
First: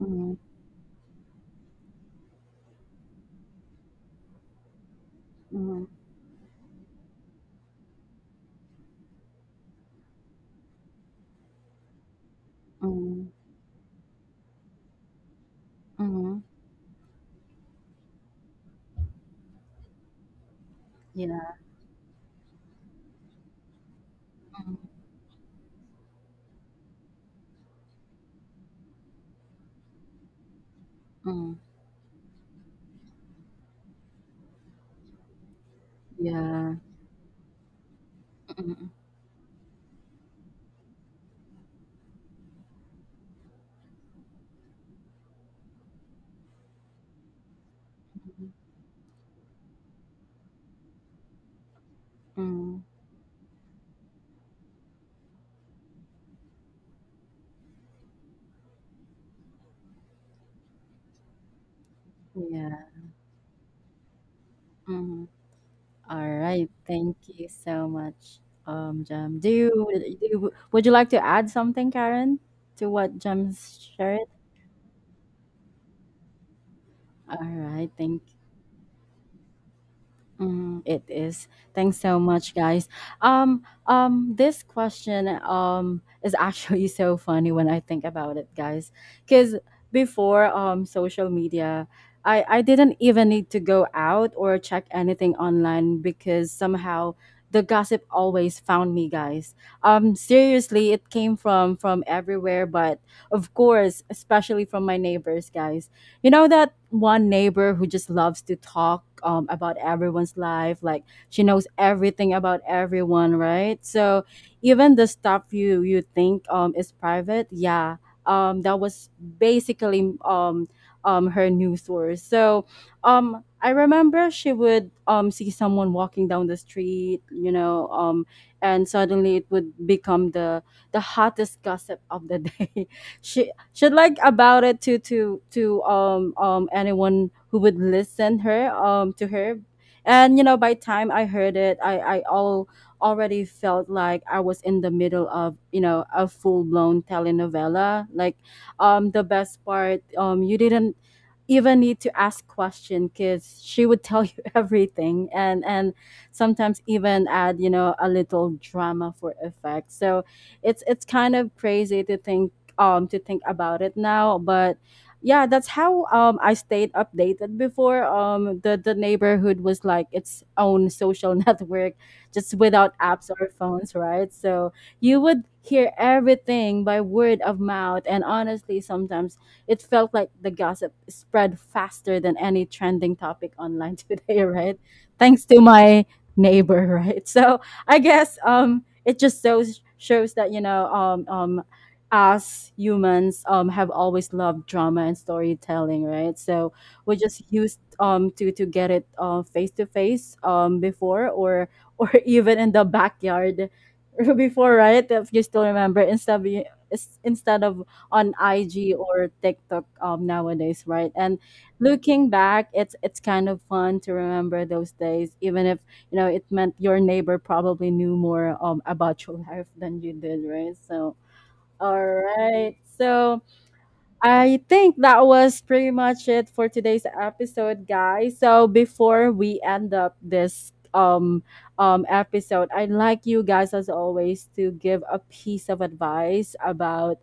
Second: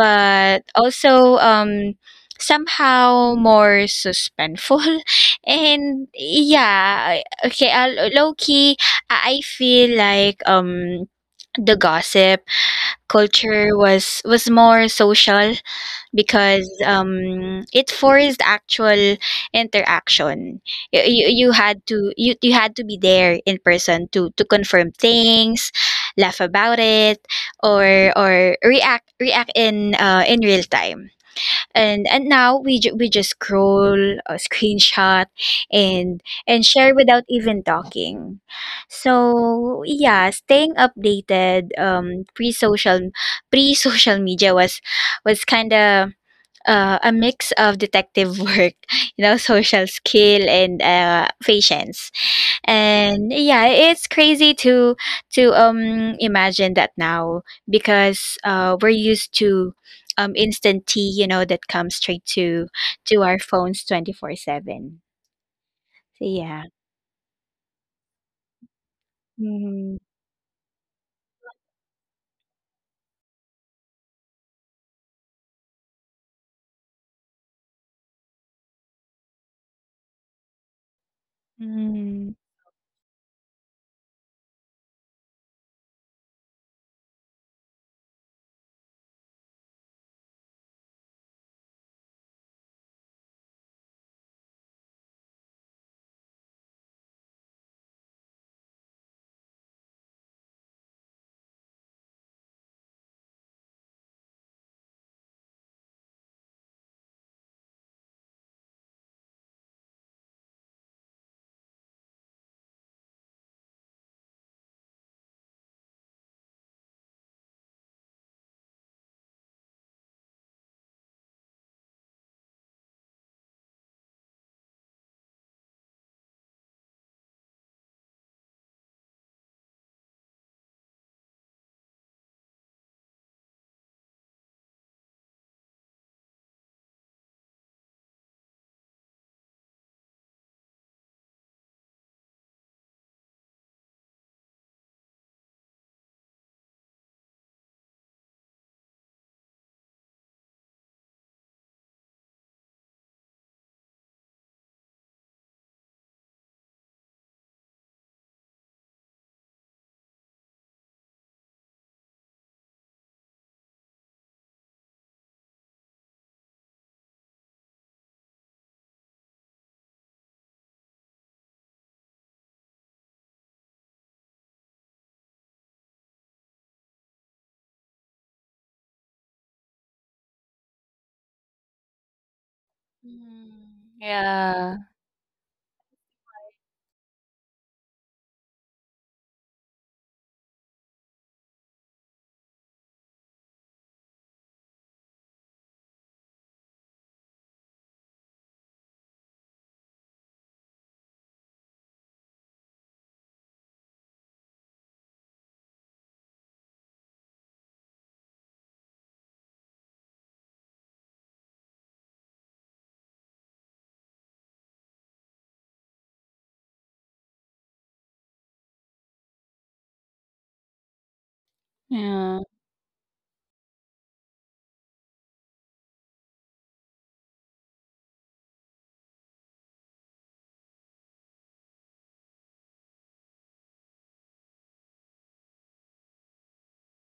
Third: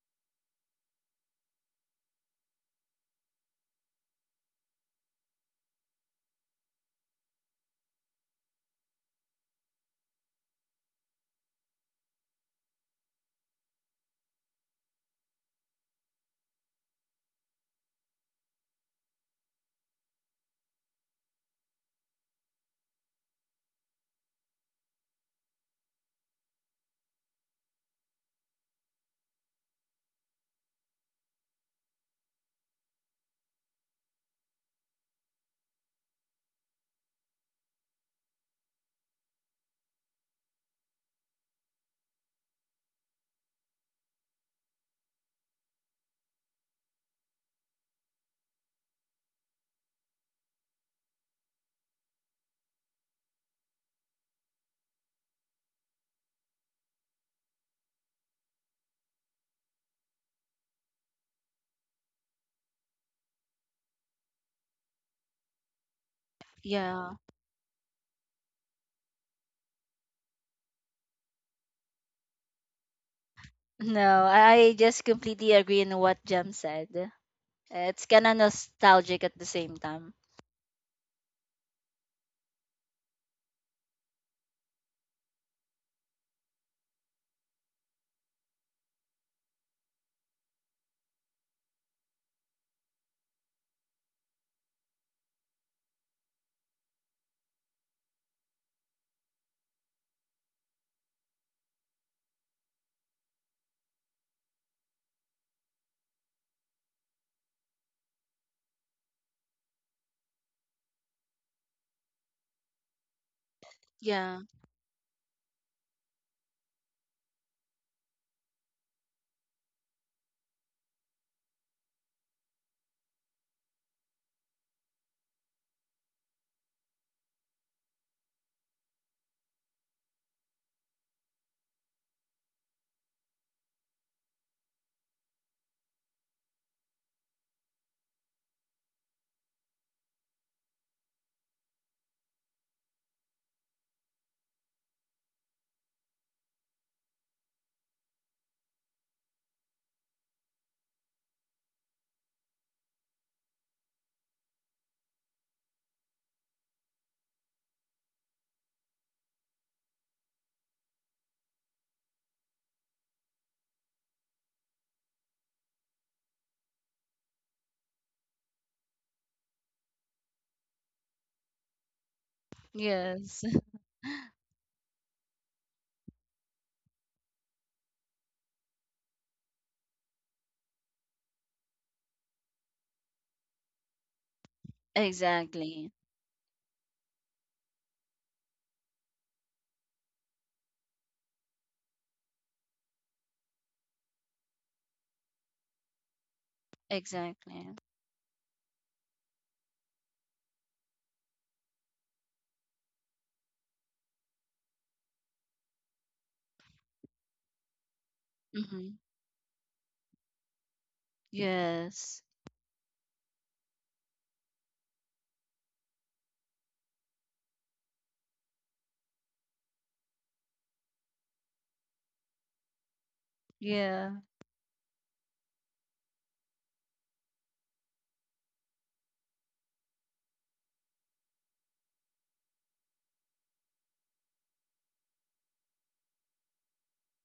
A: mm-hmm,
C: also um, somehow more suspenseful (laughs)
A: mm-hmm,
C: and yeah okay uh, low key i I feel like um the gossip
A: mm-hmm,
C: culture was was more social
A: mm-hmm.
C: because um, it forced actual interaction. You, you, you
A: Yeah.
C: had to you, you had to be there in person to to confirm things, laugh about it, or or react react in uh, in real time.
A: Mm-hmm.
C: And and now we ju- we just scroll, uh, (laughs) screenshot, and and
A: Yeah.
C: share without even talking.
A: Mm-hmm.
C: So yeah, staying updated um, pre social pre social media was was kind of uh, a mix of detective work, (laughs) you know, social skill and uh, patience. And yeah, it's crazy to to um imagine that now because uh, we're used to um instant tea, you know, that comes straight to
A: Yeah.
C: to our phones twenty four seven. So
A: All
C: yeah.
A: right. Thank
B: Yeah. (laughs)
A: you so much, um, Jem. Do you,
C: Mm-hmm.
A: do you- would you like to add something, Karen, to what Jem's shared?
B: No, I I just completely agree in what Jem said.
A: All right.
B: It's
A: Thank
B: kind of nostalgic at the same time.
A: Mm, it is. Thanks so
C: Mm,
A: much, guys. Um, um, this question um is actually (laughs) so funny when I think about it, guys. Because before um social media, I I didn't even need to go out or check anything online because somehow the gossip always found me, guys. Um, seriously, it came from from everywhere, but of course, especially from my neighbors, guys. You know, that one neighbor who just loves to talk, um, about everyone's life. Like, she knows everything about everyone, right? So
B: Yeah.
A: even the stuff you you think um is private, yeah, um that was basically um um her news source. So um I remember she would um see someone walking down the street, you know, um and suddenly it would become the the hottest gossip of the day. (laughs) she she'd like about it to to to um um anyone who would listen her um to her. And you know, by time I heard it, I I all already felt like I was in the middle of, you know, a full-blown telenovela. Like, um the best part, um you didn't even need to ask question because she would tell you (laughs) everything. And and sometimes even add, you know, a little drama for effect. So it's it's kind of crazy to think um to think about it now. But yeah, that's how um I stayed updated before. Um the the neighborhood was like its own social (laughs) network, just without apps
B: Yes.
A: or
B: (laughs)
A: phones, right? So you would hear everything by word of mouth, and honestly sometimes it felt like the gossip spread faster than any trending topic online (laughs)
C: mm,
A: today, right?
C: yeah,
A: Thanks to
B: Exactly.
A: my neighbor. (laughs) Right, so I guess um it just shows shows that, you know, um um us humans um, have always loved drama and storytelling, right? So we just
B: Exactly.
A: used um, to to get it, uh, face to face um before. or or (laughs) even in the backyard (laughs) before, right? If you still remember, instead of is- instead of on I G
B: Mm-hmm.
A: or TikTok um nowadays, right? And
B: Yes.
A: looking back, it's it's kind of fun to remember those days, even if you know it meant your neighbor probably knew more um about your (laughs) life than you did, right? So all
C: yeah.
A: right. So
B: Yeah.
A: I think that was pretty much it for today's episode, guys. So before we end up this um um episode, I'd like you guys, as always, to give a piece of advice about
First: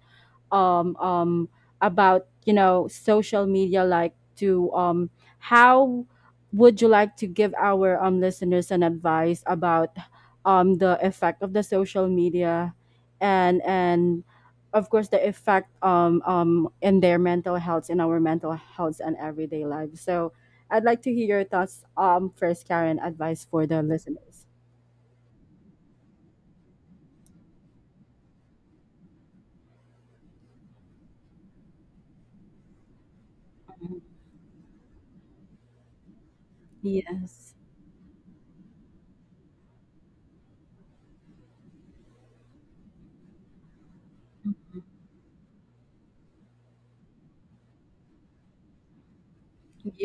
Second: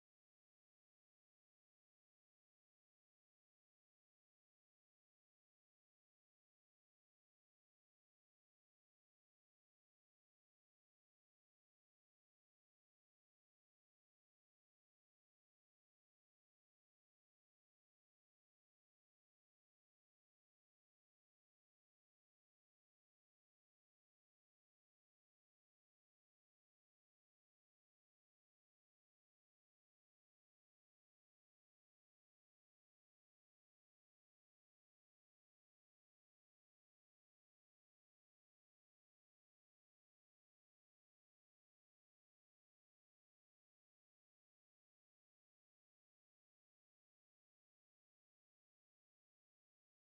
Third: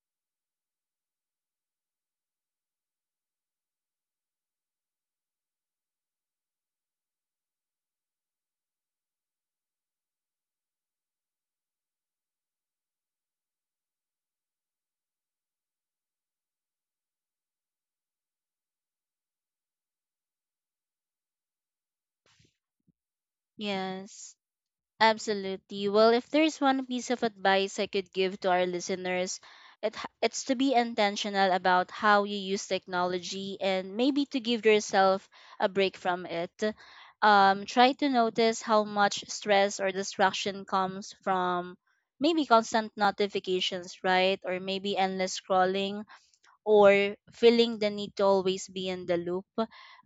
A: um, um, about, you know, social media, like to um, how would you like to give our um, listeners an advice about um, the effect of the social media and and of course the effect um, um, in their mental health, in our mental health and everyday lives. So I'd like to hear your thoughts, um, first, Karen, advice for the
B: Yes.
A: listeners.
B: Absolutely. Well, if there's one piece of advice I could give to our listeners, it, h- it's to be intentional about how you use technology and
A: Mhm.
B: maybe to give yourself a break from it.
A: Yes.
B: Um, try to notice how much stress or distraction comes from maybe constant notifications, right? Or
A: Mhm.
B: maybe endless scrolling or feeling the need to always be in the loop.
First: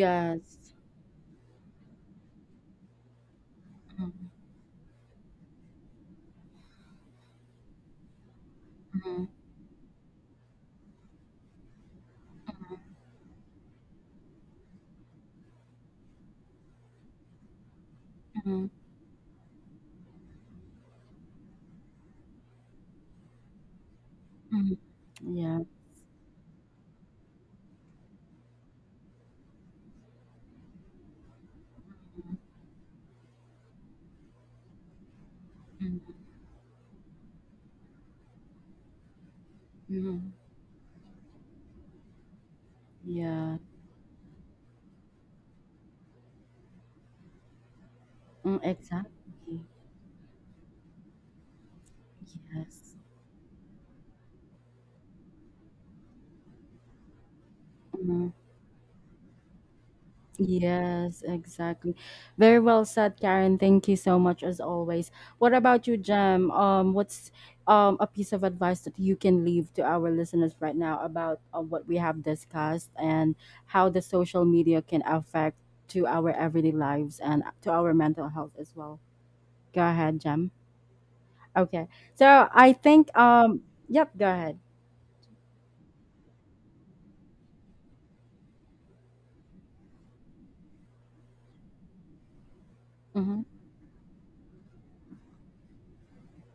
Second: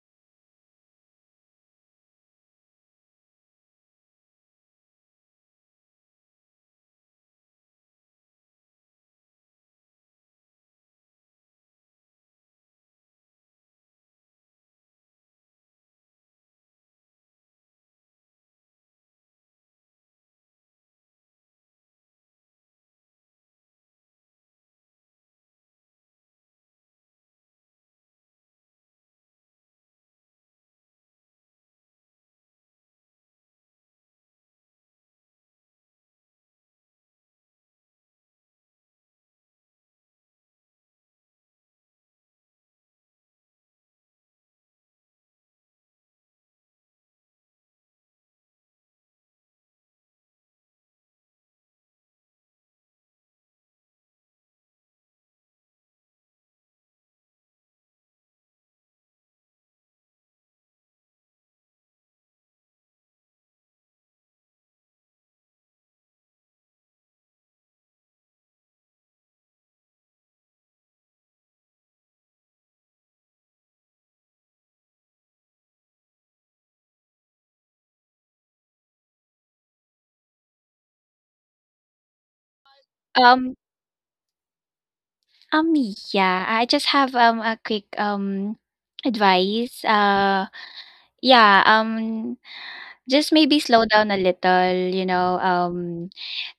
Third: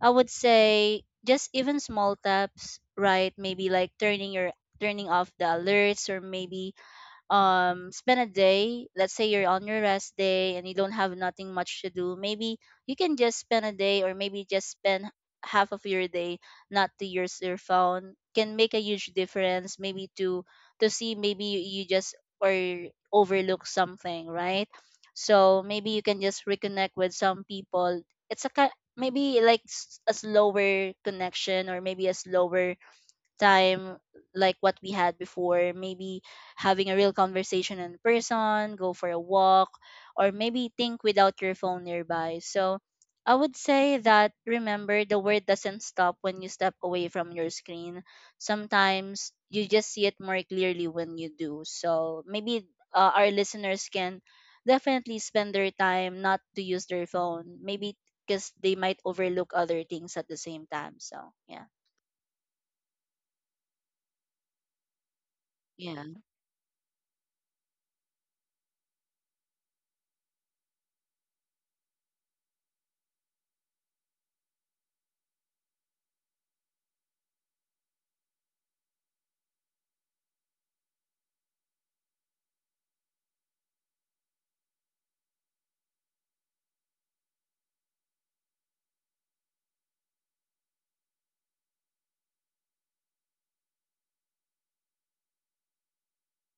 B: I would say just even small taps, right? Maybe like
A: Mhm.
B: turning your turning off the alerts, or maybe um spend a day. Let's say
A: Mhm.
B: you're on your rest day and you don't have nothing much to do, maybe
A: Mhm.
B: you can just spend a day or maybe just spend half of your day not to use your phone, can
A: Mhm.
B: make a huge difference. Maybe to to see maybe you, you just or overlook something, right?
A: Mhm. Yeah.
B: So maybe you can just reconnect with some people. It's a ki- maybe like s- a slower connection, or maybe a slower time, like what we had before.
A: Mhm.
B: Maybe having a real conversation in person, go for a walk, or
A: Mhm.
B: maybe think without your phone nearby. So I would
A: Yeah.
B: say that remember the word doesn't stop when you step away from your screen.
A: Mm,
B: Sometimes
A: exactly.
B: you just see it more clearly when you do. So maybe
A: Yes.
B: uh, our listeners can definitely spend their time not to use their phone, maybe
A: Mhm.
B: because they might overlook other things at the same time.
A: Yes,
B: So
A: exactly. Very well said, Karen. Thank you so much as always. What about you,
B: yeah.
A: Jem? Um, what's um a piece of advice that you can leave to our listeners right now about, uh, what we have discussed and how the social media can affect to our everyday lives and to our mental health as well? Go ahead, Jem. Okay. So I think
C: Um,
A: um yep, go ahead.
C: Um yeah, I just have um a quick um advice. Uh Yeah, um, just
A: Mhm.
C: maybe slow down a little, you know, um,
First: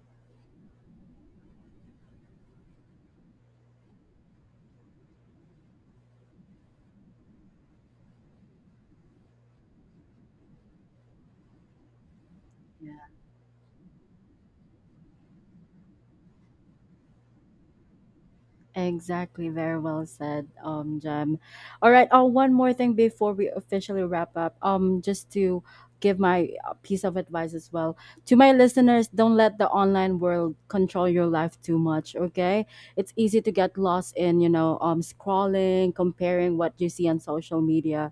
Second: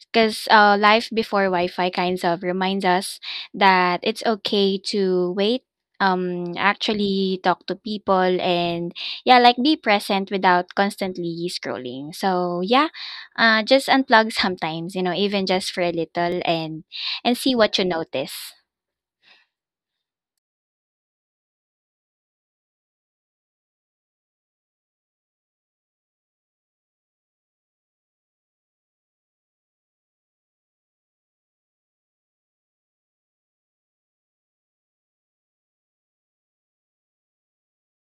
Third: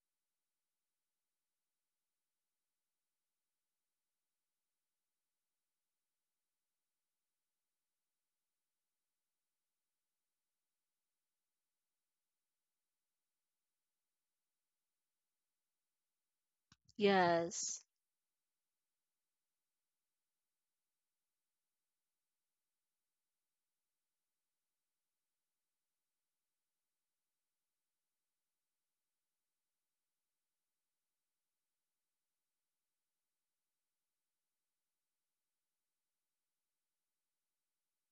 C: because uh, life before Wi-Fi kinds of reminds us that it's okay to wait, um, actually talk to people and yeah, like be present without constantly scrolling. So yeah,
A: Yeah.
C: uh, just unplug (laughs) sometimes, you know, even just for a little and and see what
B: Yes.
C: you notice.
A: Exactly, very well said, um, Jem. All right. Oh, one more thing before we officially wrap up. Um, just to give my uh, piece of advice as well to my listeners: don't let the online world control your life too much. Okay, it's easy to get lost in, you know, um, scrolling, comparing what you see on social media.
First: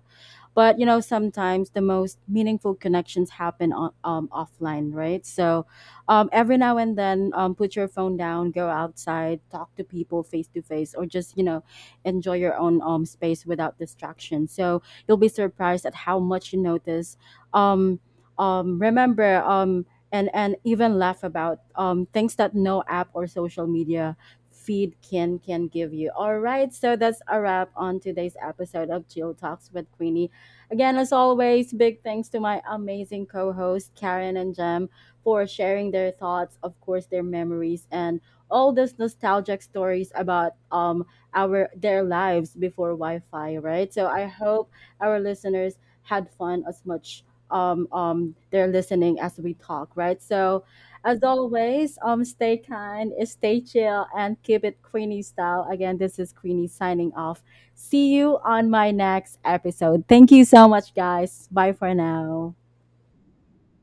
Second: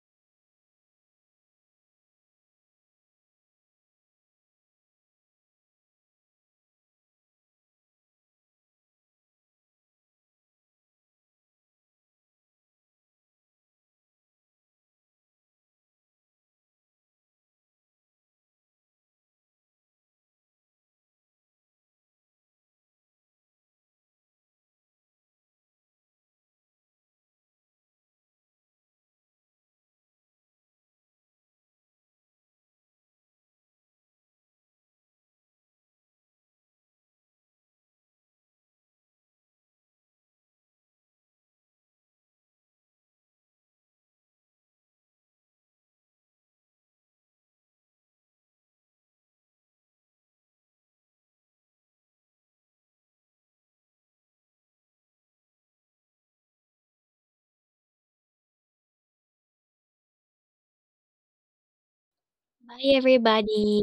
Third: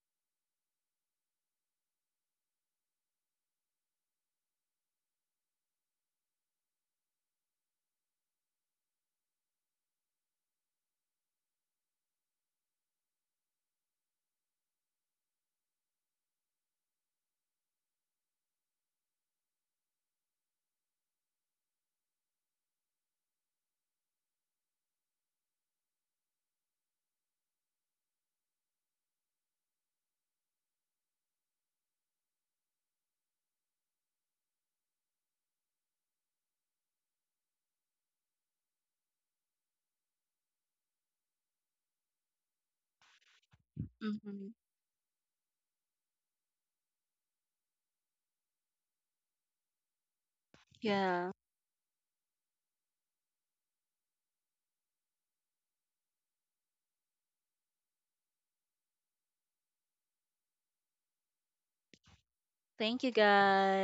A: But you know, sometimes the most meaningful connections happen on, um, offline, right? So um, every now and then, um, put your phone down, go outside, talk to people face to face, or just, you know, enjoy your own um, space without distraction. So you'll be surprised at how much you notice. Um, um, remember, um, and and even laugh about um, things that no app or social media feed can can give you. All right, so that's a wrap on today's episode of Chill Talks with Queenie. Again, as always, big thanks to my amazing co hosts, Karen and Jem, for sharing their thoughts, of course, their memories, and all those nostalgic stories about um our their lives before Wi-Fi, right? So I
B: Hmm.
A: hope our listeners had fun as much um um they're listening as we talk, right? So as
B: Yeah.
A: always, um stay kind, stay chill, and keep it Queenie style. Again, this is Queenie signing off. See you on my next episode. Thank you so much, guys. Bye for now.
C: Bye,
B: Thank you,
C: everybody.
B: guys.